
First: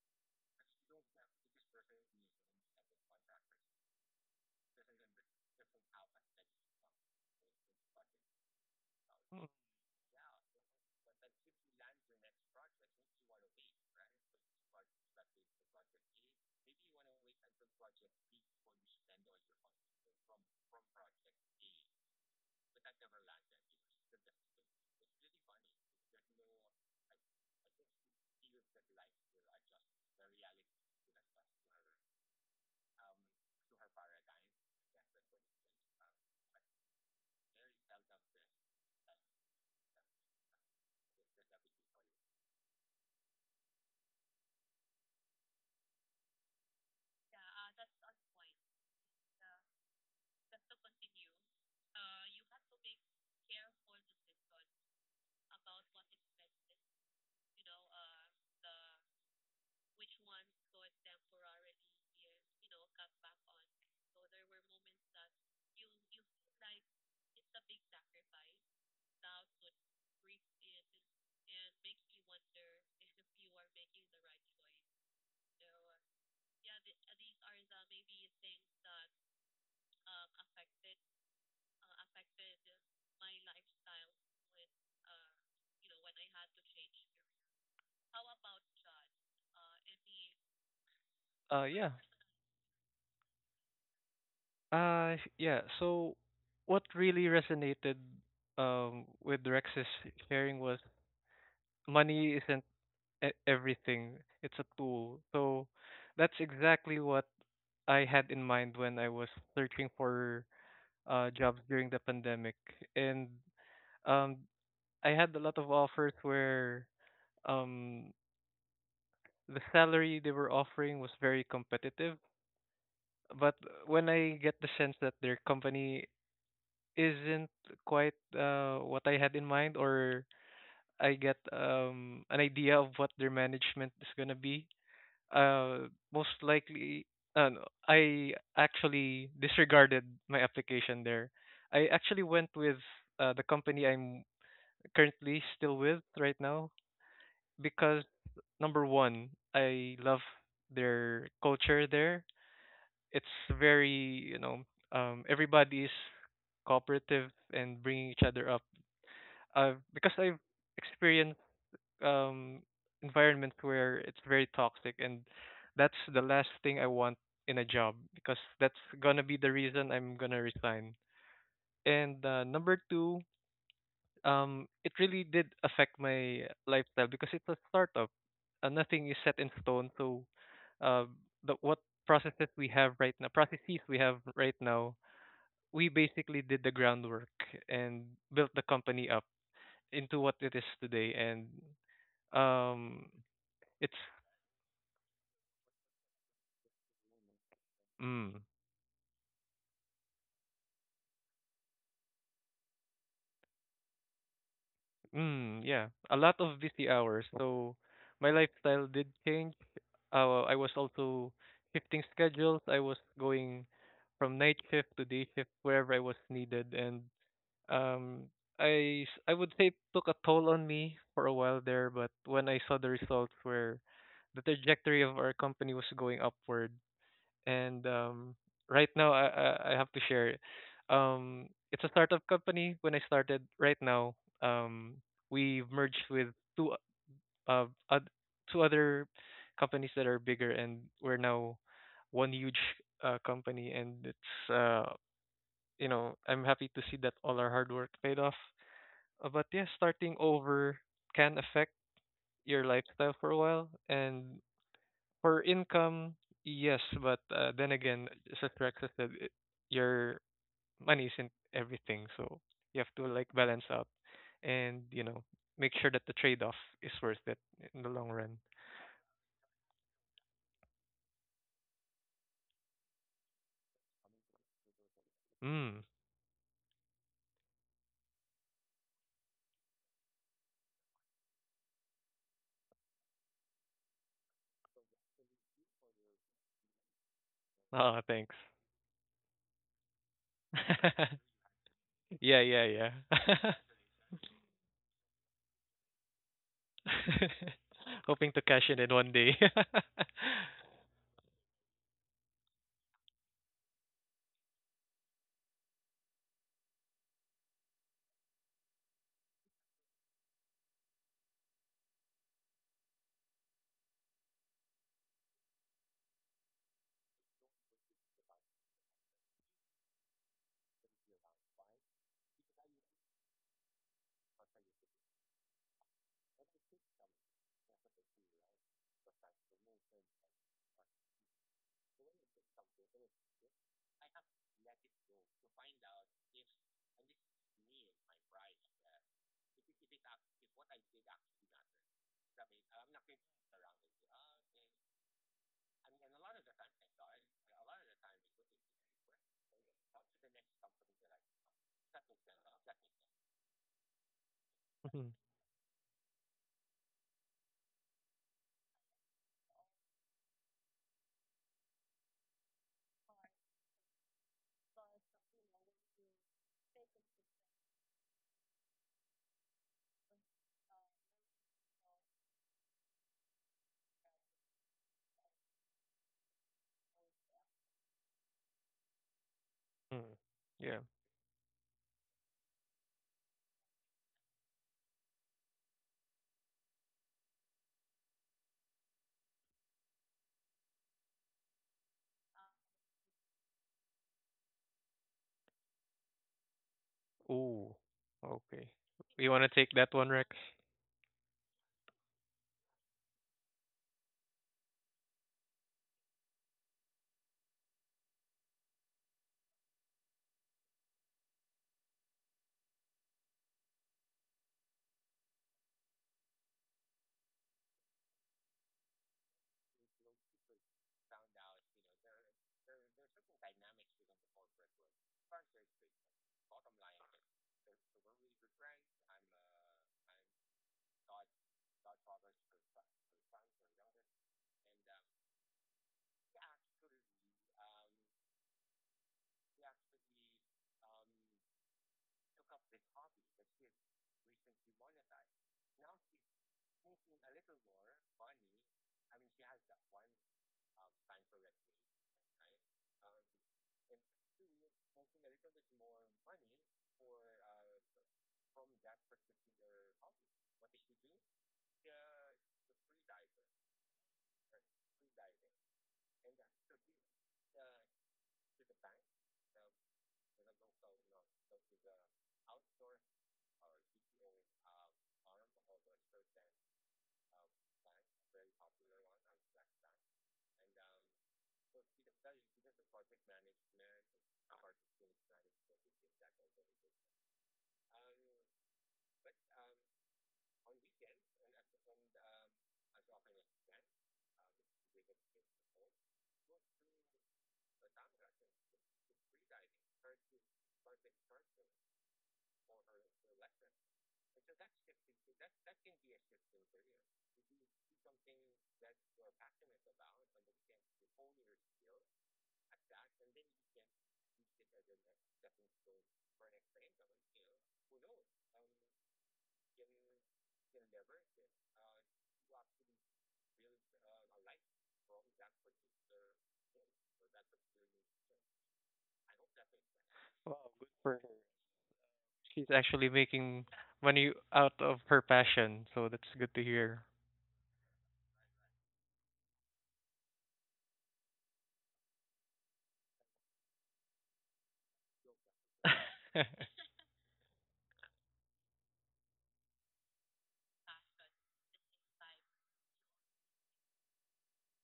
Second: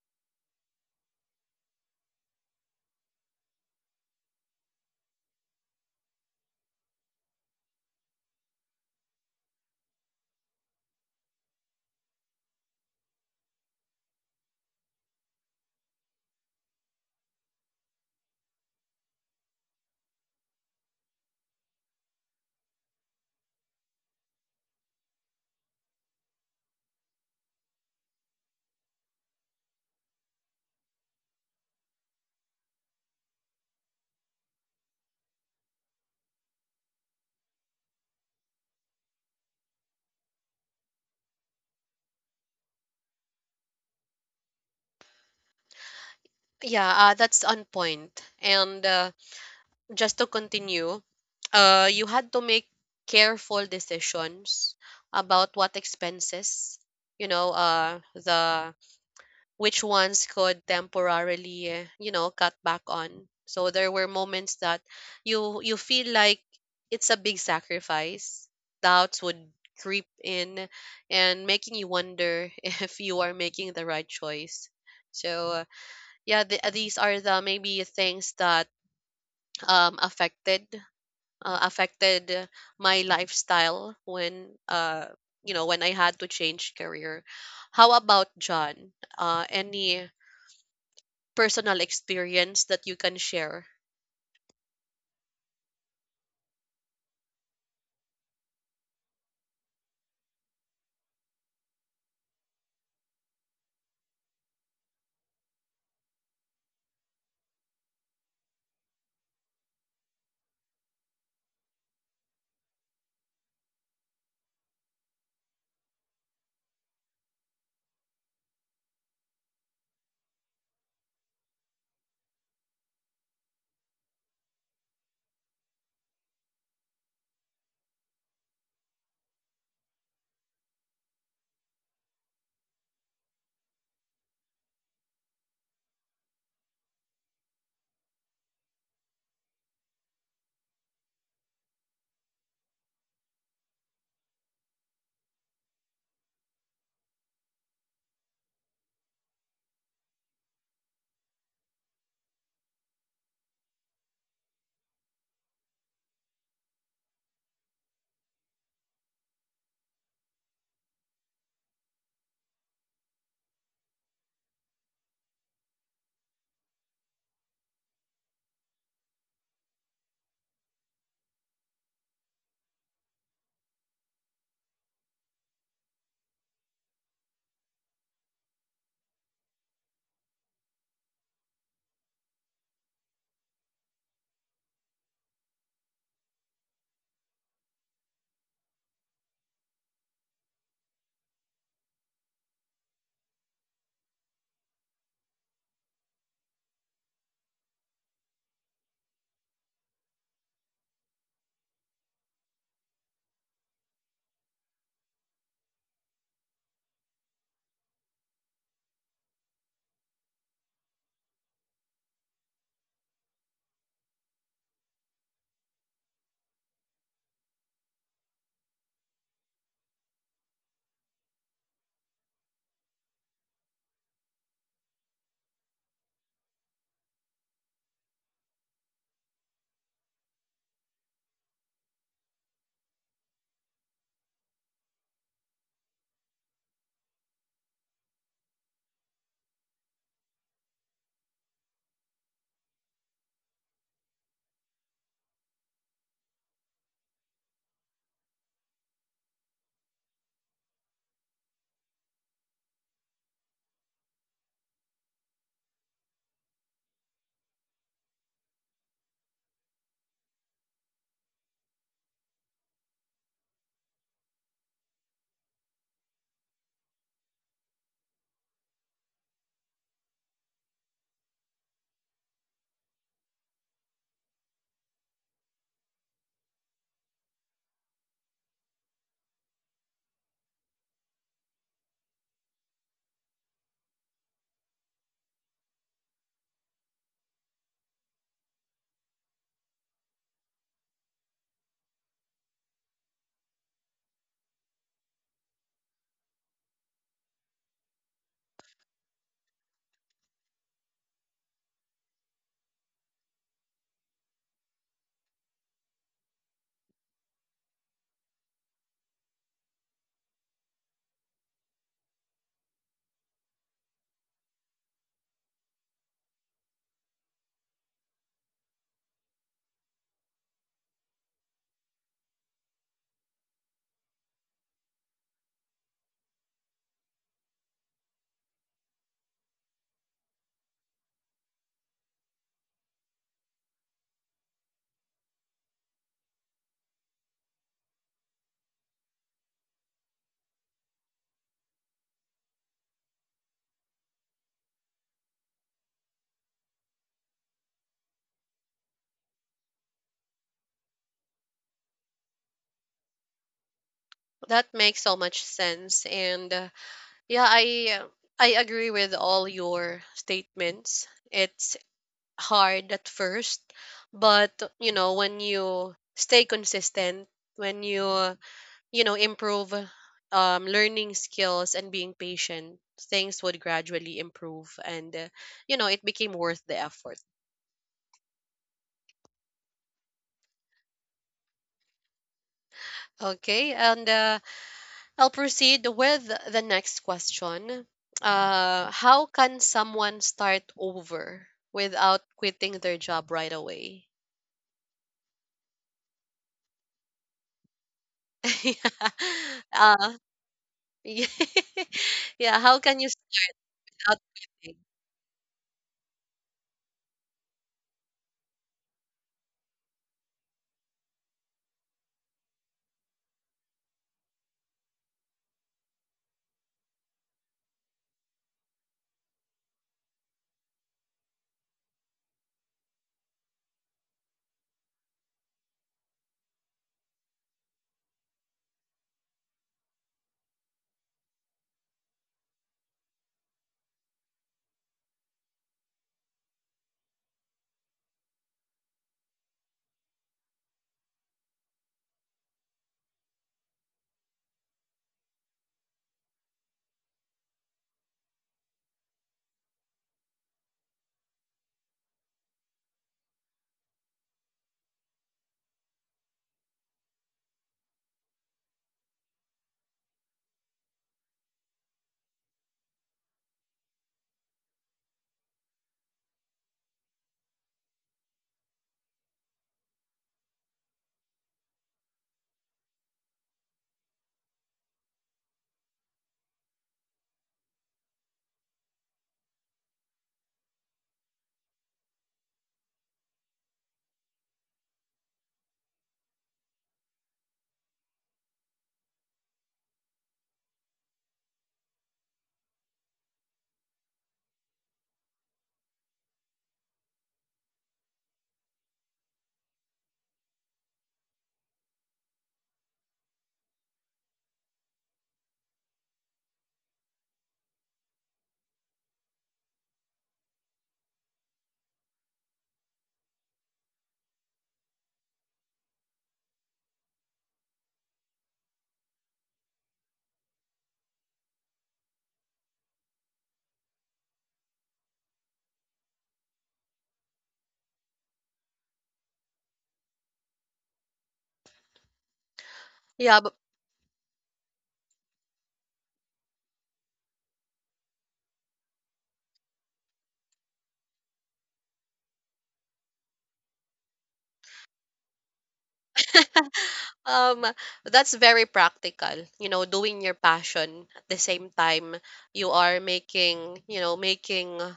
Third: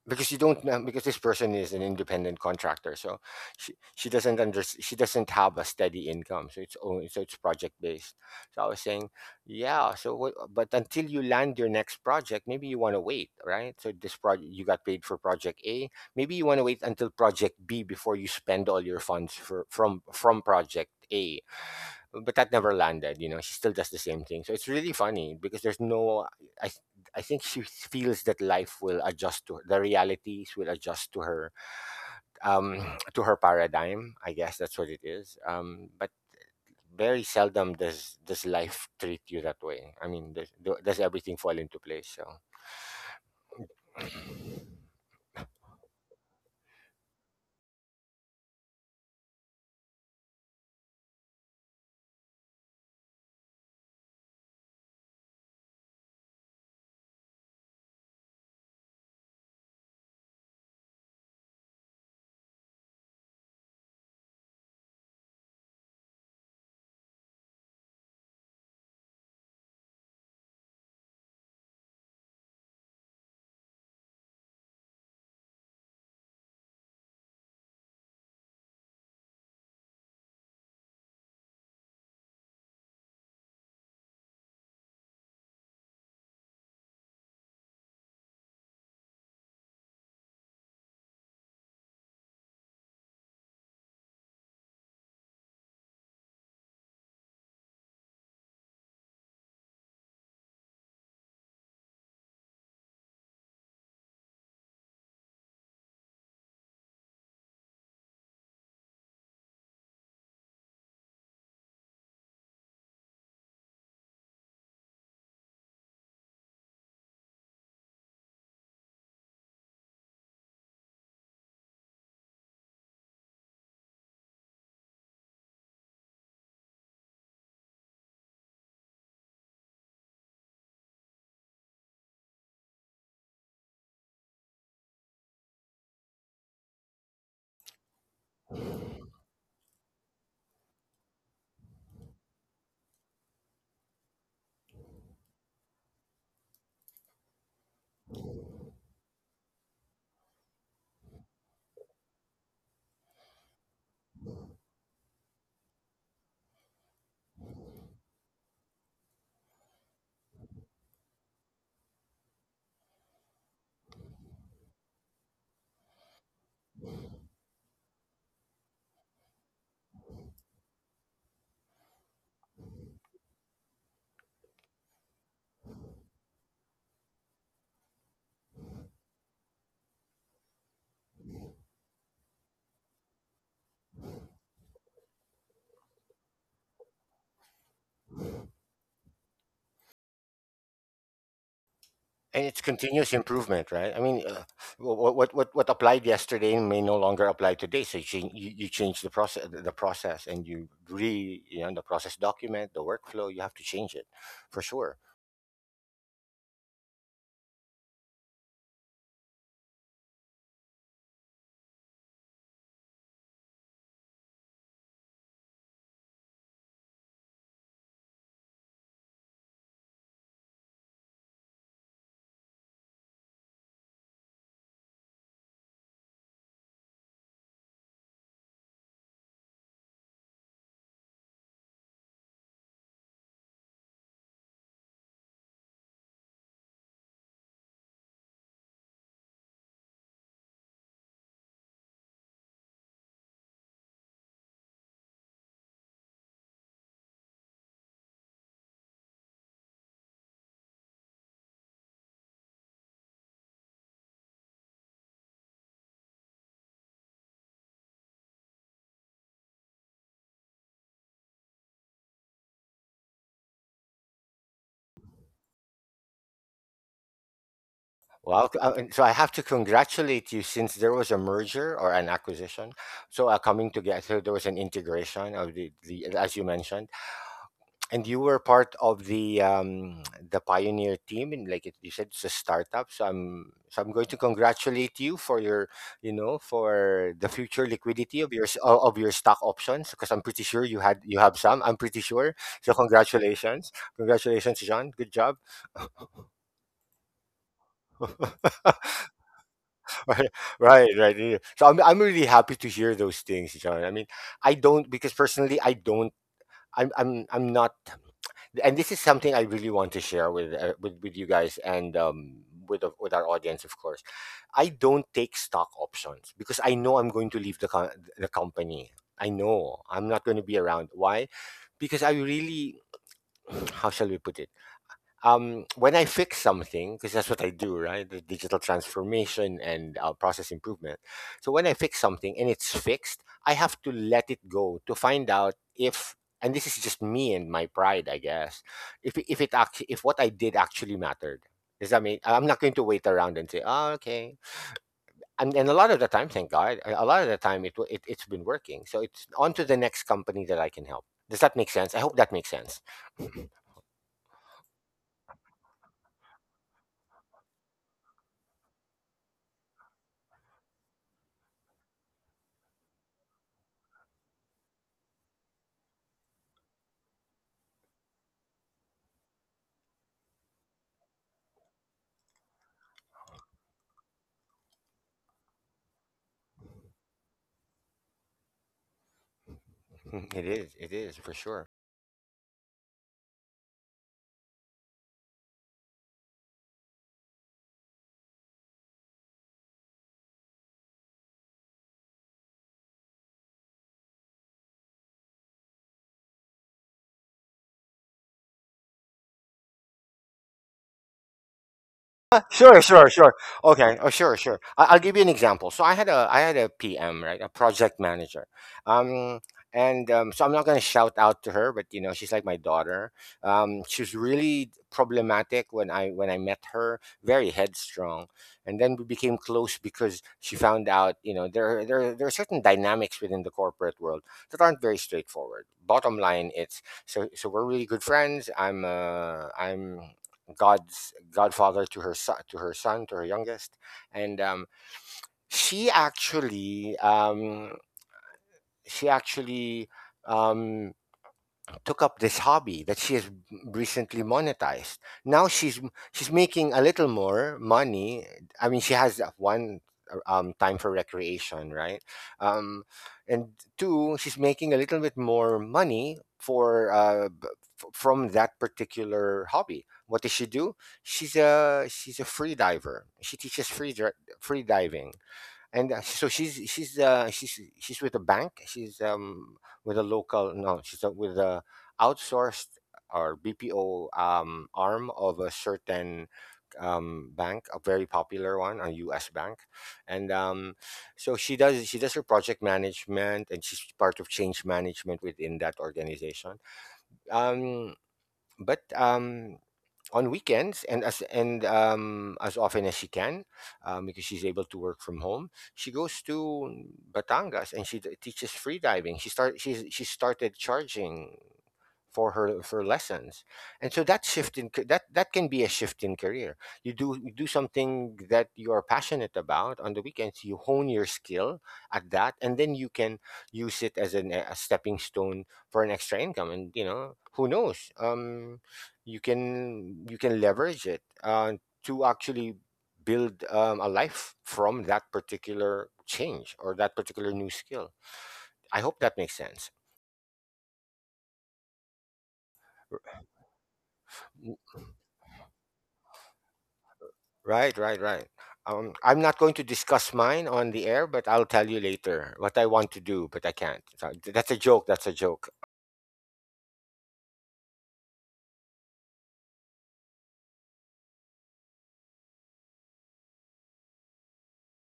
S2: because you don't know, because this person is an independent contractor. So she, she doesn't under she doesn't have a steady income, so it's only, so it's project based. So I was saying,
S3: Mm.
S2: yeah, so what, but until you land your next project, maybe you want to wait, right? So this project, you got paid for project A. Maybe you want to wait until project B before you spend all your funds for from from project A. But that never landed. You know, she still does the same thing. So it's really funny because there's no, i i think she feels that life will adjust to her, the realities will adjust to her, um to her paradigm, I guess that's what it is. um but very seldom does does life treat you that way. I mean, does, do- does everything fall into place? So,
S1: yeah, uh, that's on point. And uh, just to continue, uh, you had to make careful decisions about what expenses, you know, uh, the which ones could temporarily, eh, you know, cut back on. So there were moments that you you feel like it's a big sacrifice. Doubts would creep in and making you wonder if you are making the right choice. So uh, yeah, th- these are the maybe things that um affected uh, affected my lifestyle when uh you know, when I had to change career. How about John? Uh, any
S3: Uh,
S1: personal
S3: yeah.
S1: experience that you can share?
S3: Uh, yeah. So, what really resonated um with Rex's sharing was money isn't e- everything; it's a tool. So, that's exactly what I had in mind when I was searching for uh jobs during the pandemic, and um I had a lot of offers where um the salary they were offering was very competitive, but when I get the sense that their company isn't quite uh, what I had in mind, or I get um, an idea of what their management is gonna be. Uh, most likely, uh, no, I actually disregarded my application there. I actually went with uh, the company I'm currently still with right now because number one, I love their culture there. It's very, you know, um, everybody is cooperative and bringing each other up uh, because I've experienced um, environments where it's very toxic, and that's the last thing I want in a job because that's gonna be the reason I'm gonna resign. And uh, number two, um, it really did affect my lifestyle because it's a startup. Uh, nothing is set in stone, so uh, the what processes we have right now, processes we have right now, we basically did the groundwork and built the company up into what it is today. And
S2: and it's
S3: um,
S2: continuous improvement, right?
S3: it's
S2: I mean, uh, what what what what applied yesterday may no longer apply today. So you change,
S3: mm,
S2: you, you change the process, the process, and you re you know, the process document, the workflow. You have to change it, for sure.
S3: mm, Yeah, a lot of busy hours. So my lifestyle did change. Uh, I was also shifting schedules. I was going from night shift to day shift wherever I was needed, and um, I s- I would say it took a toll on me for a while there. But when I saw the results where the trajectory of our company was going upward, and um, right now I, I I have to share. Um, it's a startup company. When I started, right now, um, we've merged with two uh, oth- two other companies that are bigger, and we're now one huge uh, company. And it's uh, you know, I'm happy to see that all our hard work paid off. Uh, but yeah, starting over can affect your lifestyle for a while, and for income, yes, but uh, then again, just as Rex has said, it- your money isn't everything, so you have to like balance out and you know make sure that the trade-off is worth it in the long run.
S2: Well, c- uh, and so I have to congratulate you since there was a merger or an acquisition. So uh, coming together, there was an integration of the,
S3: Mm.
S2: the, as you mentioned. And you were part of the um, the pioneer team, and like it, you said, it's a startup. So I'm so I'm going to congratulate you for your, you know, for the future
S3: Oh,
S2: liquidity
S3: thanks.
S2: of your s- o- of your stock options, because I'm pretty sure you had you have some. I'm pretty
S3: Yeah,
S2: sure.
S3: yeah,
S2: So
S3: yeah.
S2: congratulations, congratulations, John. Good job.
S3: Hoping to cash in in one day.
S2: Right, right, right. yeah. So I'm I'm really happy to hear those things, John. I mean, I don't, because personally, I don't. I'm I'm I'm not. And this is something I really want to share with uh, with with you guys, and um, with the- with our audience, of course. I don't take stock options because I know I'm going to leave the co- the company. I know I'm not going to be around. Why? Because I really, how shall we put it? um, when I fix something, because that's what I do, right? The digital transformation and uh, process improvement. So when I fix something and it's fixed, I have to let it go to find out if, and this is just me and my pride, I guess, if it- if it actually, if what I did actually mattered. Does that mean I'm not going to wait around and say, oh, okay, and, and a lot of the time, thank God, a a lot of the time it, wa- it it's been working. So it's on to the next company that I can help. Does that make sense? I hope that makes sense.
S1: That makes so
S3: Mhm.
S1: much sense, and uh, yeah, I uh, I agree with all your statements. It's hard at first, but, you know, when you stay consistent, when you, you know, improve um, learning skills and being patient, things would gradually improve and, uh, you know, it became worth the effort.
S3: Mm.
S2: It
S3: Yeah.
S2: is. It is for sure.
S1: Okay, and uh, I'll proceed with the next question. Uh, how can someone start over without quitting their job right away?
S3: Ooh.
S1: yeah.
S3: Okay. You want to take that
S1: Uh,
S3: one, Rex?
S1: yeah.
S2: Uh,
S1: Yeah, how can
S2: sure,
S1: you
S2: sure, sure. Okay.
S1: without
S2: Oh, sure, sure.
S1: quitting?
S2: I- I'll give you an example. So I had a I had a P M, right, a project manager. Um, and um, so I'm not going to shout out to her, but you know, she's like my daughter. Um, she was really problematic when I when I met her, very headstrong. And then we became close because she found out, you know, there are- there are- there are certain dynamics within the corporate world that aren't very straightforward. Bottom line, it's, so so we're really good friends. I'm uh, I'm god's godfather to her son, to her son to her youngest. And um, She actually um, she actually um, took up this hobby that she has recently monetized. Now she's she's making a little more money. I mean, she has uh, one um, time for recreation, right? Um, and Two, she's making a little bit more money for uh, b- f- from that particular hobby. What does she do? She's a she's a free diver. She teaches free dri- free diving. And uh, so she's she's uh, she's she's with a bank. She's um, with a local no, she's uh, with a outsourced or B P O um, arm of a certain um, bank, a very popular one, a U S bank. And um, so she does she does her project management, and she's part of change management within that organization. Um, but um, on weekends and as and um, as often as she can, um, because she's able to work from home, she goes to Batangas, and she d- teaches free diving. she start she's, she started charging for her for lessons. And so that shift in ca- that, that can be a shift in career. You do you do something that you are passionate about on the weekends, you hone your skill at that, and then you can use it as an, a stepping stone for an extra income, and you know, who knows, um you can you can leverage it uh, to actually build um, a life from that particular change or that particular new skill. I hope that makes sense.
S3: Well, for she's actually
S2: R-
S1: Yeah, but
S3: making money out
S2: w-
S3: of her passion, so that's good to hear.
S2: right, right right um, I'm not going to discuss mine on the air, but I'll tell you later what I want to do, but I can't. So, th- that's a joke, that's a joke
S3: What
S1: um, that's very practical. You know, doing your passion at the same time you are making, you know, making uh,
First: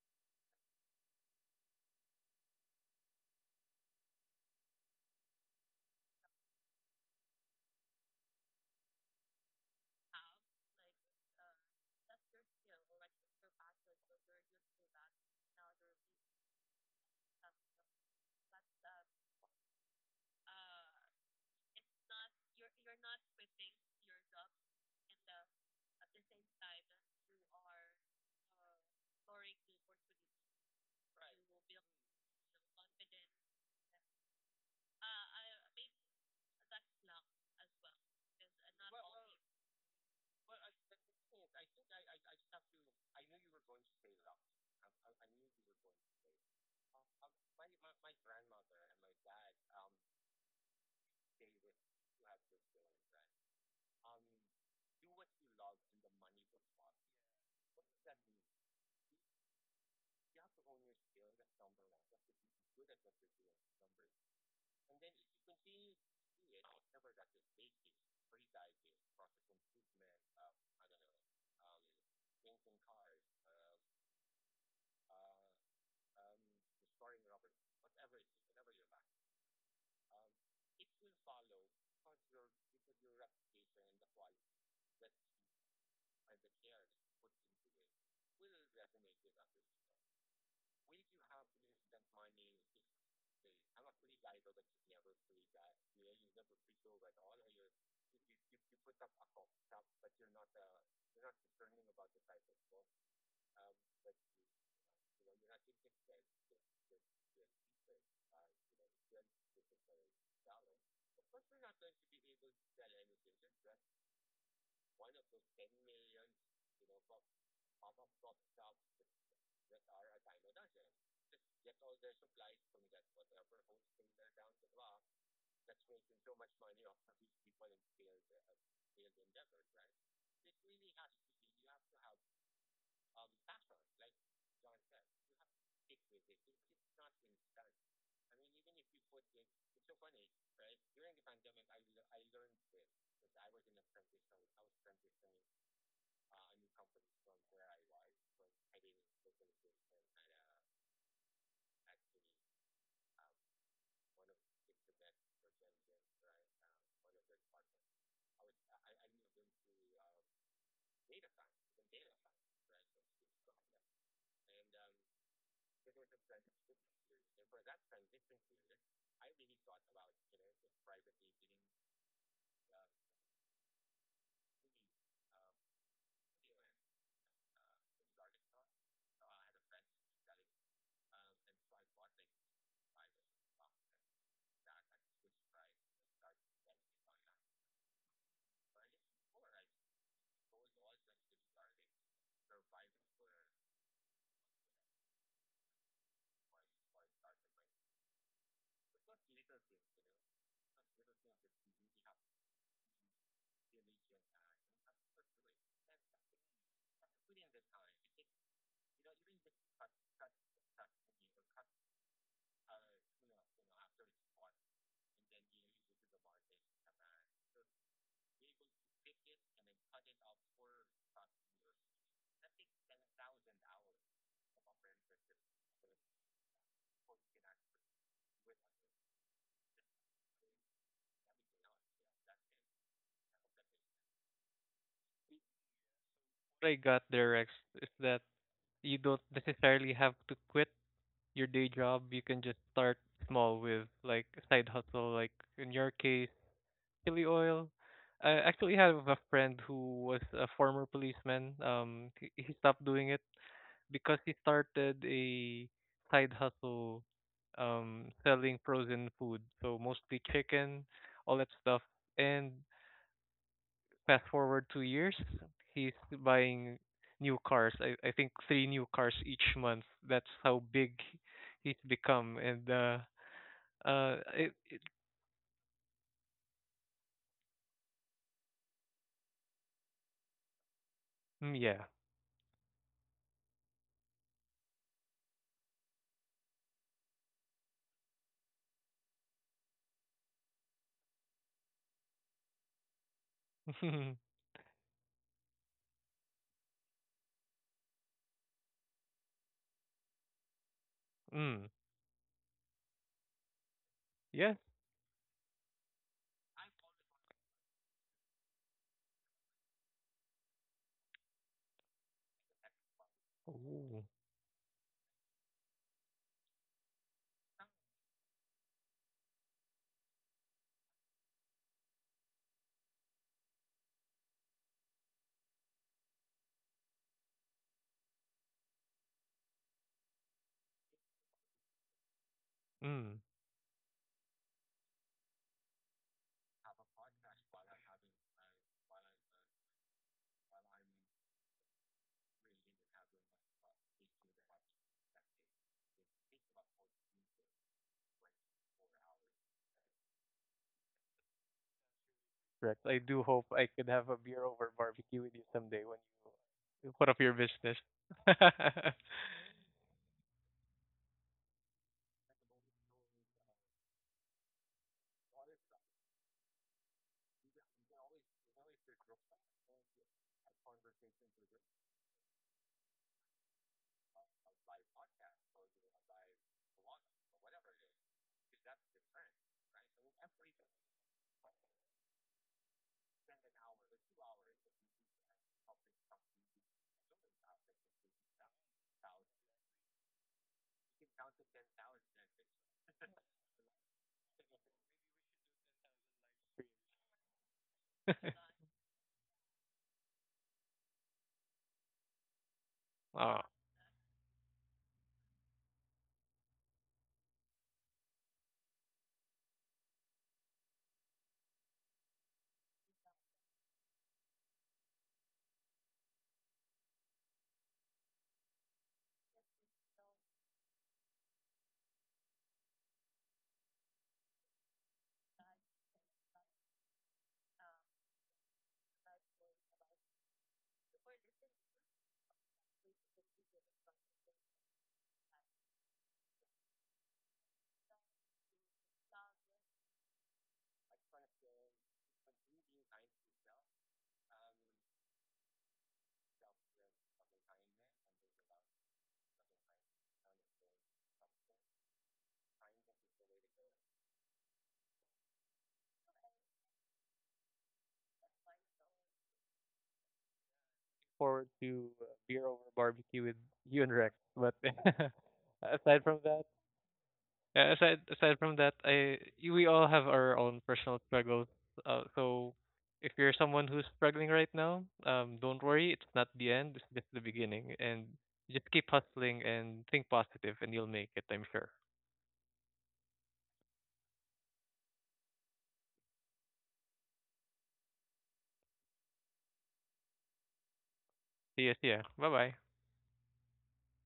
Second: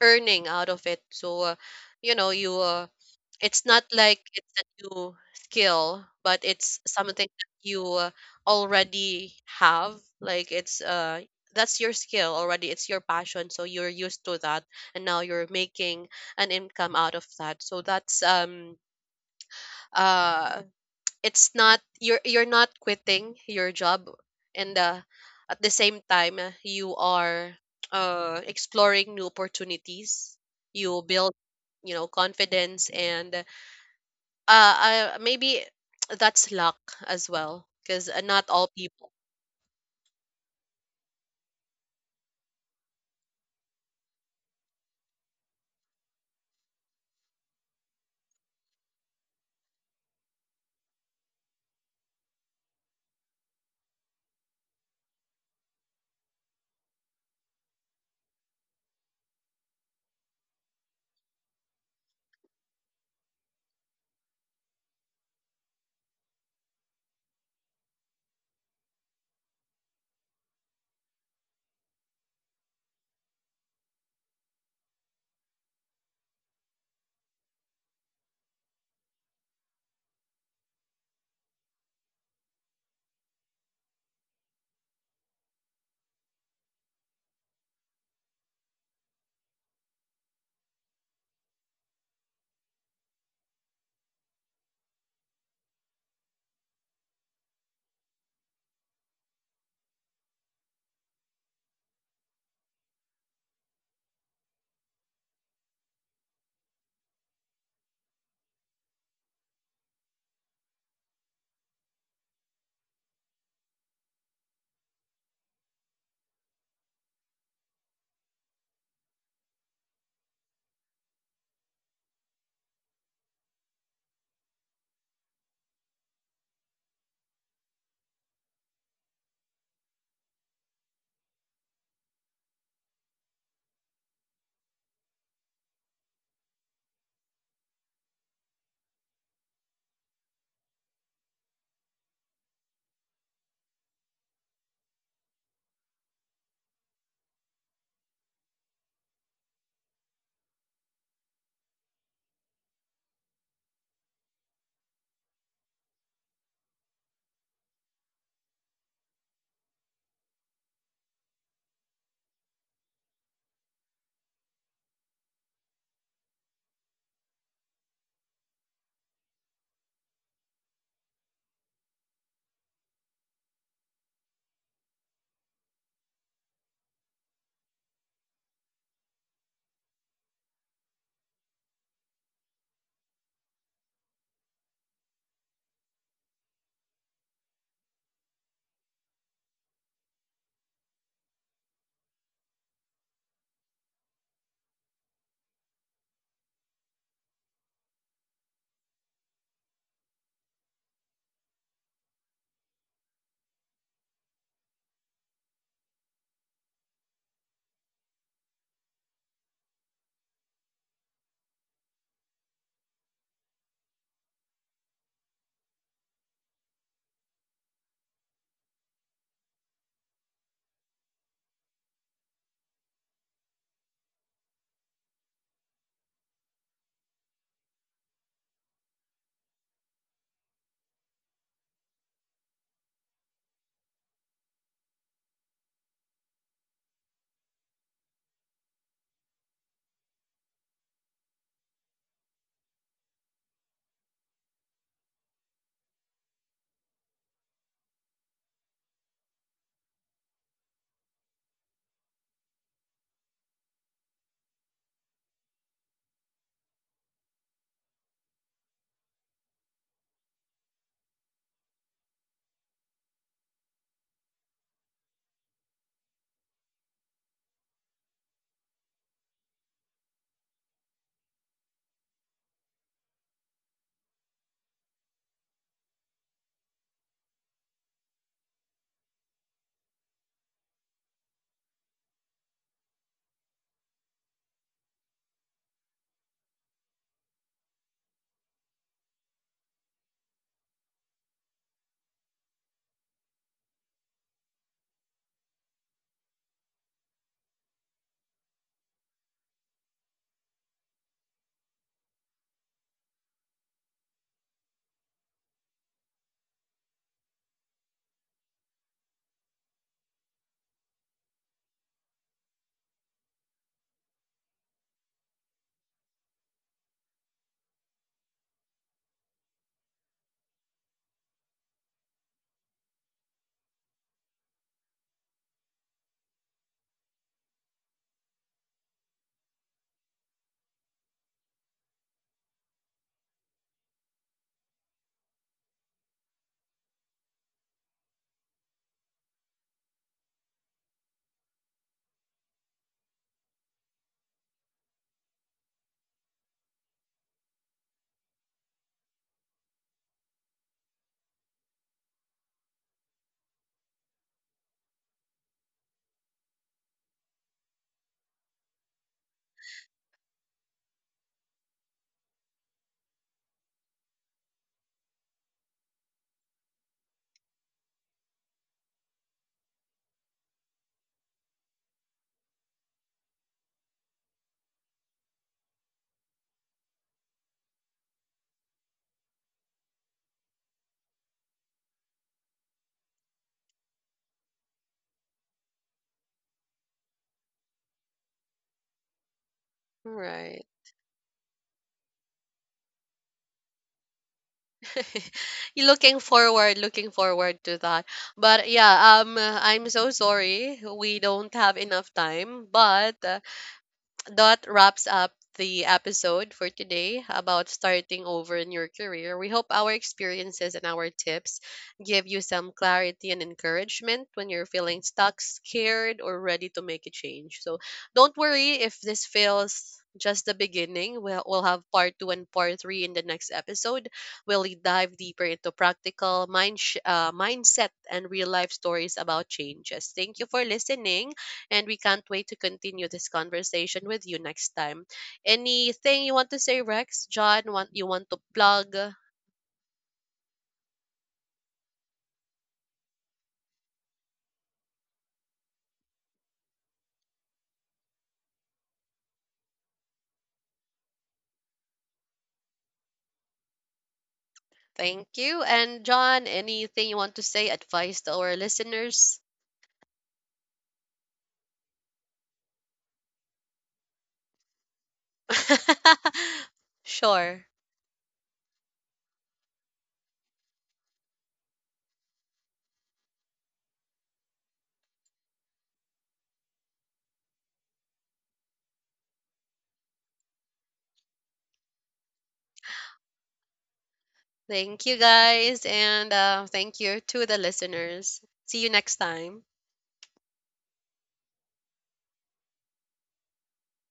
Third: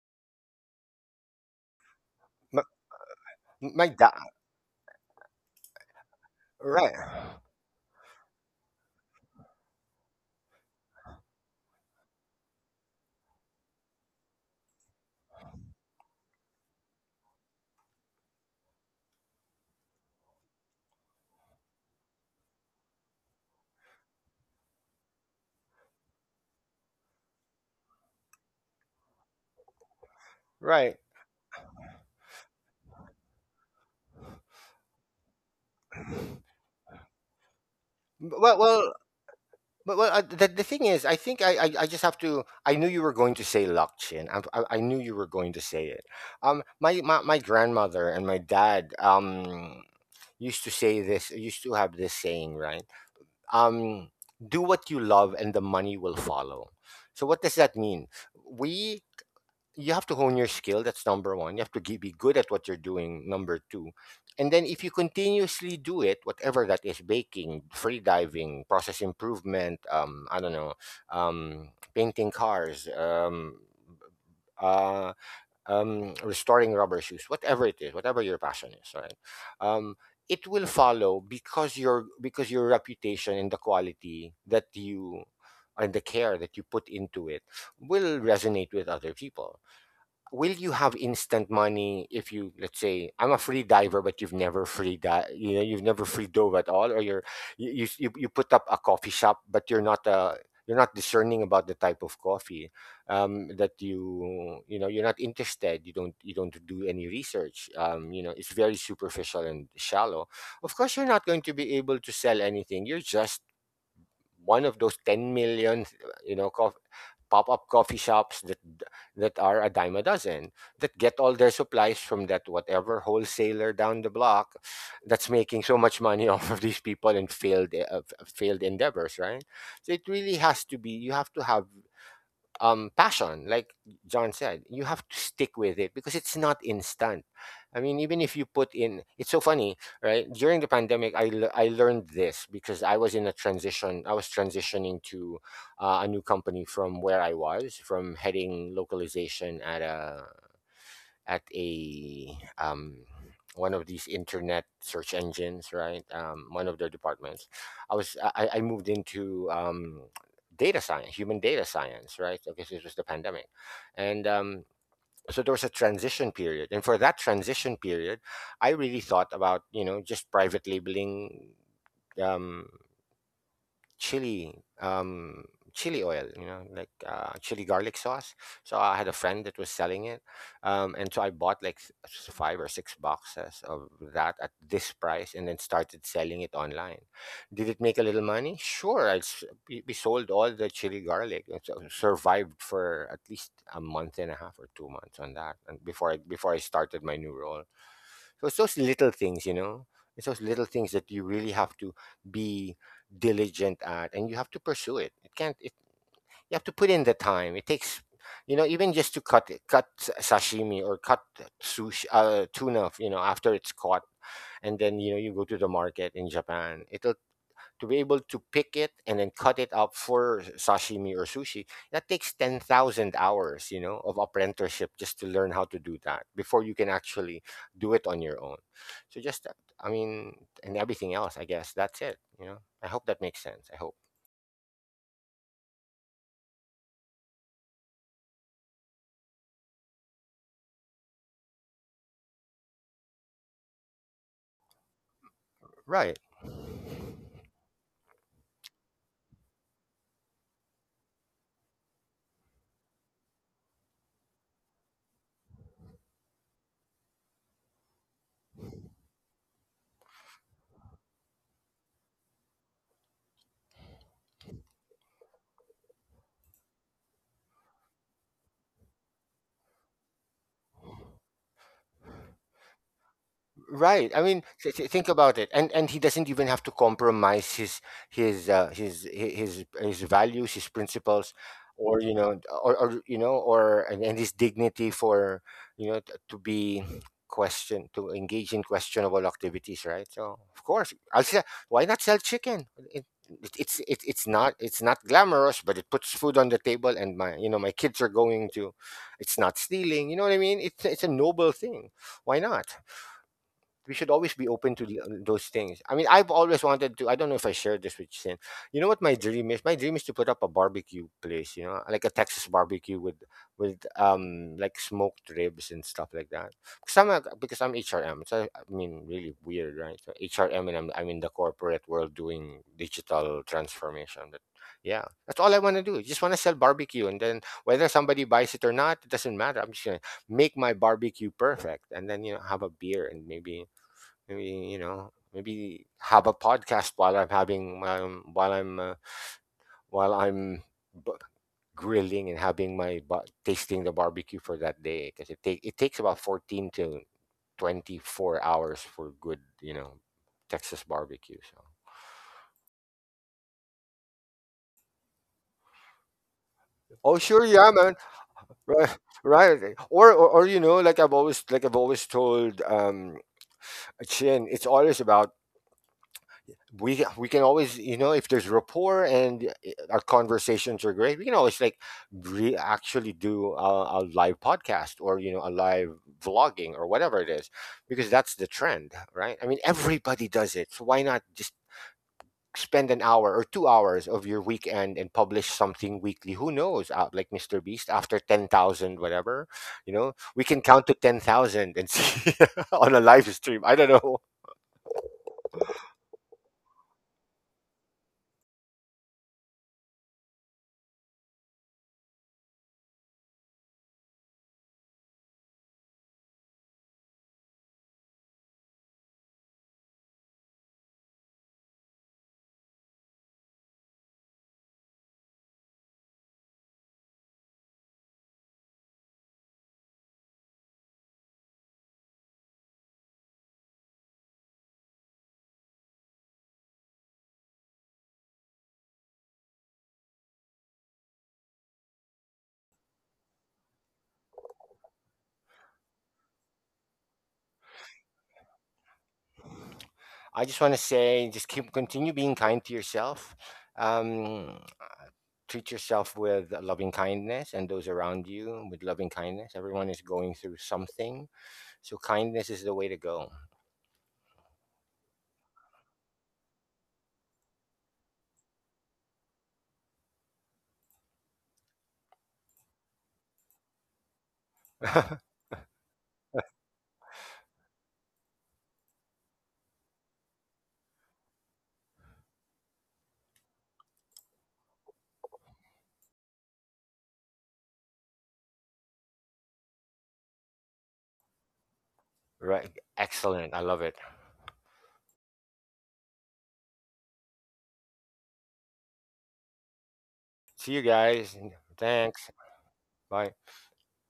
S1: earning out of it. So, uh, you know, you
S2: my,
S1: uh, it's not
S2: my
S1: like
S2: dad
S1: it's a new skill, but it's something
S2: right.
S1: that you uh, already have. Like, it's uh that's your skill already. It's your passion, so you're used to that, and now you're making an income out of that. So that's um uh it's not, you're you're not quitting your job, and uh, at the same time uh, you are uh, exploring new opportunities.
S2: right
S1: You build, you know, confidence and uh, uh maybe that's luck as well, because uh, not
S2: well
S1: all
S2: well
S1: people
S2: But well, uh, the, the thing is, I think I, I, I just have to. I knew you were going to say, Lakchin. I, I, I knew you were going to say it. Um, my, my my grandmother and my dad um used to say this. Used to have this saying, right? Um, do what you love, and the money will follow. So what does that mean? We You have to hone your skill. That's number one. You have to ge- be good at what you're doing. Number two, and then if you continuously do it, whatever that is, baking, free diving, process improvement, um, I don't know, um, painting cars, um, uh, um, restoring rubber shoes, whatever it is, whatever your passion is, right? Um, it will follow because your, because your reputation and the quality that you, and the care that you put into it will resonate with other people. Will you have instant money if you let's say I'm a free diver, but you've never free di- you know, you've never free dove at all, or you're, you, you s- you you put up a coffee shop, but you're not uh you're not discerning about the type of coffee um that you you know, you're not interested, you don't, you don't do any research, um, you know, it's very superficial and shallow, of course you're not going to be able to sell anything. You're just one of those 10 million, you know, cof- pop-up coffee shops that, that are a dime a dozen, that get all their supplies from that whatever wholesaler down the block, that's making so much money off of these people and failed uh, f- failed endeavors, right? So it really has to be, you have to have um, passion, like John said. You have to stick with it because it's not instant. I mean, even if you put in, it's so funny, right? During the pandemic, I, le- I learned this because I was in a transition. I was transitioning to uh, a new company from where I was, from heading localization at a at a um one of these internet search engines, right? Um, one of their departments. I was I, I I moved into um, data science, human data science, right? Because this was the pandemic, and um, so there was a transition period. And for that transition period, I really thought about you know just private labeling. Um, chili um chili oil, you know like uh chili garlic sauce. So I had a friend that was selling it. Um and so I bought like s- s- five or six boxes of that at this price, and then started selling it online. Did it make a little money? Sure. I s- we we sold all the chili garlic, and so survived for at least a month and a half or two months on that, and before i before i started my new role. So it's those little things, you know it's those little things that you really have to be diligent at, and you have to pursue it. It can't it, You have to put in the time it takes. You know even just to cut it cut s- sashimi or cut sushi, uh, tuna, you know after it's caught. And then you know you go to the market in Japan, it'll, to be able to pick it and then cut it up for sashimi or sushi, that takes ten thousand hours, you know of apprenticeship, just to learn how to do that before you can actually do it on your own. So just, uh, i mean and everything else, I guess that's it you know I hope that makes sense. I hope.
S3: I got there, Rex, is that you don't necessarily have to quit your day job. You can just start small with like a side hustle, like in your
S2: Right.
S3: case, chili oil. I actually have a friend who was a former policeman. Um, he, he stopped doing it because he started a side hustle um selling frozen food, so mostly chicken, all that stuff. And fast forward two years, he's buying new cars. I, I think three new cars each month. That's how big he's become. And uh
S2: Right.
S3: uh
S2: I mean,
S3: it,
S2: th-
S3: it
S2: th- think about it. And and he doesn't even have to compromise his his uh, his hi- his his values, his principles,
S3: Mm, yeah.
S2: or you know, or, or you know, or and, and his dignity for, you know t- to be, question, to engage in questionable activities. Right. So of course, I'll say, why not sell chicken? It, it, it's it, it's not, it's not glamorous, but it puts food on the table, and my, you know my kids are going to. It's not stealing. You know what I mean? It's it's a noble
S3: Mm.
S2: thing. Why not? We should always be open
S3: Yes.
S2: to l- uh, those things. I mean, I've always wanted to. I don't know if I shared this with Sin. You know what my dream is? My dream is to put up a barbecue place. You know, like a Texas barbecue with with
S3: Ooh.
S2: um like smoked ribs and stuff like that. Because I'm a, because I'm H R M. So I mean, really weird, right? So H R M, and I'm I'm in the corporate world doing digital transformation. But yeah, that's all I want to do. Just want to sell barbecue, and then whether somebody buys it or not, it doesn't matter. I'm just gonna make my barbecue perfect, and then you know have a beer,
S3: Mm.
S2: and maybe, maybe, you know, maybe have a podcast while I'm having um, while I'm uh, while I'm b- grilling and having my ba- tasting the barbecue for that day, because it take it takes about fourteen to twenty four hours for good, you know Texas barbecue. So.
S3: Correct. I do hope I could have a beer over barbecue with you someday when you put up
S2: Oh
S3: your
S2: sure, yeah
S3: business.
S2: man. Right. Right. or, or or you know, like I've always, like I've always told um Chin, it's always about, we we can always, you know if there's rapport and uh, our conversations are great, we can always like re- actually do a, a live podcast, or you know, a live vlogging or whatever it is, because that's the trend, right? I mean, everybody does it, so why not just spend an hour or two hours of your weekend and publish something weekly? Who knows? Uh, like Mr. Beast, after ten thousand whatever, you know, we can count
S1: right.
S2: to ten thousand and see on a live stream. I don't know.
S1: you looking forward, looking forward to that. But yeah, um I'm so sorry we don't have enough time, but
S3: Oh,
S1: uh, that wraps up the episode for today about starting over in your career. We hope our experiences and our tips give you some clarity and encouragement when you're feeling stuck, scared, or ready to make a change. So don't worry if this feels just the beginning. We'll, we'll have part two and part three in the next episode. We'll dive deeper into practical mind sh- uh, mindset and real life stories about changes. Thank you for listening, and we can't wait to continue this conversation with you next time. Anything you want to say, Rex? John, want you want to plug?
S2: I just want to say, just keep continue being kind to yourself. Um, Treat yourself with loving kindness, and those around you with loving kindness. Everyone is going through something, so kindness is the way to go.
S1: Thank you. And John, anything you want to say, advice to our listeners?
S3: forward to uh, beer over barbecue with you and Rex. But aside from that,
S1: sure.
S3: yeah, aside aside from that, I you- we all have our own personal struggles. Uh, so if you're someone who's struggling right now, um, don't worry, it's not the end, it's just the beginning, and just keep hustling and think positive, and you'll make it. I'm sure.
S2: Right? Excellent. I love it.
S1: Thank you guys, and uh, thank you to the listeners. See you next time.
S2: See you guys.
S3: See ya, see ya.
S2: Thanks.
S3: Bye bye.
S2: Bye.